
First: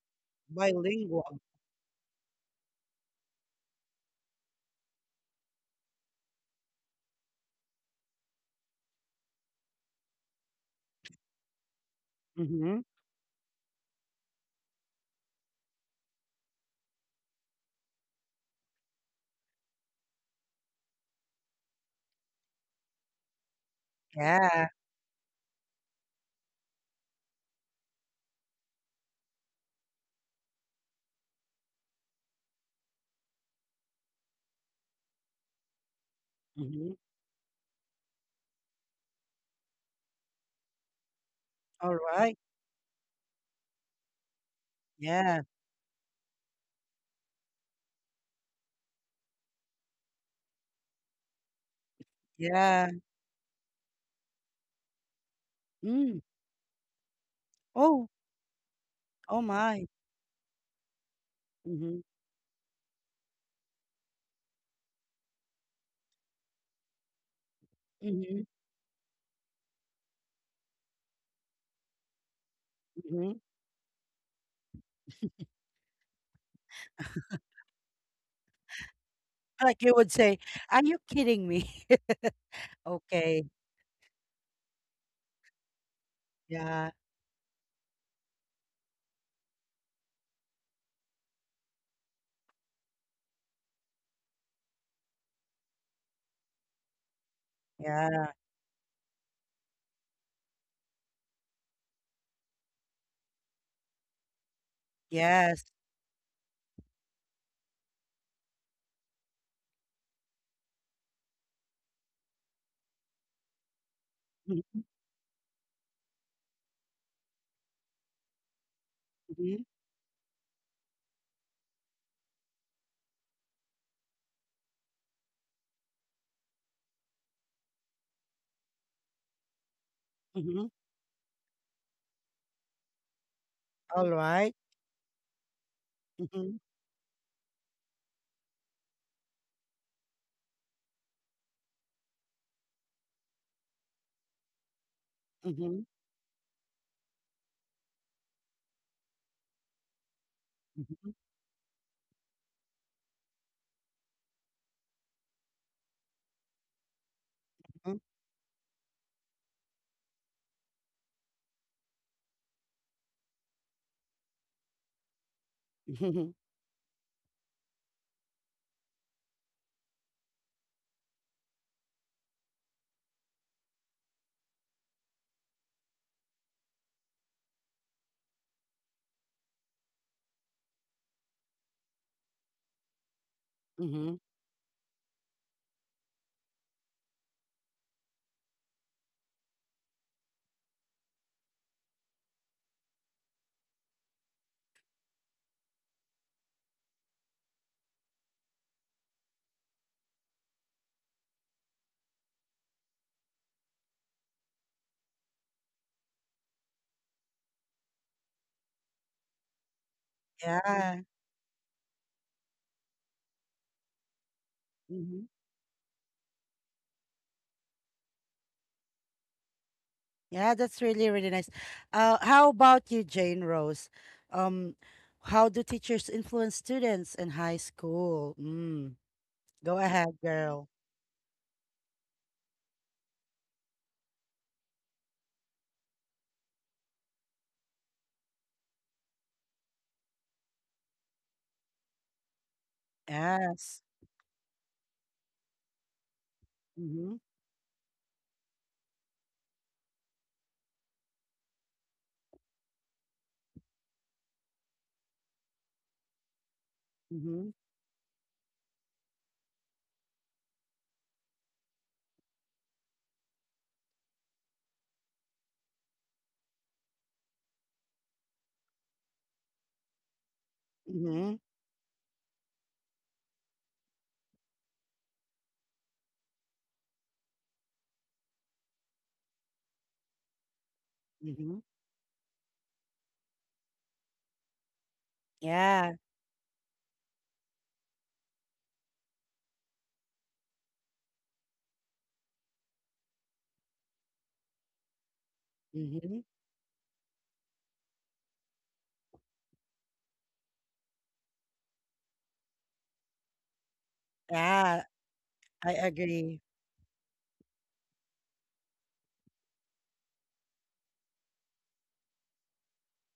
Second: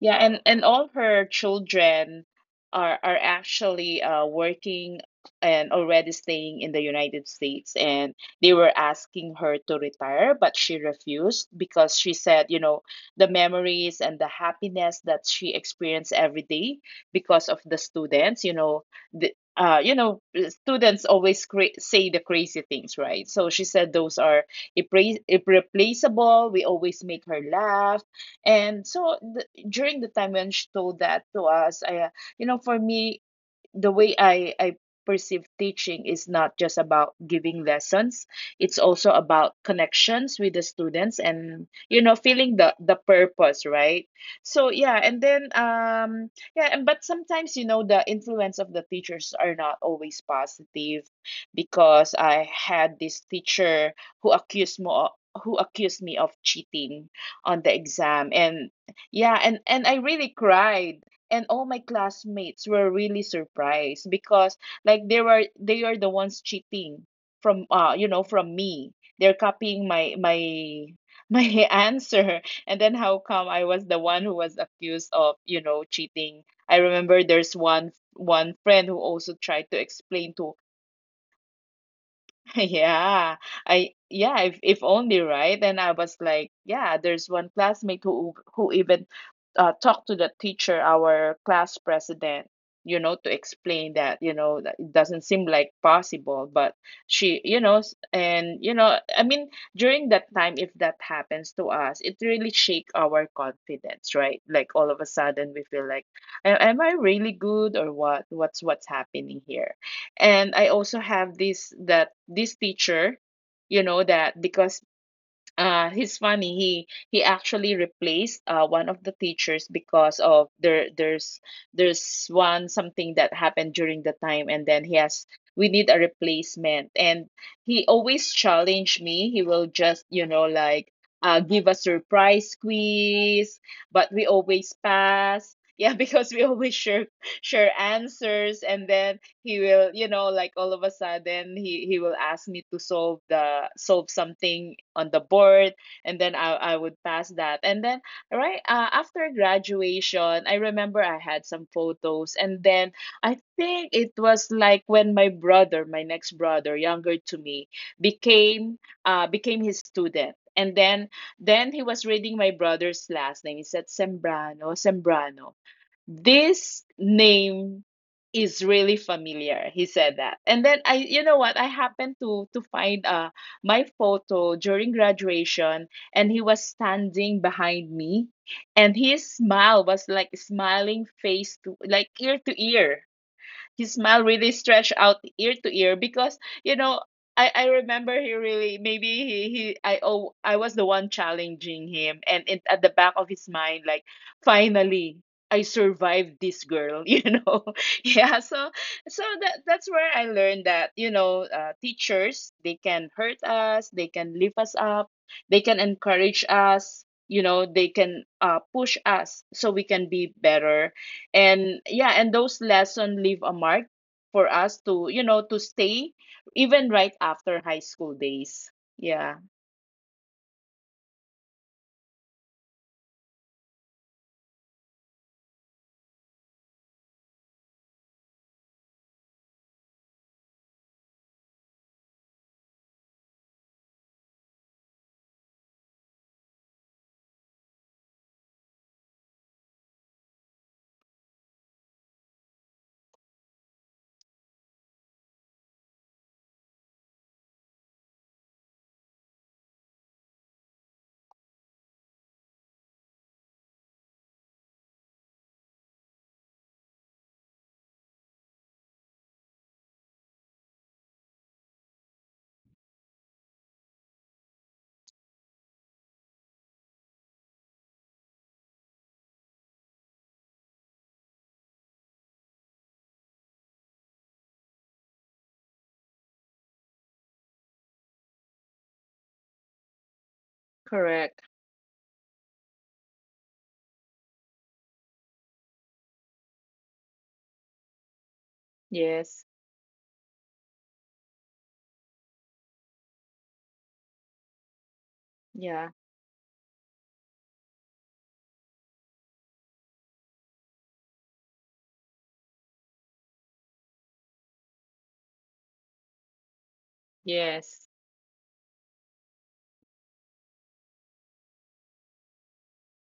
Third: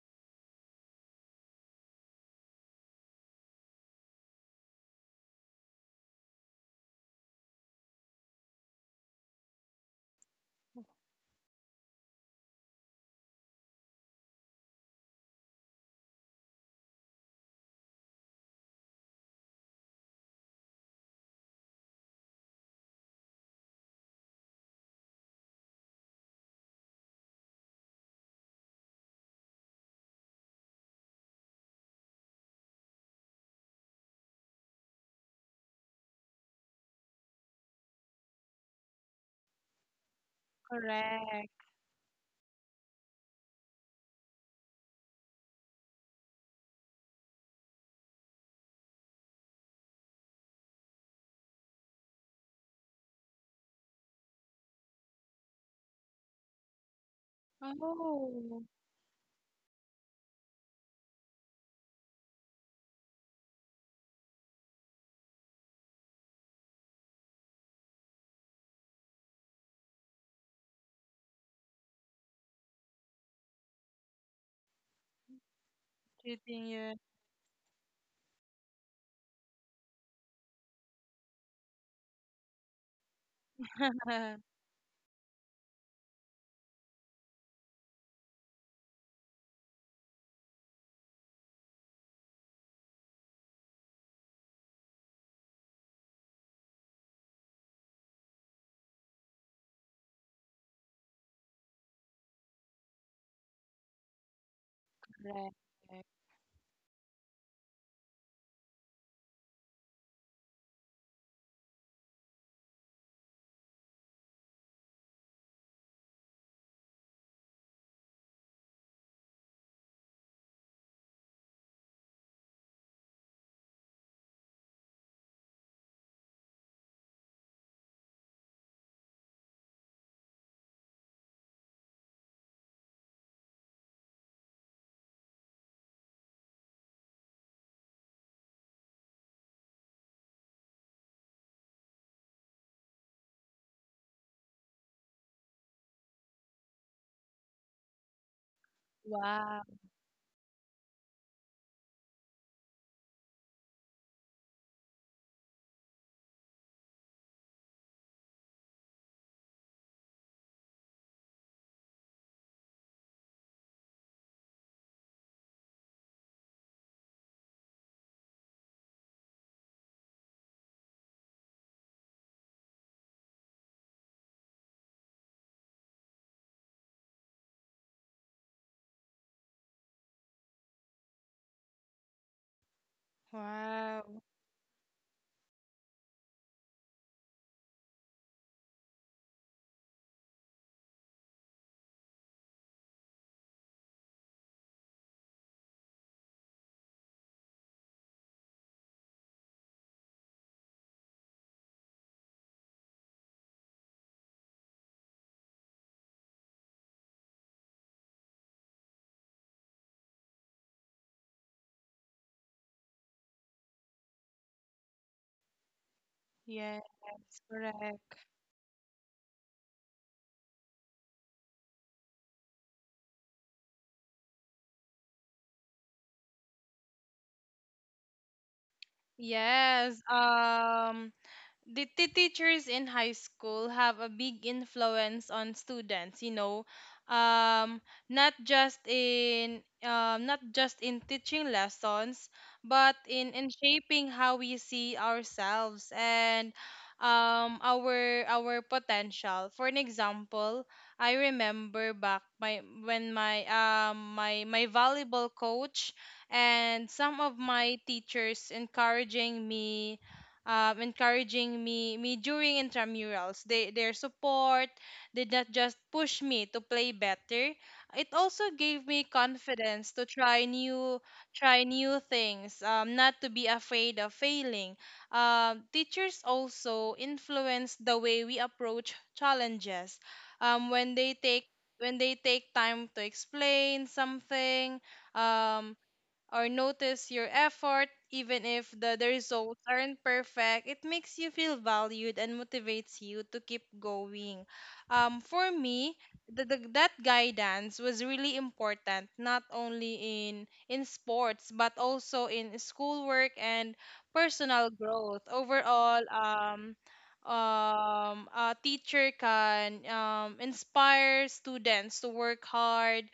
yeah, and all her
Bilingual.
children are actually working and already staying in the United States, and they were asking her to retire, but she refused because she said, you
Mm-hmm.
know, the memories and the happiness that she experienced every day because of the students, you know, the you know, students always say the crazy things, right? So she said those are
Yeah.
irreplaceable. We always make her laugh and during the time when she told that to us, you know, for me, the way I perceive teaching is not just
Mm-hmm.
about giving lessons, it's also about connections with the students and
Correct.
All
you know
right.
feeling the purpose, right? So yeah, and
Yeah.
then yeah, and but sometimes you know the influence of the teachers are not always positive, because I
Yeah.
had this teacher who accused me of, who accused me
Mm.
of cheating on the
Oh.
exam,
Oh,
and yeah,
Oh
and
my.
I really cried. And all my
Mm-hmm.
classmates were really surprised because like they are the ones cheating from you know
Mm-hmm.
from me, they're copying my my my answer. And then how
Mm-hmm.
come I was the one who was accused of you know cheating?
cheating
I
you.
remember there's one friend who also tried to
Like you would
explain
say,
to
"Are you kidding me?"
yeah,
Okay.
I yeah, if only, right? And I was like,
Yeah.
yeah, there's one classmate who even talked to the teacher, our class president, you know, to explain that, you know, that it doesn't seem like possible, but she, you know,
Yeah.
and you know, I mean, during that time, if that happens to us, it really shake our confidence, right? Like all of a
Correct.
sudden
Yes.
we feel like, am I really good or what? What's happening here? And I also have this that this teacher, you know, that because
Mm-hmm.
he's funny, he actually replaced one of the
Mm-hmm.
teachers because of there's one something that happened during the time and then he has we need a replacement, and he always challenge me. He will just, you know,
Mm-hmm.
like give a surprise quiz, but
All
we
right.
always pass. Yeah, because we
Mm-hmm.
always share answers, and then he will you know like all of a sudden he will ask me to solve something on the board,
Mm-hmm.
and then I would pass that. And then right after
Wow.
graduation I remember
Mm-hmm.
I had some photos, and then I think it was like when my next brother younger to me became became his student, and then he was reading my brother's last name. He said Sembrano, Sembrano.
Mhm,
This name is really familiar. He said that. And then I you know what? I happened to find my photo during graduation, and he was standing behind me and his smile was like smiling face to like ear to ear, his
mhm.
smile
Wow.
really stretched out ear to ear because you know I remember he really maybe he I oh I was the one challenging him, and it, at the back of his mind like finally I survived this girl. You know, yeah, so so that that's where I learned that you know teachers they can hurt us, they can lift us up, they can encourage us, you know, they can push us so we can be better.
Yeah.
And yeah, and those lessons leave a mark for us to you
Mhm.
know to stay
Yes,
even right after high school
correct.
days, yeah.
Yeah, that's really, really nice. How about you, Jane Rose? Um, how do teachers influence students in high school? Mm. Go
Yes.
ahead, girl.
Did the teachers in high school have a big influence on students? You know, um, not just in teaching lessons, but in
Yes.
shaping how we see ourselves and
Mm-hmm.
our potential. For an example, I remember back my when my my my volleyball coach and some of
Mm-hmm.
my teachers encouraging me, during intramurals. They Their support did not just push me to play better. It also gave me confidence to try new
Mm-hmm.
things, not to be afraid of failing. Teachers also influence the way we approach challenges. Um, when they
Correct.
take
Mm-hmm.
when they take time to explain something, um,
Yeah.
or notice your effort, even if the, the
Yes.
results aren't perfect, it makes you feel valued and motivates you to keep going. For
Yeah.
me,
Mm-hmm.
that guidance was really important, not only in sports but also in schoolwork and personal
Yeah,
growth.
I
Overall,
agree.
Yes.
a teacher can inspire students to work hard,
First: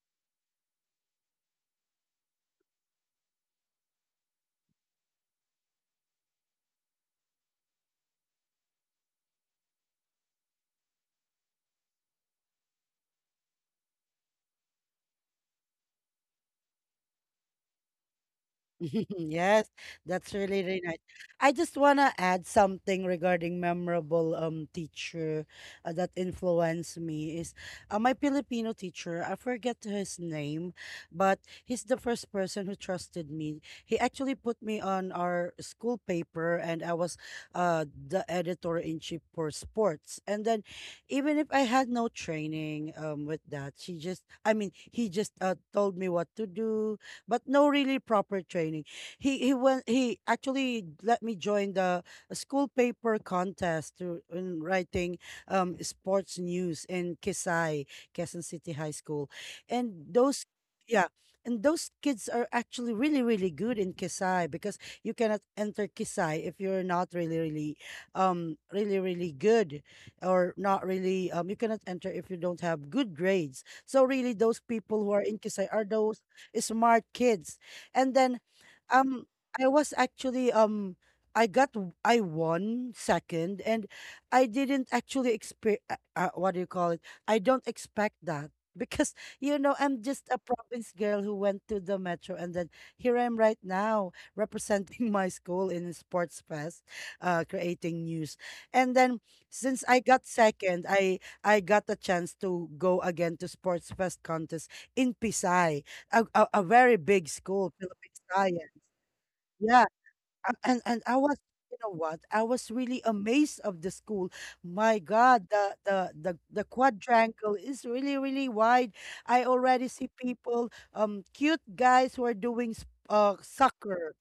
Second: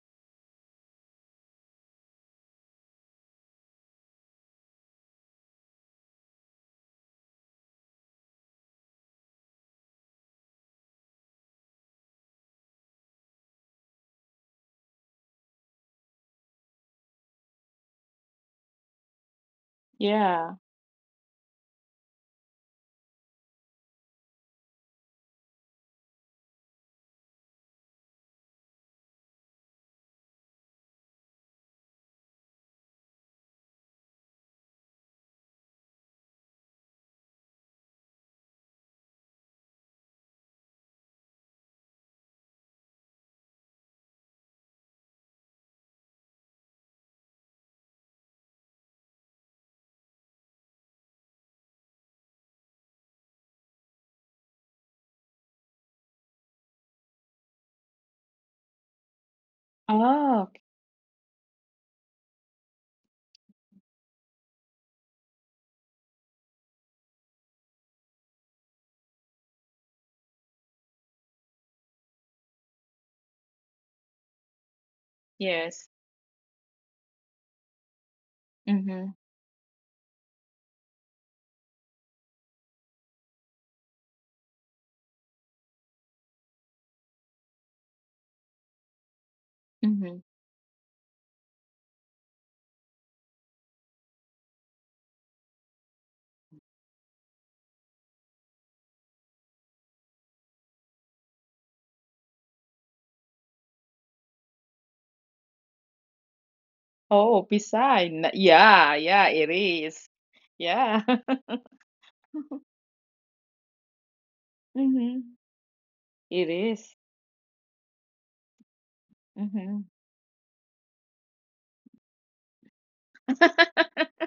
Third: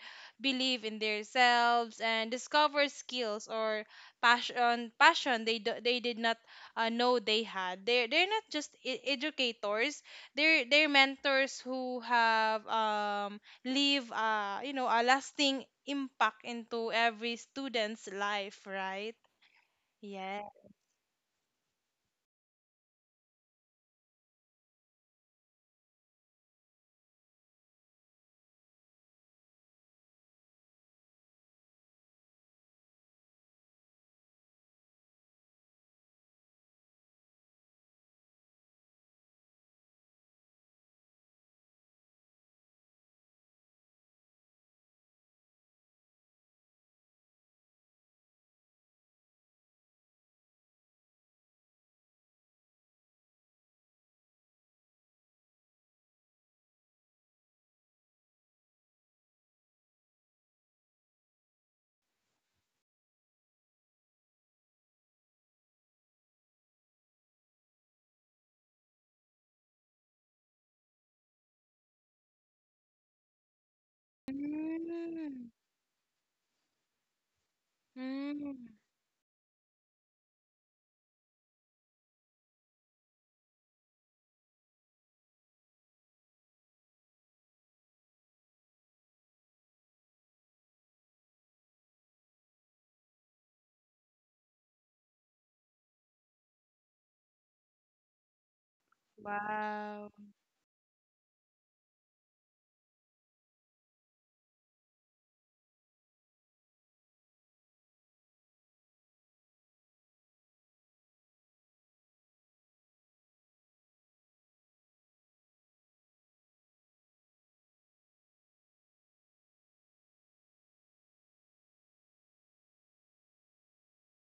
believe in themselves, and discover skills or passion they they did not know they had. They are, they're not just educators, they're mentors who have leave you know a lasting impact into every student's life, right?
Yes, that's
Yeah.
Yeah.
really, really nice. I just want to add something regarding memorable teacher that influenced me is my Filipino teacher. I forget his name, but he's the first person who trusted me. He actually put me on our school paper, and I was the editor in chief for sports. And then, even if I had no training with that, she just, I mean, he just told me what to do, but no really proper training. He actually let me join the school paper contest to in writing sports news in Kisai, Quezon City High School. And those,
Oh,
yeah, and those kids are actually really really good in Kisai because you cannot enter Kisai if you're not really really really really good, or not really you cannot enter if you don't have good grades. So really those people who are in
Mm.
Kisai are
yes.
those smart kids. And then
Mm.
Mm-hmm.
um I was actually I won second, and I didn't actually expect, what do you call it? I don't expect that because you know I'm
Mm-hmm.
just a province girl who went to the metro, and then here I'm right now representing my school in sports fest, creating news. And then, since I
Wow.
got second, I got a chance to go again to sports fest contest in Pisay, a very big
Oh,
school,
beside.
Philippine Science.
Yeah. Yeah, it
Yeah,
is. Yeah.
and I was, you know what, I was really amazed of the school. My
Mm-hmm.
God,
It
the
is.
quadrangle is really really wide. I
Mm-hmm.
already see people, cute guys who are doing soccer.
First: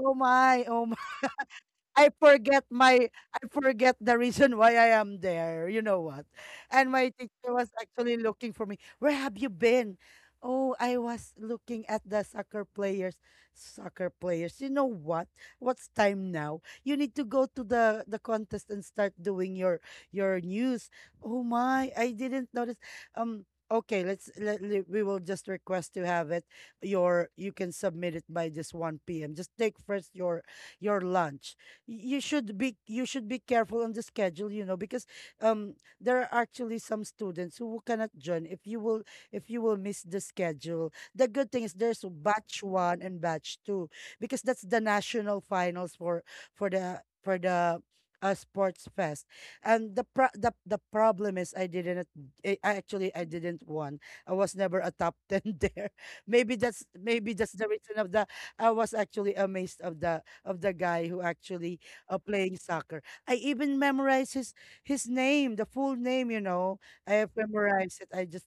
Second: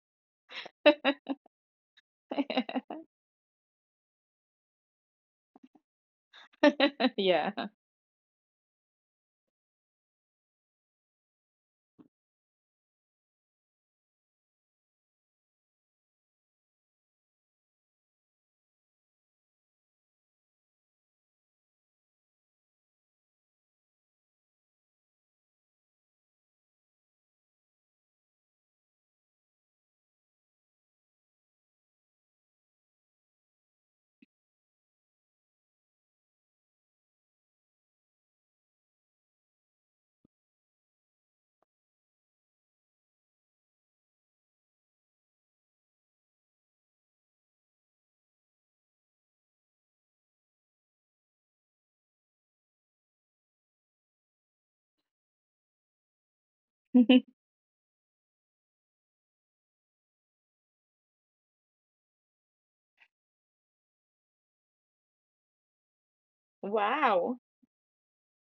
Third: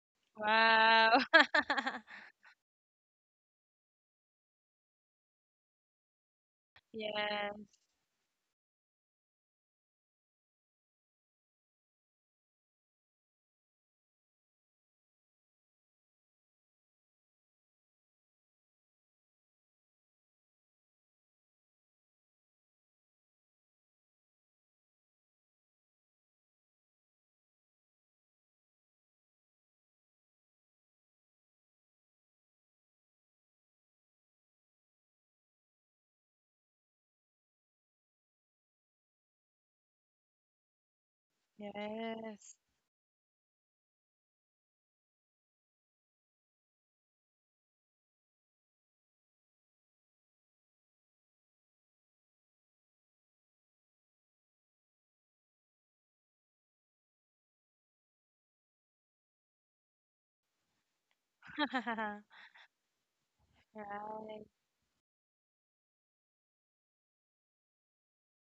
Oh my, oh,
Wow.
I forget my I forget the reason why I am there. You know what? And my teacher
Yes.
Yeah.
was actually looking for me. Where have you been? Oh, I was looking at the soccer players. Soccer players. You know what? What's time now? You need to go to the contest and start doing your news. Oh my, I didn't notice. Okay, we will just request to have it, you can submit it by this 1 p.m. Just take first your lunch. You should be, you should be careful on the schedule, you know, because um there are actually some students who cannot join if you will, if you will miss the schedule. The good thing is there's
Yes.
batch one and batch two because that's the national finals for the sports fest. And the problem is, I actually I didn't won. I was never a top 10 there. Maybe that's, maybe that's the reason. Of the I was actually amazed of the guy who actually playing soccer. I even memorized
Right.
his name, the full name. You know, I have
Wow.
memorized it. I just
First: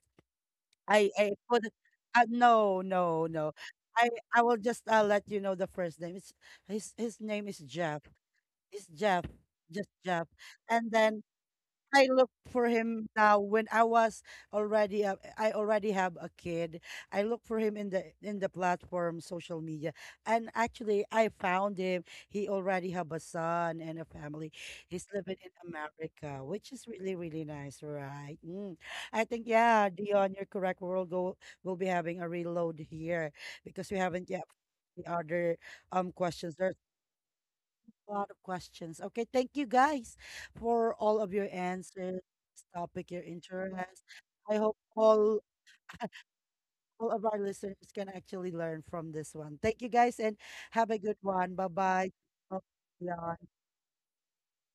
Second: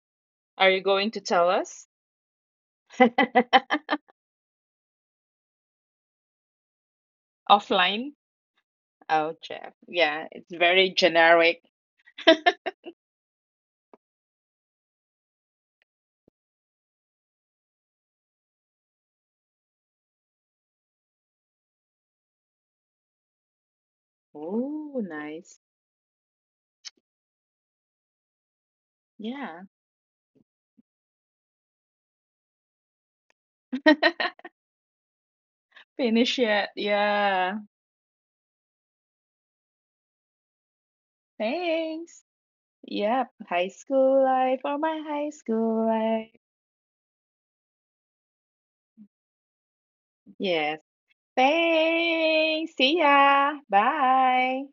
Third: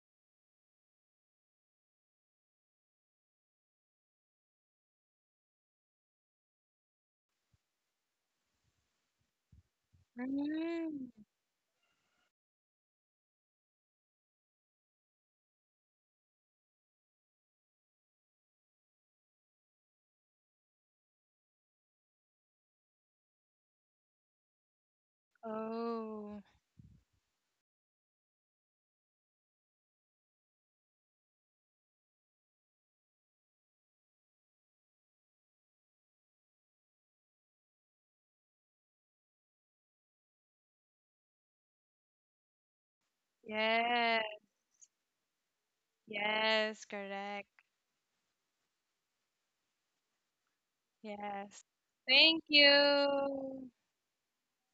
Are you going to
I
tell
put it.
us?
No, no, no. I I will just let you know the first name. It's His name is Jeff.
Offline?
It's Jeff.
Oh, chef.
Just Jeff.
Yeah, it's
And
very
Mm.
then
generic.
I look for him now when I was I already have a kid. I look for him in the platform social media, and actually I found him. He already have a son and a family.
Oh,
He's living in
nice.
Oh,
America, which is really really nice, right? Mm. I think
Yeah.
yeah, Dion, you're correct. We'll go. We'll be having a reload here because we haven't yet the other
Finish
questions.
it.
There's
Yeah.
a lot of questions. Okay, thank you guys for all of your answers,
Thanks.
topic, your
Yep. High
interest.
yes,
school
I
life
hope
or my high school life.
yes,
all of our
correct.
listeners can actually learn from this one. Thank you guys and
Yes.
have a good one.
Yes.
Bye
Thank
Thanks. See
bye.
ya.
you.
Bye.